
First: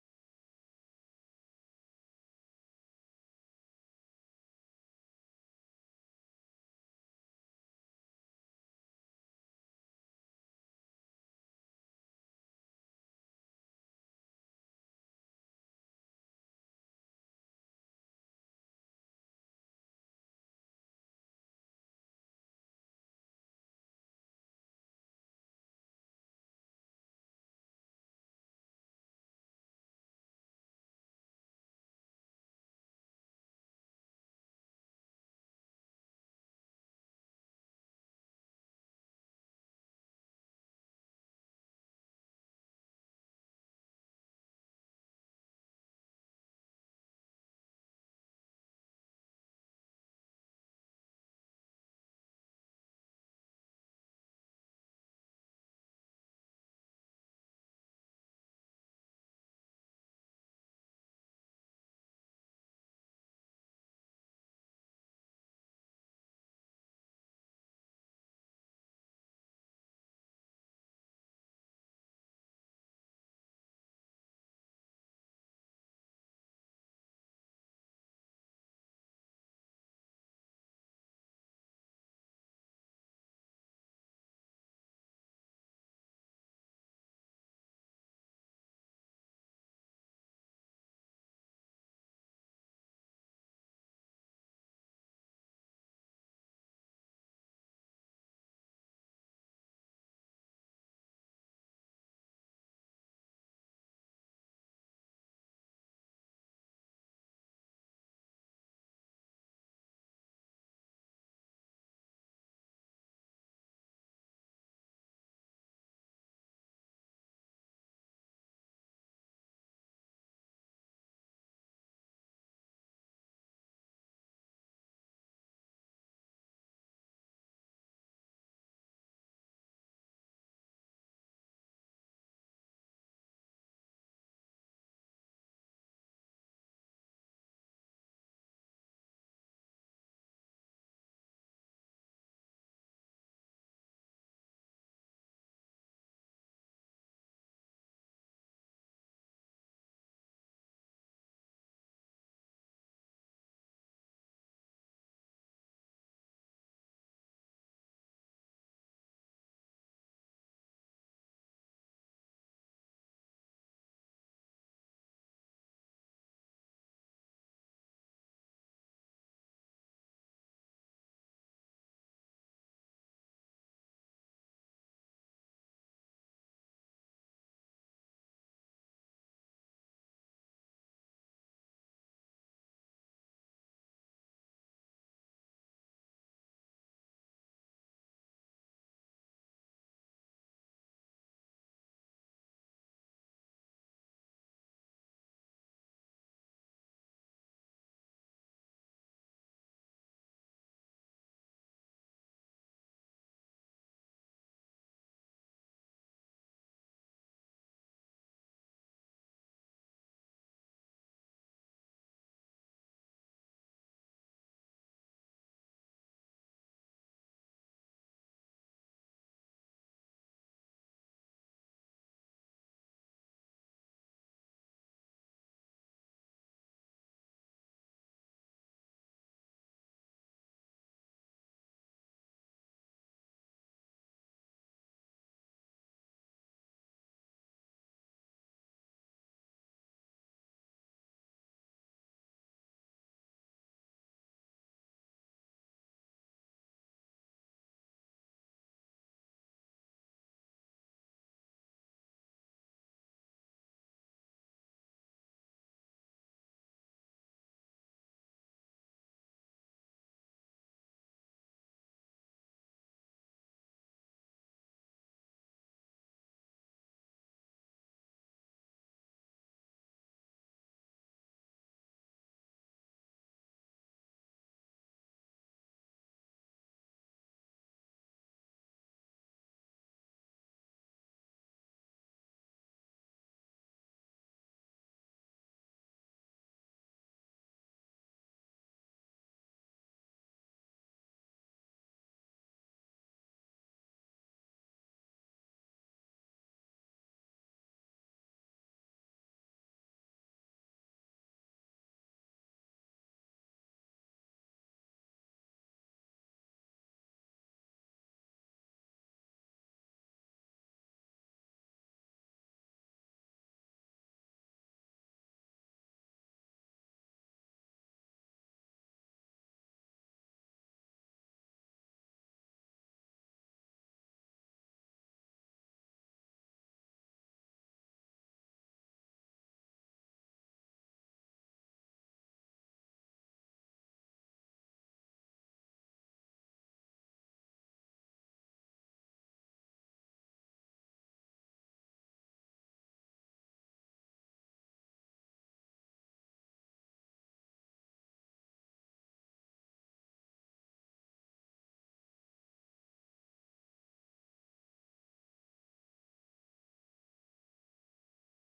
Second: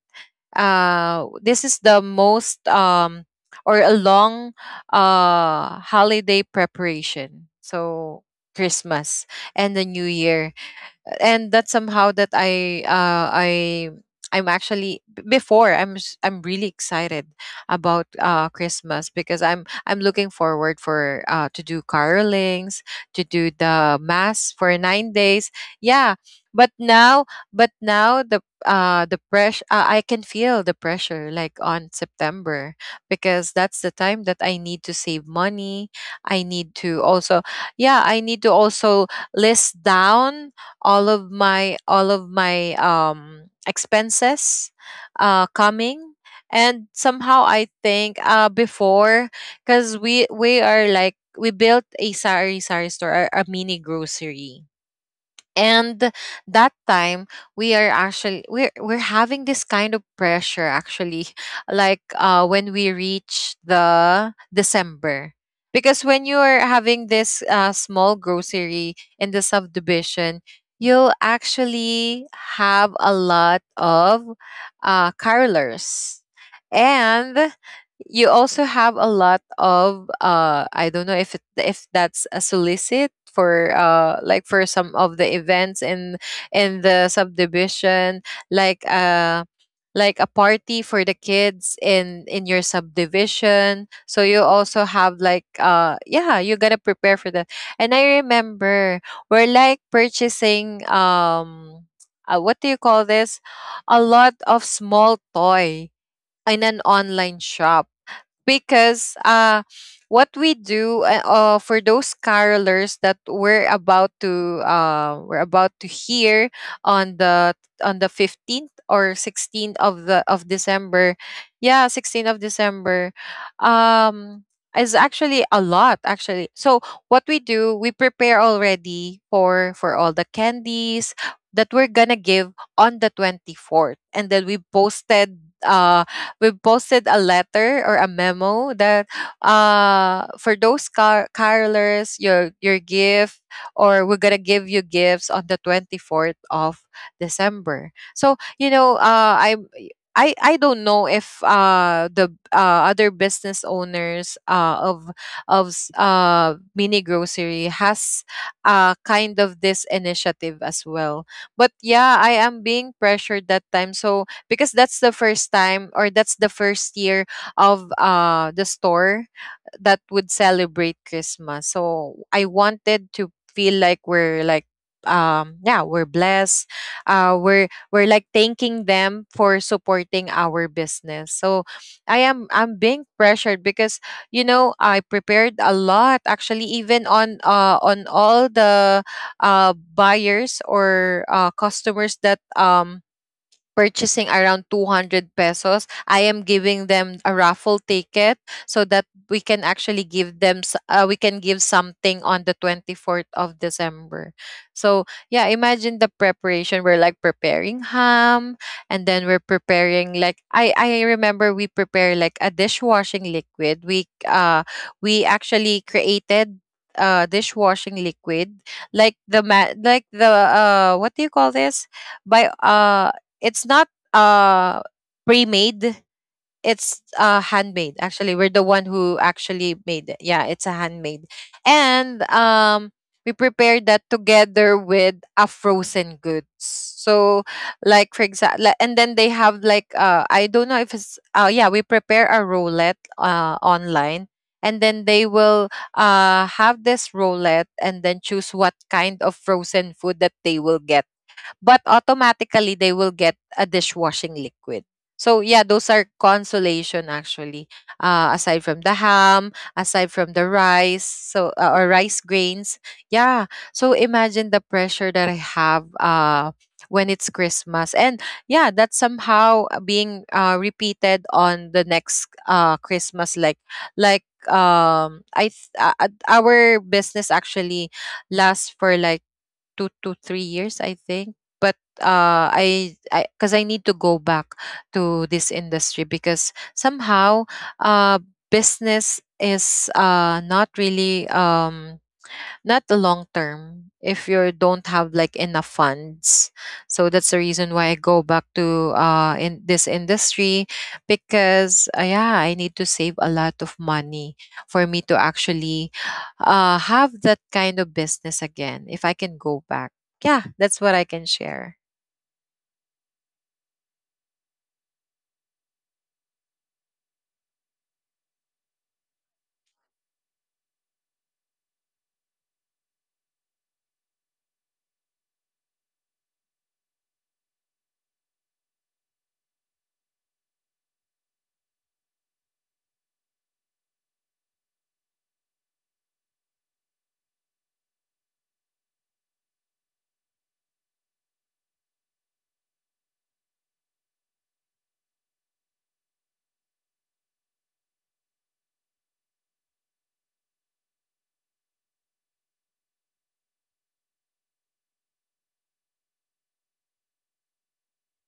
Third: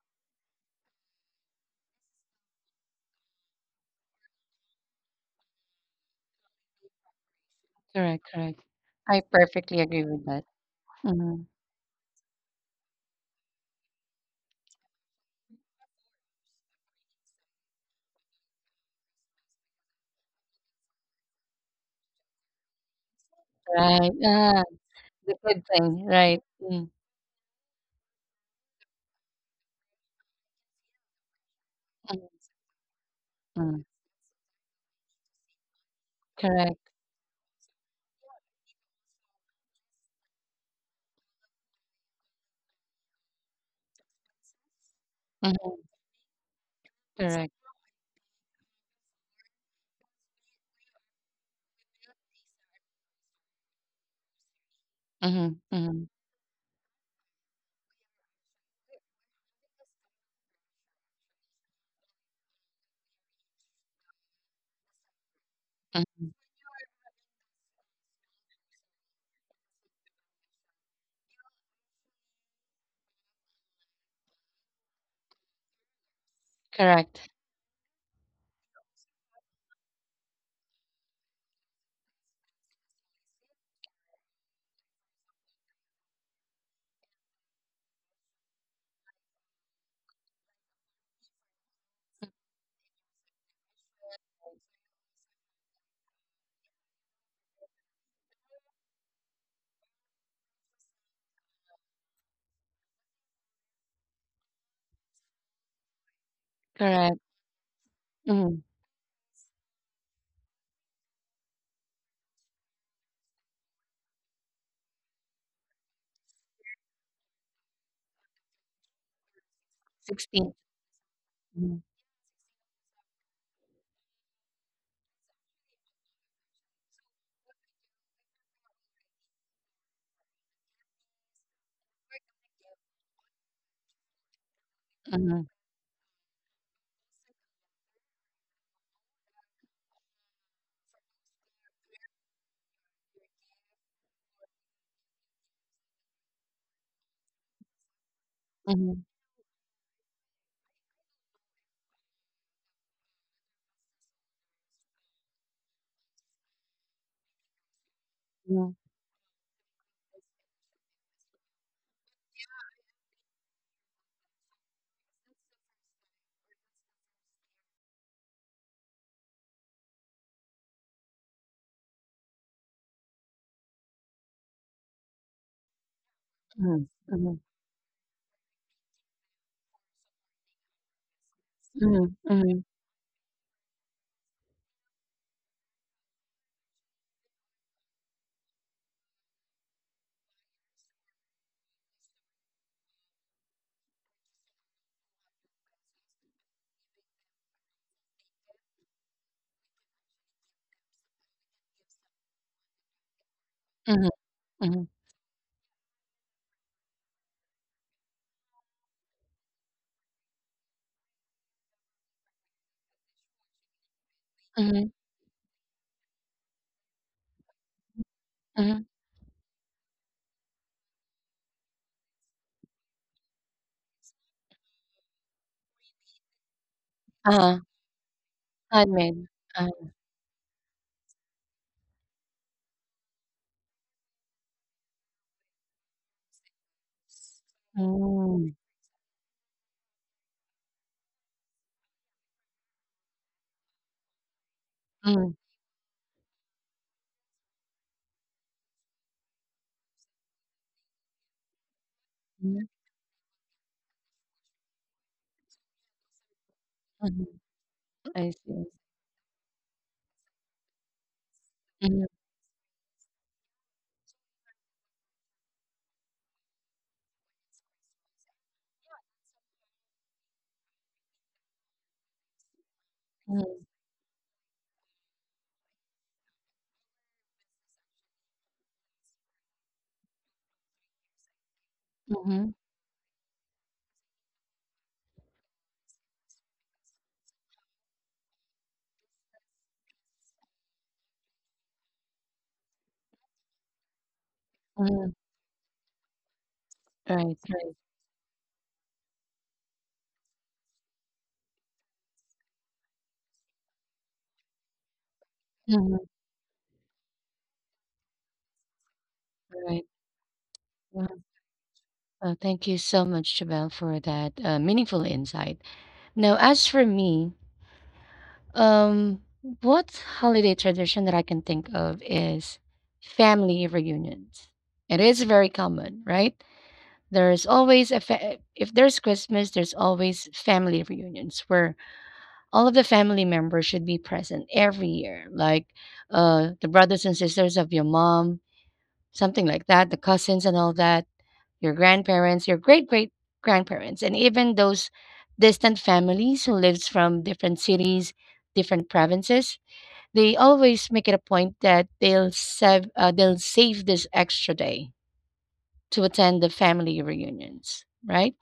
[SPEAKER 2] This is the most or a long holiday preparation,
[SPEAKER 1] Correct.
[SPEAKER 2] so
[SPEAKER 1] Correct. I
[SPEAKER 2] Christmas
[SPEAKER 1] perfectly
[SPEAKER 2] and the
[SPEAKER 1] agree
[SPEAKER 2] New
[SPEAKER 1] with that.
[SPEAKER 2] Year.
[SPEAKER 1] Mhm.
[SPEAKER 2] And that's somehow that I'm actually I'm really excited about Christmas, because I'm looking forward for to do carolings, to do the
[SPEAKER 1] Right. Ah,
[SPEAKER 2] mass for nine
[SPEAKER 1] the good
[SPEAKER 2] days
[SPEAKER 1] thing.
[SPEAKER 2] Yeah,
[SPEAKER 1] Right.
[SPEAKER 2] but
[SPEAKER 1] Mm.
[SPEAKER 2] now, the pressure, I can feel the pressure like on
[SPEAKER 1] Mhm.
[SPEAKER 2] September, because
[SPEAKER 1] Mhm.
[SPEAKER 2] that's the time that I need to save money. I need
[SPEAKER 1] Correct.
[SPEAKER 2] to also, yeah, I need to also list down all of my expenses
[SPEAKER 1] Mhm.
[SPEAKER 2] coming. And somehow
[SPEAKER 1] Correct.
[SPEAKER 2] I think before, because we are like, we built a sari sari store, a mini grocery.
[SPEAKER 1] Mhm.
[SPEAKER 2] And
[SPEAKER 1] Mhm.
[SPEAKER 2] that time we are actually, we're having this kind of pressure actually like when we reach the December, because when
[SPEAKER 1] Mhm.
[SPEAKER 2] you are having this small grocery in the subdivision, you'll actually have a lot of carolers.
[SPEAKER 1] Correct.
[SPEAKER 2] And you also have a lot of I don't know if if that's a solicit for like for some of the events in the subdivision, like uh like a party for the kids in your subdivision. So you also have like, yeah, you gotta prepare for that. And I remember we're like purchasing, what do you call this, a lot of small toy in an
[SPEAKER 1] Correct.
[SPEAKER 2] online shop,
[SPEAKER 1] Mhm.
[SPEAKER 2] because what we do, for those carolers that we're about to, we're about to hear on the 15th or 16th of the of
[SPEAKER 1] 16.
[SPEAKER 2] December,
[SPEAKER 1] Mhm.
[SPEAKER 2] yeah, 16th of December, um is actually a lot actually. So what we do, we prepare already for all the candies that we're gonna give on the 24th, and then
[SPEAKER 1] Mhm.
[SPEAKER 2] we've posted a letter or a memo that, for those carolers, your gift, or we're gonna give you gifts on the 24th of December. So you
[SPEAKER 1] Mhm.
[SPEAKER 2] know, I don't know if the other business owners of mini grocery has
[SPEAKER 1] Mhm.
[SPEAKER 2] kind of this initiative as well. But yeah, I am being pressured that time. So because that's the first time, or that's the first year of the store that would celebrate Christmas. So I wanted to feel like we're like, yeah, we're blessed,
[SPEAKER 1] Mhm. Mhm.
[SPEAKER 2] we're like thanking them for supporting our business. So i am
[SPEAKER 1] Mhm.
[SPEAKER 2] i'm being pressured because, you know, I prepared a lot actually. Even on all the buyers or customers that purchasing around 200 pesos, I am giving them a raffle ticket, so that we can actually give them we can give something on the 24th of
[SPEAKER 1] Mhm.
[SPEAKER 2] December.
[SPEAKER 1] Mhm. Mhm.
[SPEAKER 2] So yeah, imagine the preparation. We're like preparing ham, and then we're preparing like, I remember we prepare like a dishwashing liquid. We uh
[SPEAKER 1] Mhm.
[SPEAKER 2] we actually created dishwashing liquid,
[SPEAKER 1] Mhm.
[SPEAKER 2] like the ma- like the what do you call this, by it's not, uh pre-made, it's
[SPEAKER 1] Uh-huh.
[SPEAKER 2] handmade. Actually, we're the one
[SPEAKER 1] Handmade.
[SPEAKER 2] who
[SPEAKER 1] Uh,
[SPEAKER 2] actually made it. Yeah, it's a handmade. And we prepared that together with a frozen goods. So like, for
[SPEAKER 1] mm.
[SPEAKER 2] example, and then they have like, I don't know if it's yeah, we prepare a roulette online, and then they
[SPEAKER 1] Mm.
[SPEAKER 2] will have this roulette and then choose what kind of frozen food that they will get, but automatically they will get a dishwashing liquid. So yeah, those are consolation
[SPEAKER 1] Mhm.
[SPEAKER 2] actually.
[SPEAKER 1] I
[SPEAKER 2] Aside
[SPEAKER 1] see.
[SPEAKER 2] from the ham, aside from the rice, so or
[SPEAKER 1] Mhm,
[SPEAKER 2] rice grains, yeah. So imagine the pressure that I have, when it's Christmas. And yeah, that's somehow being repeated on the next Christmas, like,
[SPEAKER 1] mhm,
[SPEAKER 2] our business actually lasts for like 2 to 3 years, I think. But
[SPEAKER 1] mhm,
[SPEAKER 2] because I need to go back to this industry, because somehow, uh, business is not really not the long term if you don't
[SPEAKER 1] mhm.
[SPEAKER 2] have like enough funds. So
[SPEAKER 1] Right,
[SPEAKER 2] that's the
[SPEAKER 1] right.
[SPEAKER 2] reason why I go back to in this industry, because yeah, I need to save a lot of money for me to
[SPEAKER 1] Mhm,
[SPEAKER 2] actually have that kind of business again, if I can go
[SPEAKER 1] right.
[SPEAKER 2] back. Yeah, that's
[SPEAKER 1] Yeah.
[SPEAKER 2] what I can share.
[SPEAKER 1] Thank you so much, Jabel, for that meaningful insight. Now, as for me, um, what holiday tradition that I can think of is family reunions. It is very common, right? There's always a if there's Christmas, there's always family reunions where all of the family members should be present every year, like the brothers and sisters of your mom, something like that, the cousins and all that, your grandparents, your great great grandparents, and even those distant families who lives from different cities, different provinces. They always make it a point that they'll save this extra day to attend the family reunions, right?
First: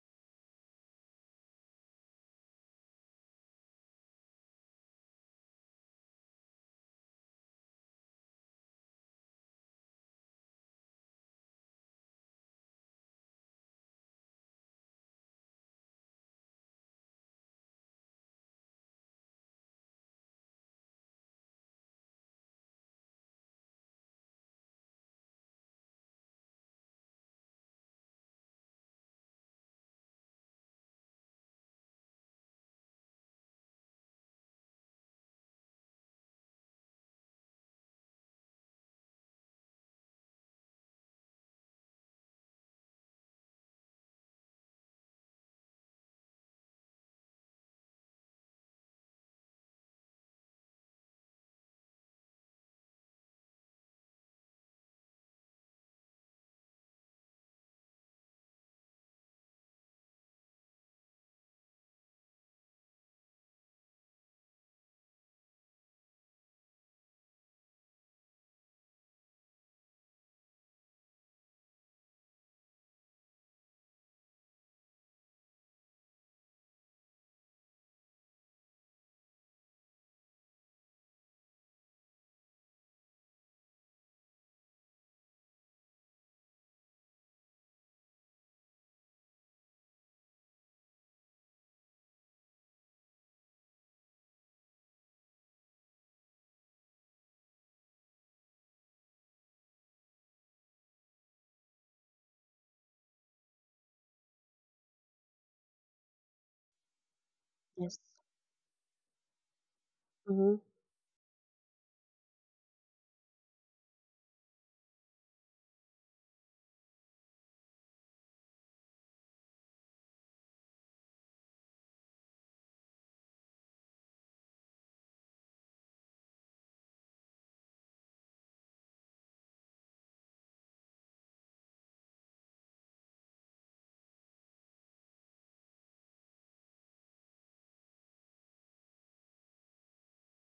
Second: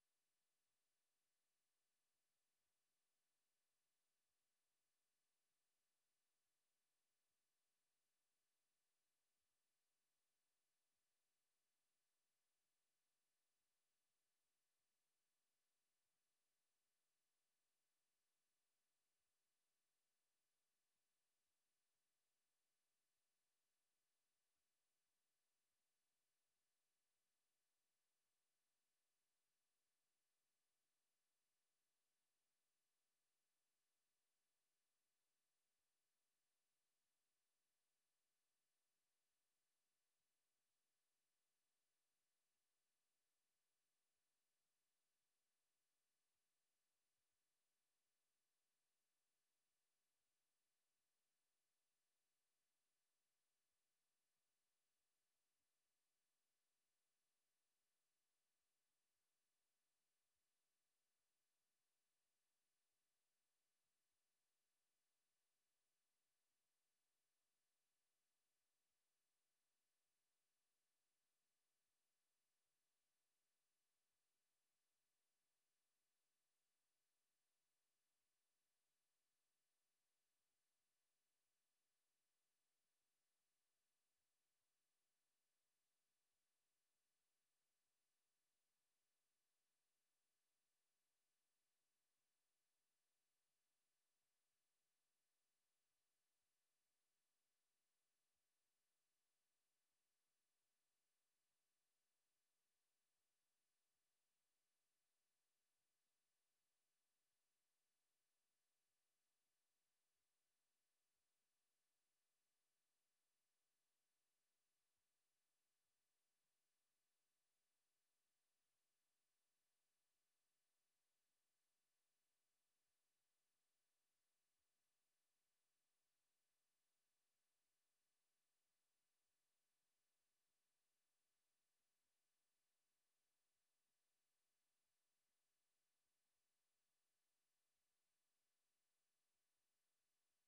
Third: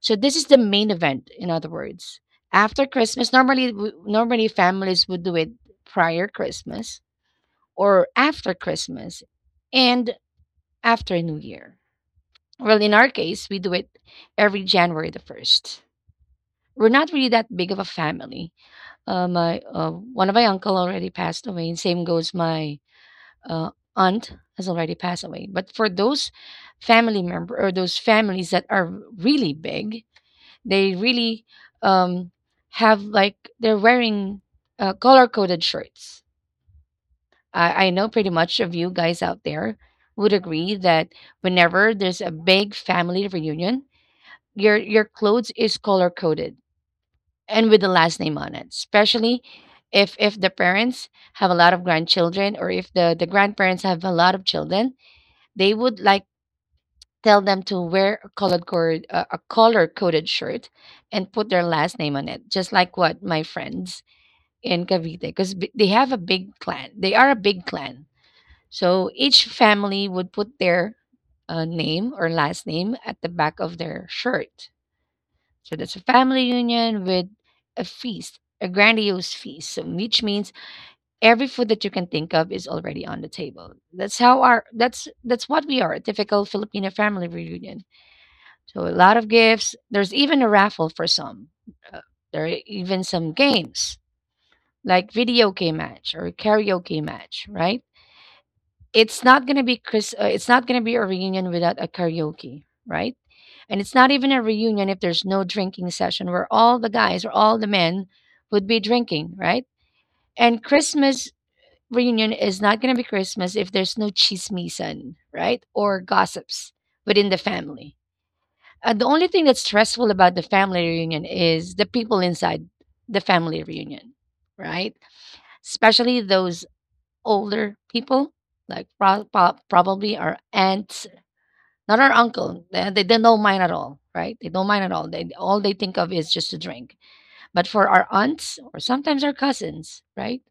[SPEAKER 1] So this is the main event, in other words. After Christmas, normally families would do it prior Christmas or after Christmas and after New Year. Well, in our case, we do it every January the 1st. We're not really that big of a family. My one of my uncle already passed away, and same goes my uh, aunt has already passed away. But for those family member or those families that are really big, they really um, have like they're wearing color coded shirts. I know pretty much of you guys out there would agree that whenever there's a big family reunion, your clothes is color coded and with the last name on it, especially if the parents have a lot of grandchildren, or if the grandparents have a lot of children, they would like tell them to wear a colored cord, a color coded shirt and put their last name on it, just like what my friends in Cavite, because they have a big clan, they are a big clan, so each family would put their name or last name at the back of their shirt. So that's a family reunion with a feast, a grandiose feast. So which means every food that you can think of is already on the table. That's how our that's what we are, a typical Filipino family reunion. So a lot of gifts. There's even a raffle for some. Uh, there are even some games like video game match or karaoke match, right? It's not gonna be a reunion without a karaoke, right? And it's not even a reunion if there's no drinking session where all the guys or all the
[SPEAKER 3] yes.
[SPEAKER 1] men would be drinking, right?
[SPEAKER 3] Mm-hmm.
[SPEAKER 1] And Christmas reunion is not gonna be Christmas if there's no chismisan, right? Or gossips within the family. The only thing that's stressful about the family reunion is the people inside the family reunion, right? Especially those older people, like probably our aunts, not our uncle. They don't know mine at all, right? They don't mind at all. They all they think of is just to drink. But for our aunts or sometimes our cousins, right?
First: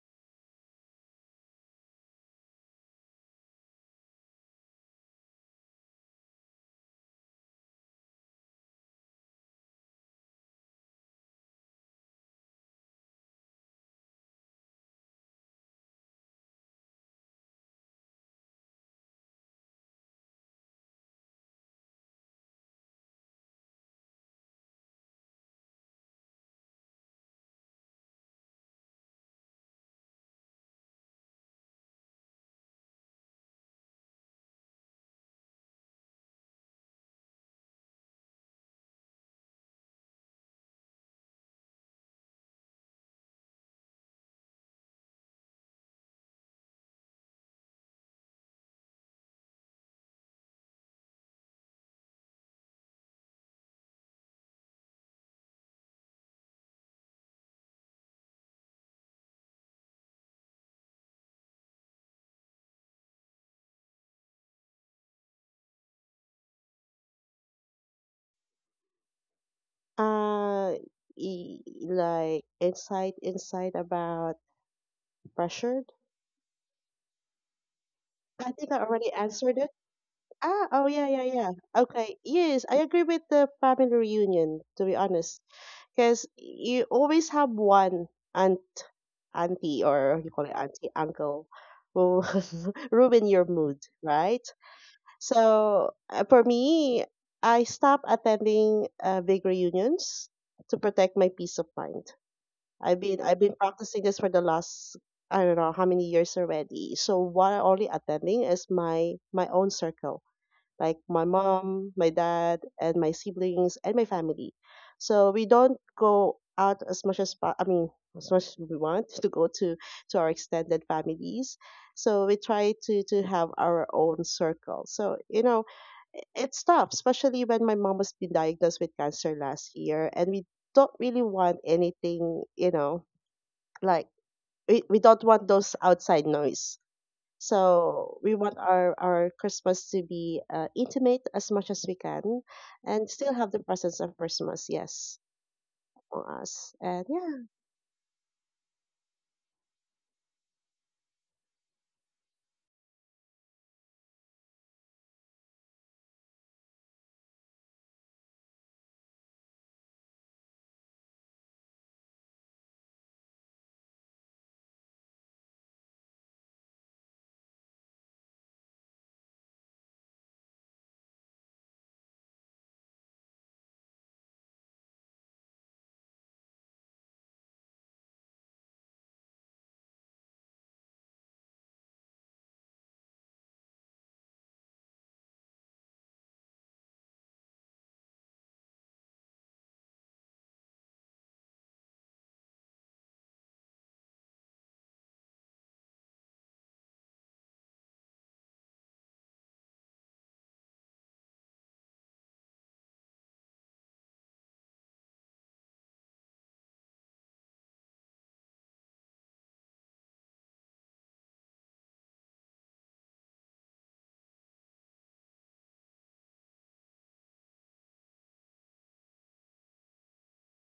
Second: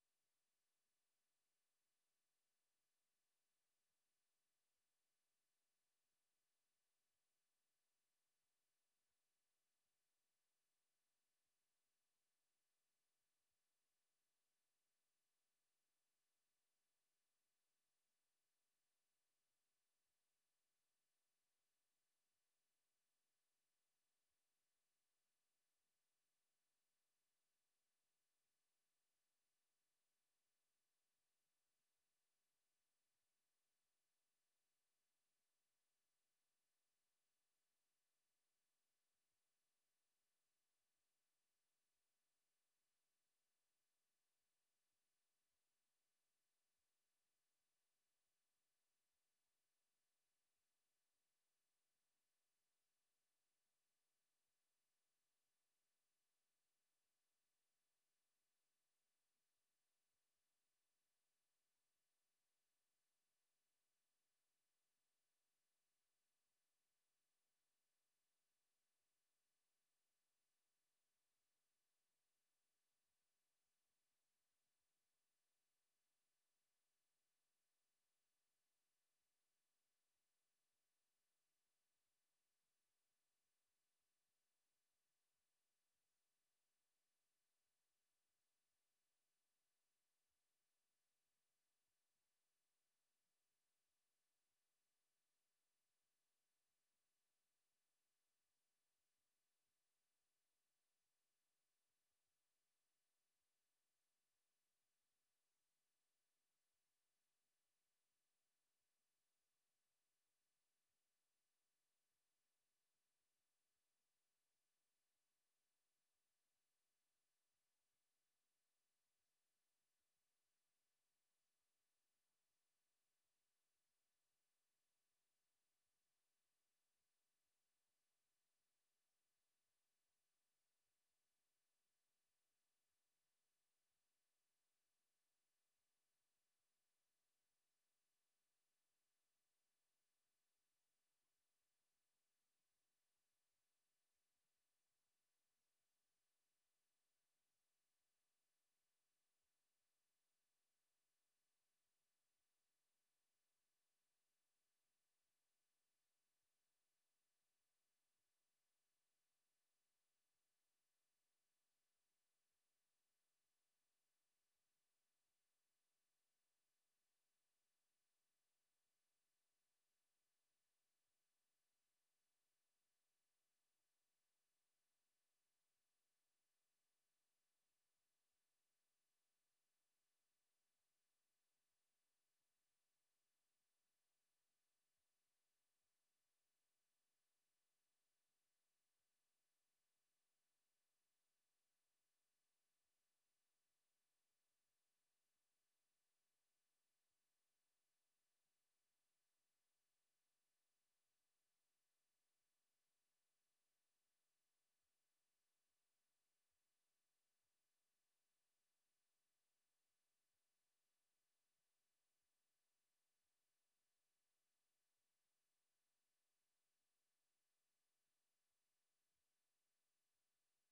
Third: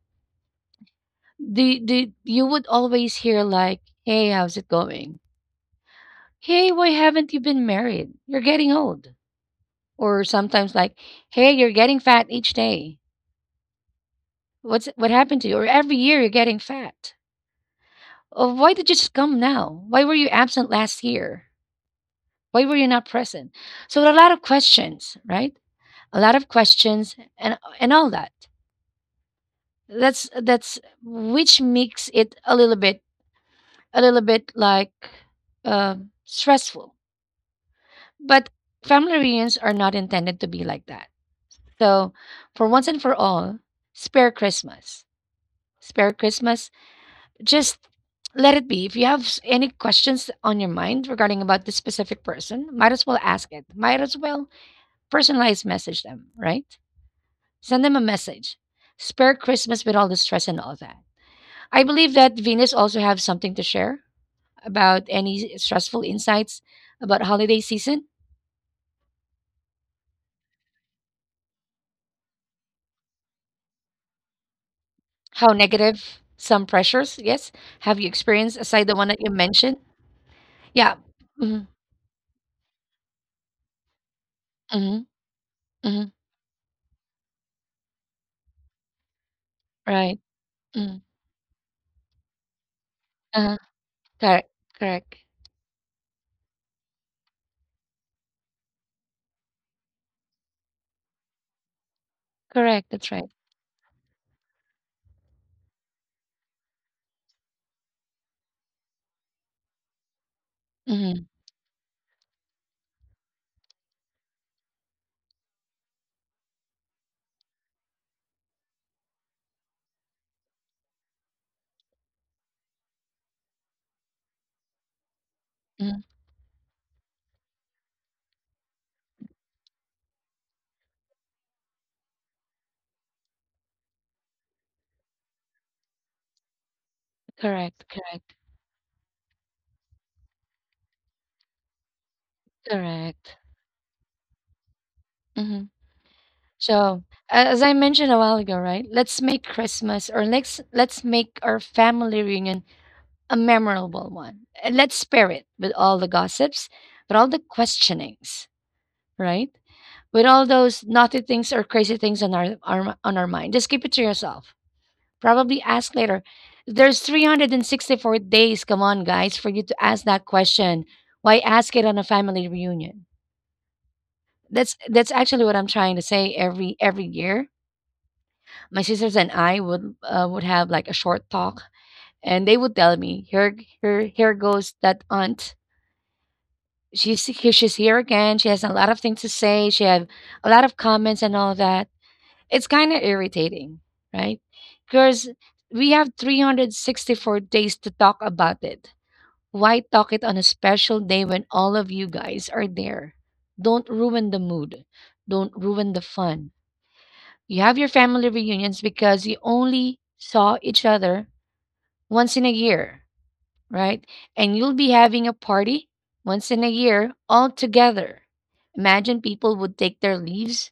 [SPEAKER 1] The you would always hear like, "Hey, how's it going? Hey, why haven't you been married? You're getting old." Or sometimes like, "Hey, you're getting fat each day. What happened to you?" Or every year you're getting fat. Oh, why did you just come now? Why were you absent last year? Why were you not present? So a lot of questions, right? A lot of questions and all that. That's which makes it a little bit like uh, stressful. But family reunions are not intended to be like that. So for once and for all, spare Christmas. Spare Christmas. Just let it be. If you have any questions on your mind regarding about this specific person, might as well ask it. Might as well personalized message them, right? Send them a message. Spare Christmas with all the stress and all that. I believe that Venus also have something to share about any stressful insights about holiday season,
[SPEAKER 3] Uh, like, insight about
[SPEAKER 1] how
[SPEAKER 3] pressured.
[SPEAKER 1] negative some pressures, yes, have you
[SPEAKER 3] I
[SPEAKER 1] experienced
[SPEAKER 3] think I
[SPEAKER 1] aside the one
[SPEAKER 3] already
[SPEAKER 1] that you
[SPEAKER 3] answered it.
[SPEAKER 1] mentioned?
[SPEAKER 3] Ah, oh
[SPEAKER 1] Yeah.
[SPEAKER 3] yeah, yeah, yeah.
[SPEAKER 1] Hmm.
[SPEAKER 3] Okay. Yes, I agree with the family reunion, to be
[SPEAKER 1] Hmm.
[SPEAKER 3] honest,
[SPEAKER 1] Hmm.
[SPEAKER 3] because you always have one aunt, auntie,
[SPEAKER 1] Right.
[SPEAKER 3] or you call it auntie,
[SPEAKER 1] Mm.
[SPEAKER 3] uncle, who ruin your
[SPEAKER 1] Uh-huh.
[SPEAKER 3] mood, right?
[SPEAKER 1] Correct. Correct.
[SPEAKER 3] So for me, I stopped attending big reunions to protect my peace of mind.
[SPEAKER 1] Correct.
[SPEAKER 3] I've
[SPEAKER 1] That's
[SPEAKER 3] been
[SPEAKER 1] right.
[SPEAKER 3] I've been practicing this for the last, I don't know how many years already. So what I'm only attending is my own circle, like
[SPEAKER 1] Hmm.
[SPEAKER 3] my mom, my dad, and my siblings and my family. So we don't go out as much as I mean, as much as we want to go to our extended families. So we try to have our own circle. So
[SPEAKER 1] Hmm.
[SPEAKER 3] it's tough, especially when my mom was been diagnosed with cancer last year, and we don't really want anything, like we don't want those outside noise.
[SPEAKER 1] Correct.
[SPEAKER 3] So
[SPEAKER 1] Correct.
[SPEAKER 3] we want our Christmas to be intimate as much as we can, and still
[SPEAKER 1] Correct.
[SPEAKER 3] have the presence of Christmas, yes,
[SPEAKER 1] Hmm.
[SPEAKER 3] for us.
[SPEAKER 1] So,
[SPEAKER 3] And yeah.
[SPEAKER 1] as I mentioned a while ago, right? Let's make Christmas, or let's make our family reunion a memorable one. And let's spare it with all the gossips, with all the questionings, right? With all those naughty things or crazy things on our on our mind. Just keep it to yourself. Probably ask later. There's 364 days, come on guys, for you to ask that question. Why ask it on a family reunion? That's actually what I'm trying to say. Every year my sisters and I would have like a short talk, and they would tell me, "Here, here goes that aunt. She's here. She's here again. She has a lot of things to say. She have a lot of comments and all that." It's kind of irritating, right? Because we have 364 days to talk about it. Why talk it on a special day when all of you guys are there? Don't ruin the mood. Don't ruin the fun. You have your family reunions because you only saw each other once in a year, right? And you'll be having a party once in a year all together. Imagine people would take their leaves,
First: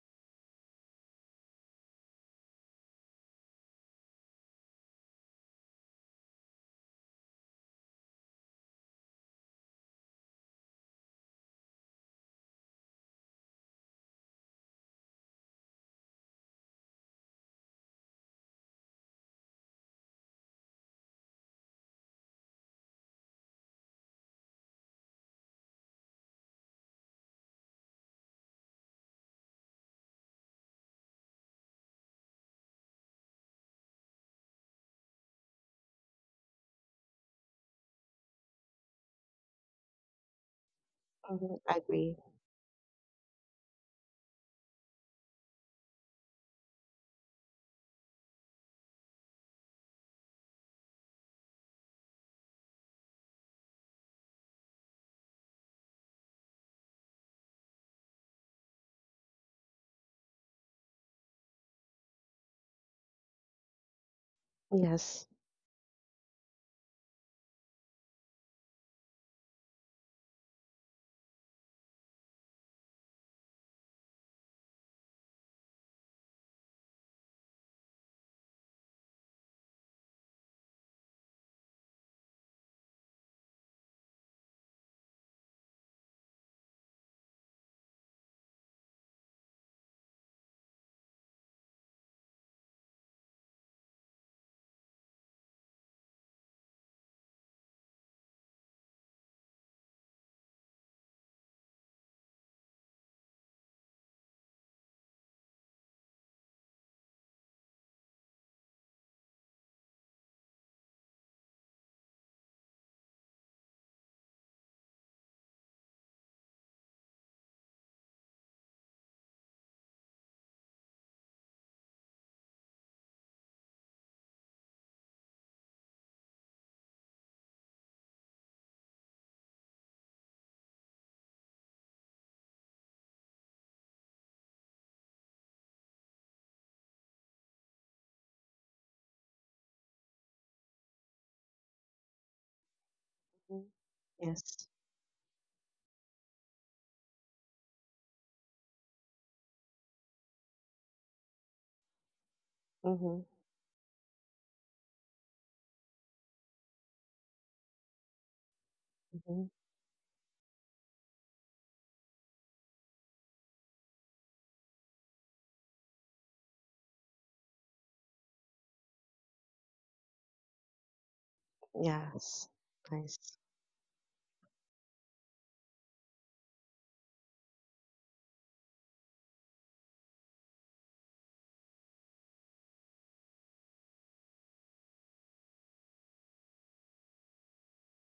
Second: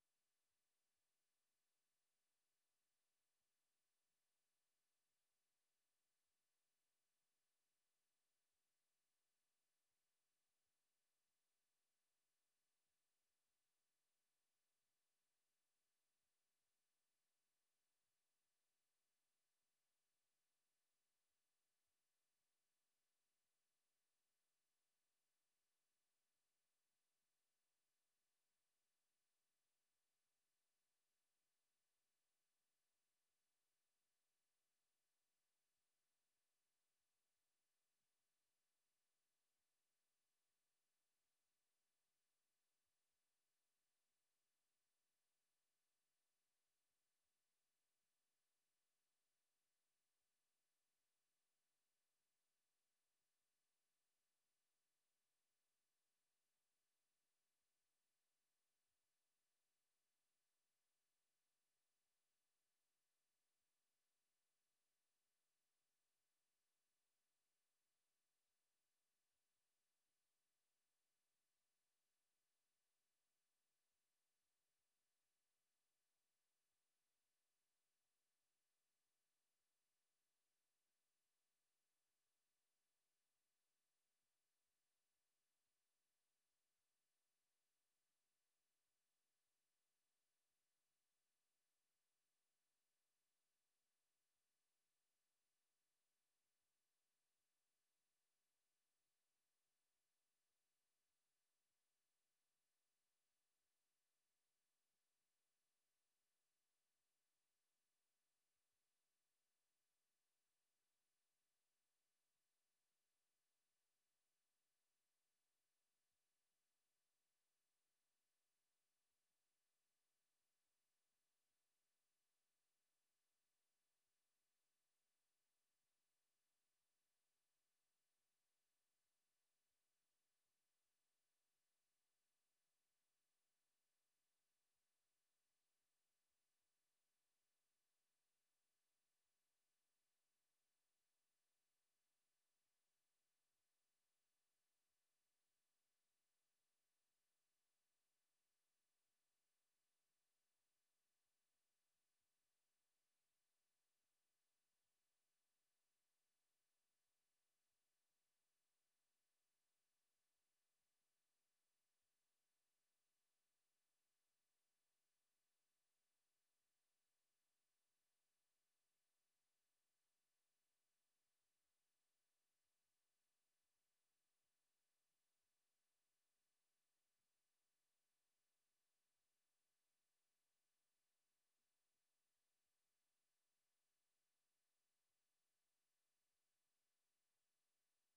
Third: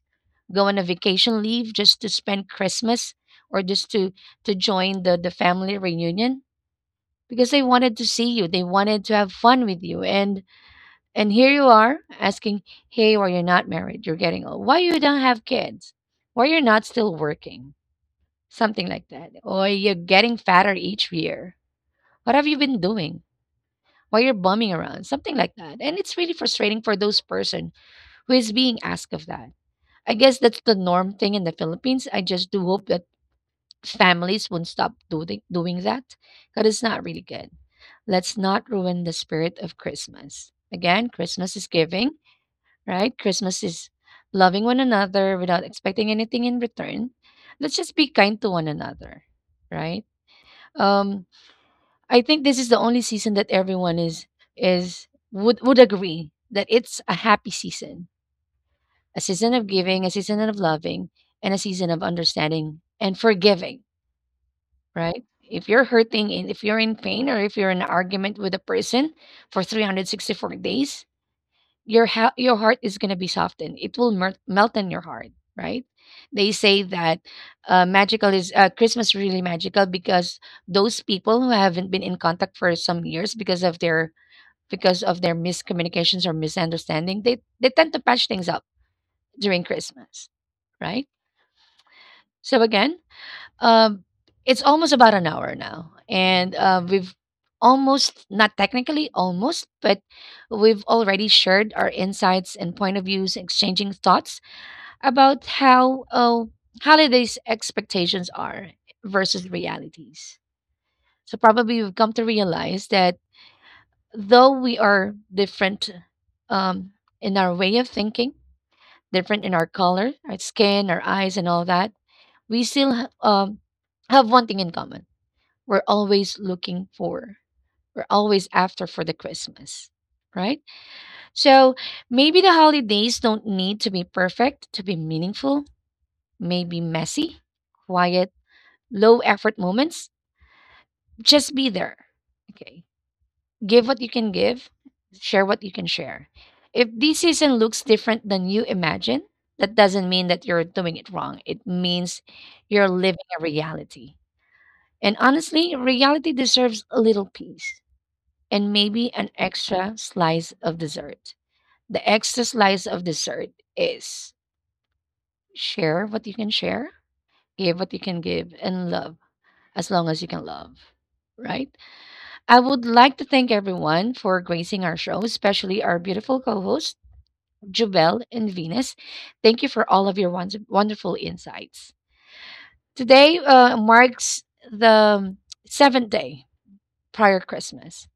[SPEAKER 1] go on a vacation leave just to spend Christmas or just to join the family reunion because they wanted to see you. They wanted to have fun with you. And here you are asking, "Hey, why you're not married? You're getting old. Why you don't have kids? Why you're not still working?" Something like that. Or you're getting fatter each year. What have you been doing while you're bumming around, something like that. And it's really frustrating for those person who is being asked of that. I guess that's the norm thing in the Philippines. I just do hope that families won't stop doing that, because it's not really good. Let's not ruin the spirit of Christmas. Again, Christmas is
[SPEAKER 3] I
[SPEAKER 1] giving,
[SPEAKER 3] agree.
[SPEAKER 1] right? Christmas is loving one another without expecting anything in return. Let's just be kind to one another, right? Um, I think this is the only season that everyone is would agree that it's a happy season, a season of giving, a season of loving, and a season of understanding and forgiving, right?
[SPEAKER 3] Yes.
[SPEAKER 1] If you're hurting and if you're in pain or if you're in an argument with a person for 364 days, your your heart is going to be softened. It will melt in your heart, right? They say that magical is Christmas is really magical because those people who haven't been in contact for some years because of their miscommunications or misunderstanding, they tend to patch things up during Christmas, right? So again, um, it's almost about an hour now, and we've almost, not technically almost, but we've already shared our insights and point of views, exchanging thoughts about how holidays expectations are versus realities. So probably we've come to realize that though we are different um, in our way of thinking, different in our color, our skin, our eyes, and all that, we still have one thing in common. We're always looking for, we're always after for the Christmas, right? So maybe the holidays don't need to be perfect to be meaningful, maybe messy, quiet, low effort moments. Just be there. Okay.
[SPEAKER 3] Mhm.
[SPEAKER 1] Give what you can
[SPEAKER 3] Yes.
[SPEAKER 1] give, share what you can share. If this season looks different than you imagine, that doesn't mean that you're doing it wrong. It means you're
[SPEAKER 3] Mm-hmm.
[SPEAKER 1] living a reality. And honestly, reality deserves a little peace and maybe an
[SPEAKER 3] Mm-hmm.
[SPEAKER 1] extra slice of dessert. The extra slice of dessert is share what you can share, give what you can give, and love as long as you can love, right?
[SPEAKER 3] Yes.
[SPEAKER 1] I would like to
[SPEAKER 3] Nice.
[SPEAKER 1] thank everyone for gracing our show, especially our beautiful co hosts, Jubel and Venus. Thank you for all of your wonderful insights. Today marks the seventh day prior Christmas.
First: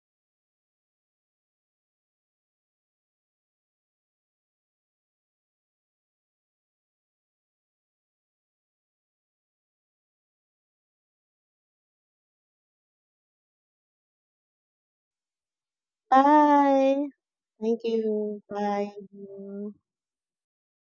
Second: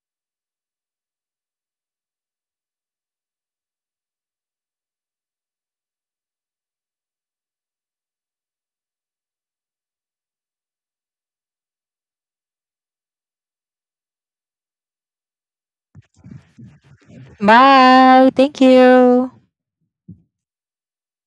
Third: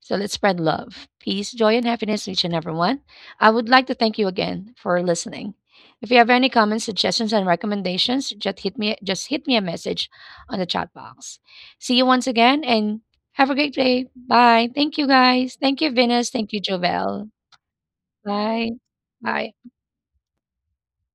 [SPEAKER 1] So let's spread love, peace, joy, and happiness to each and every one. I would like to thank you again for listening. If you have any comments, suggestions, and recommendations, just hit me a message on the chat box. See you once again and have a great day. Bye. Thank you guys. Thank you, Venus. Thank you,
[SPEAKER 3] Bye.
[SPEAKER 1] Jovel.
[SPEAKER 3] Thank you.
[SPEAKER 2] Bye.
[SPEAKER 1] Bye.
[SPEAKER 3] Bye.
[SPEAKER 1] Bye.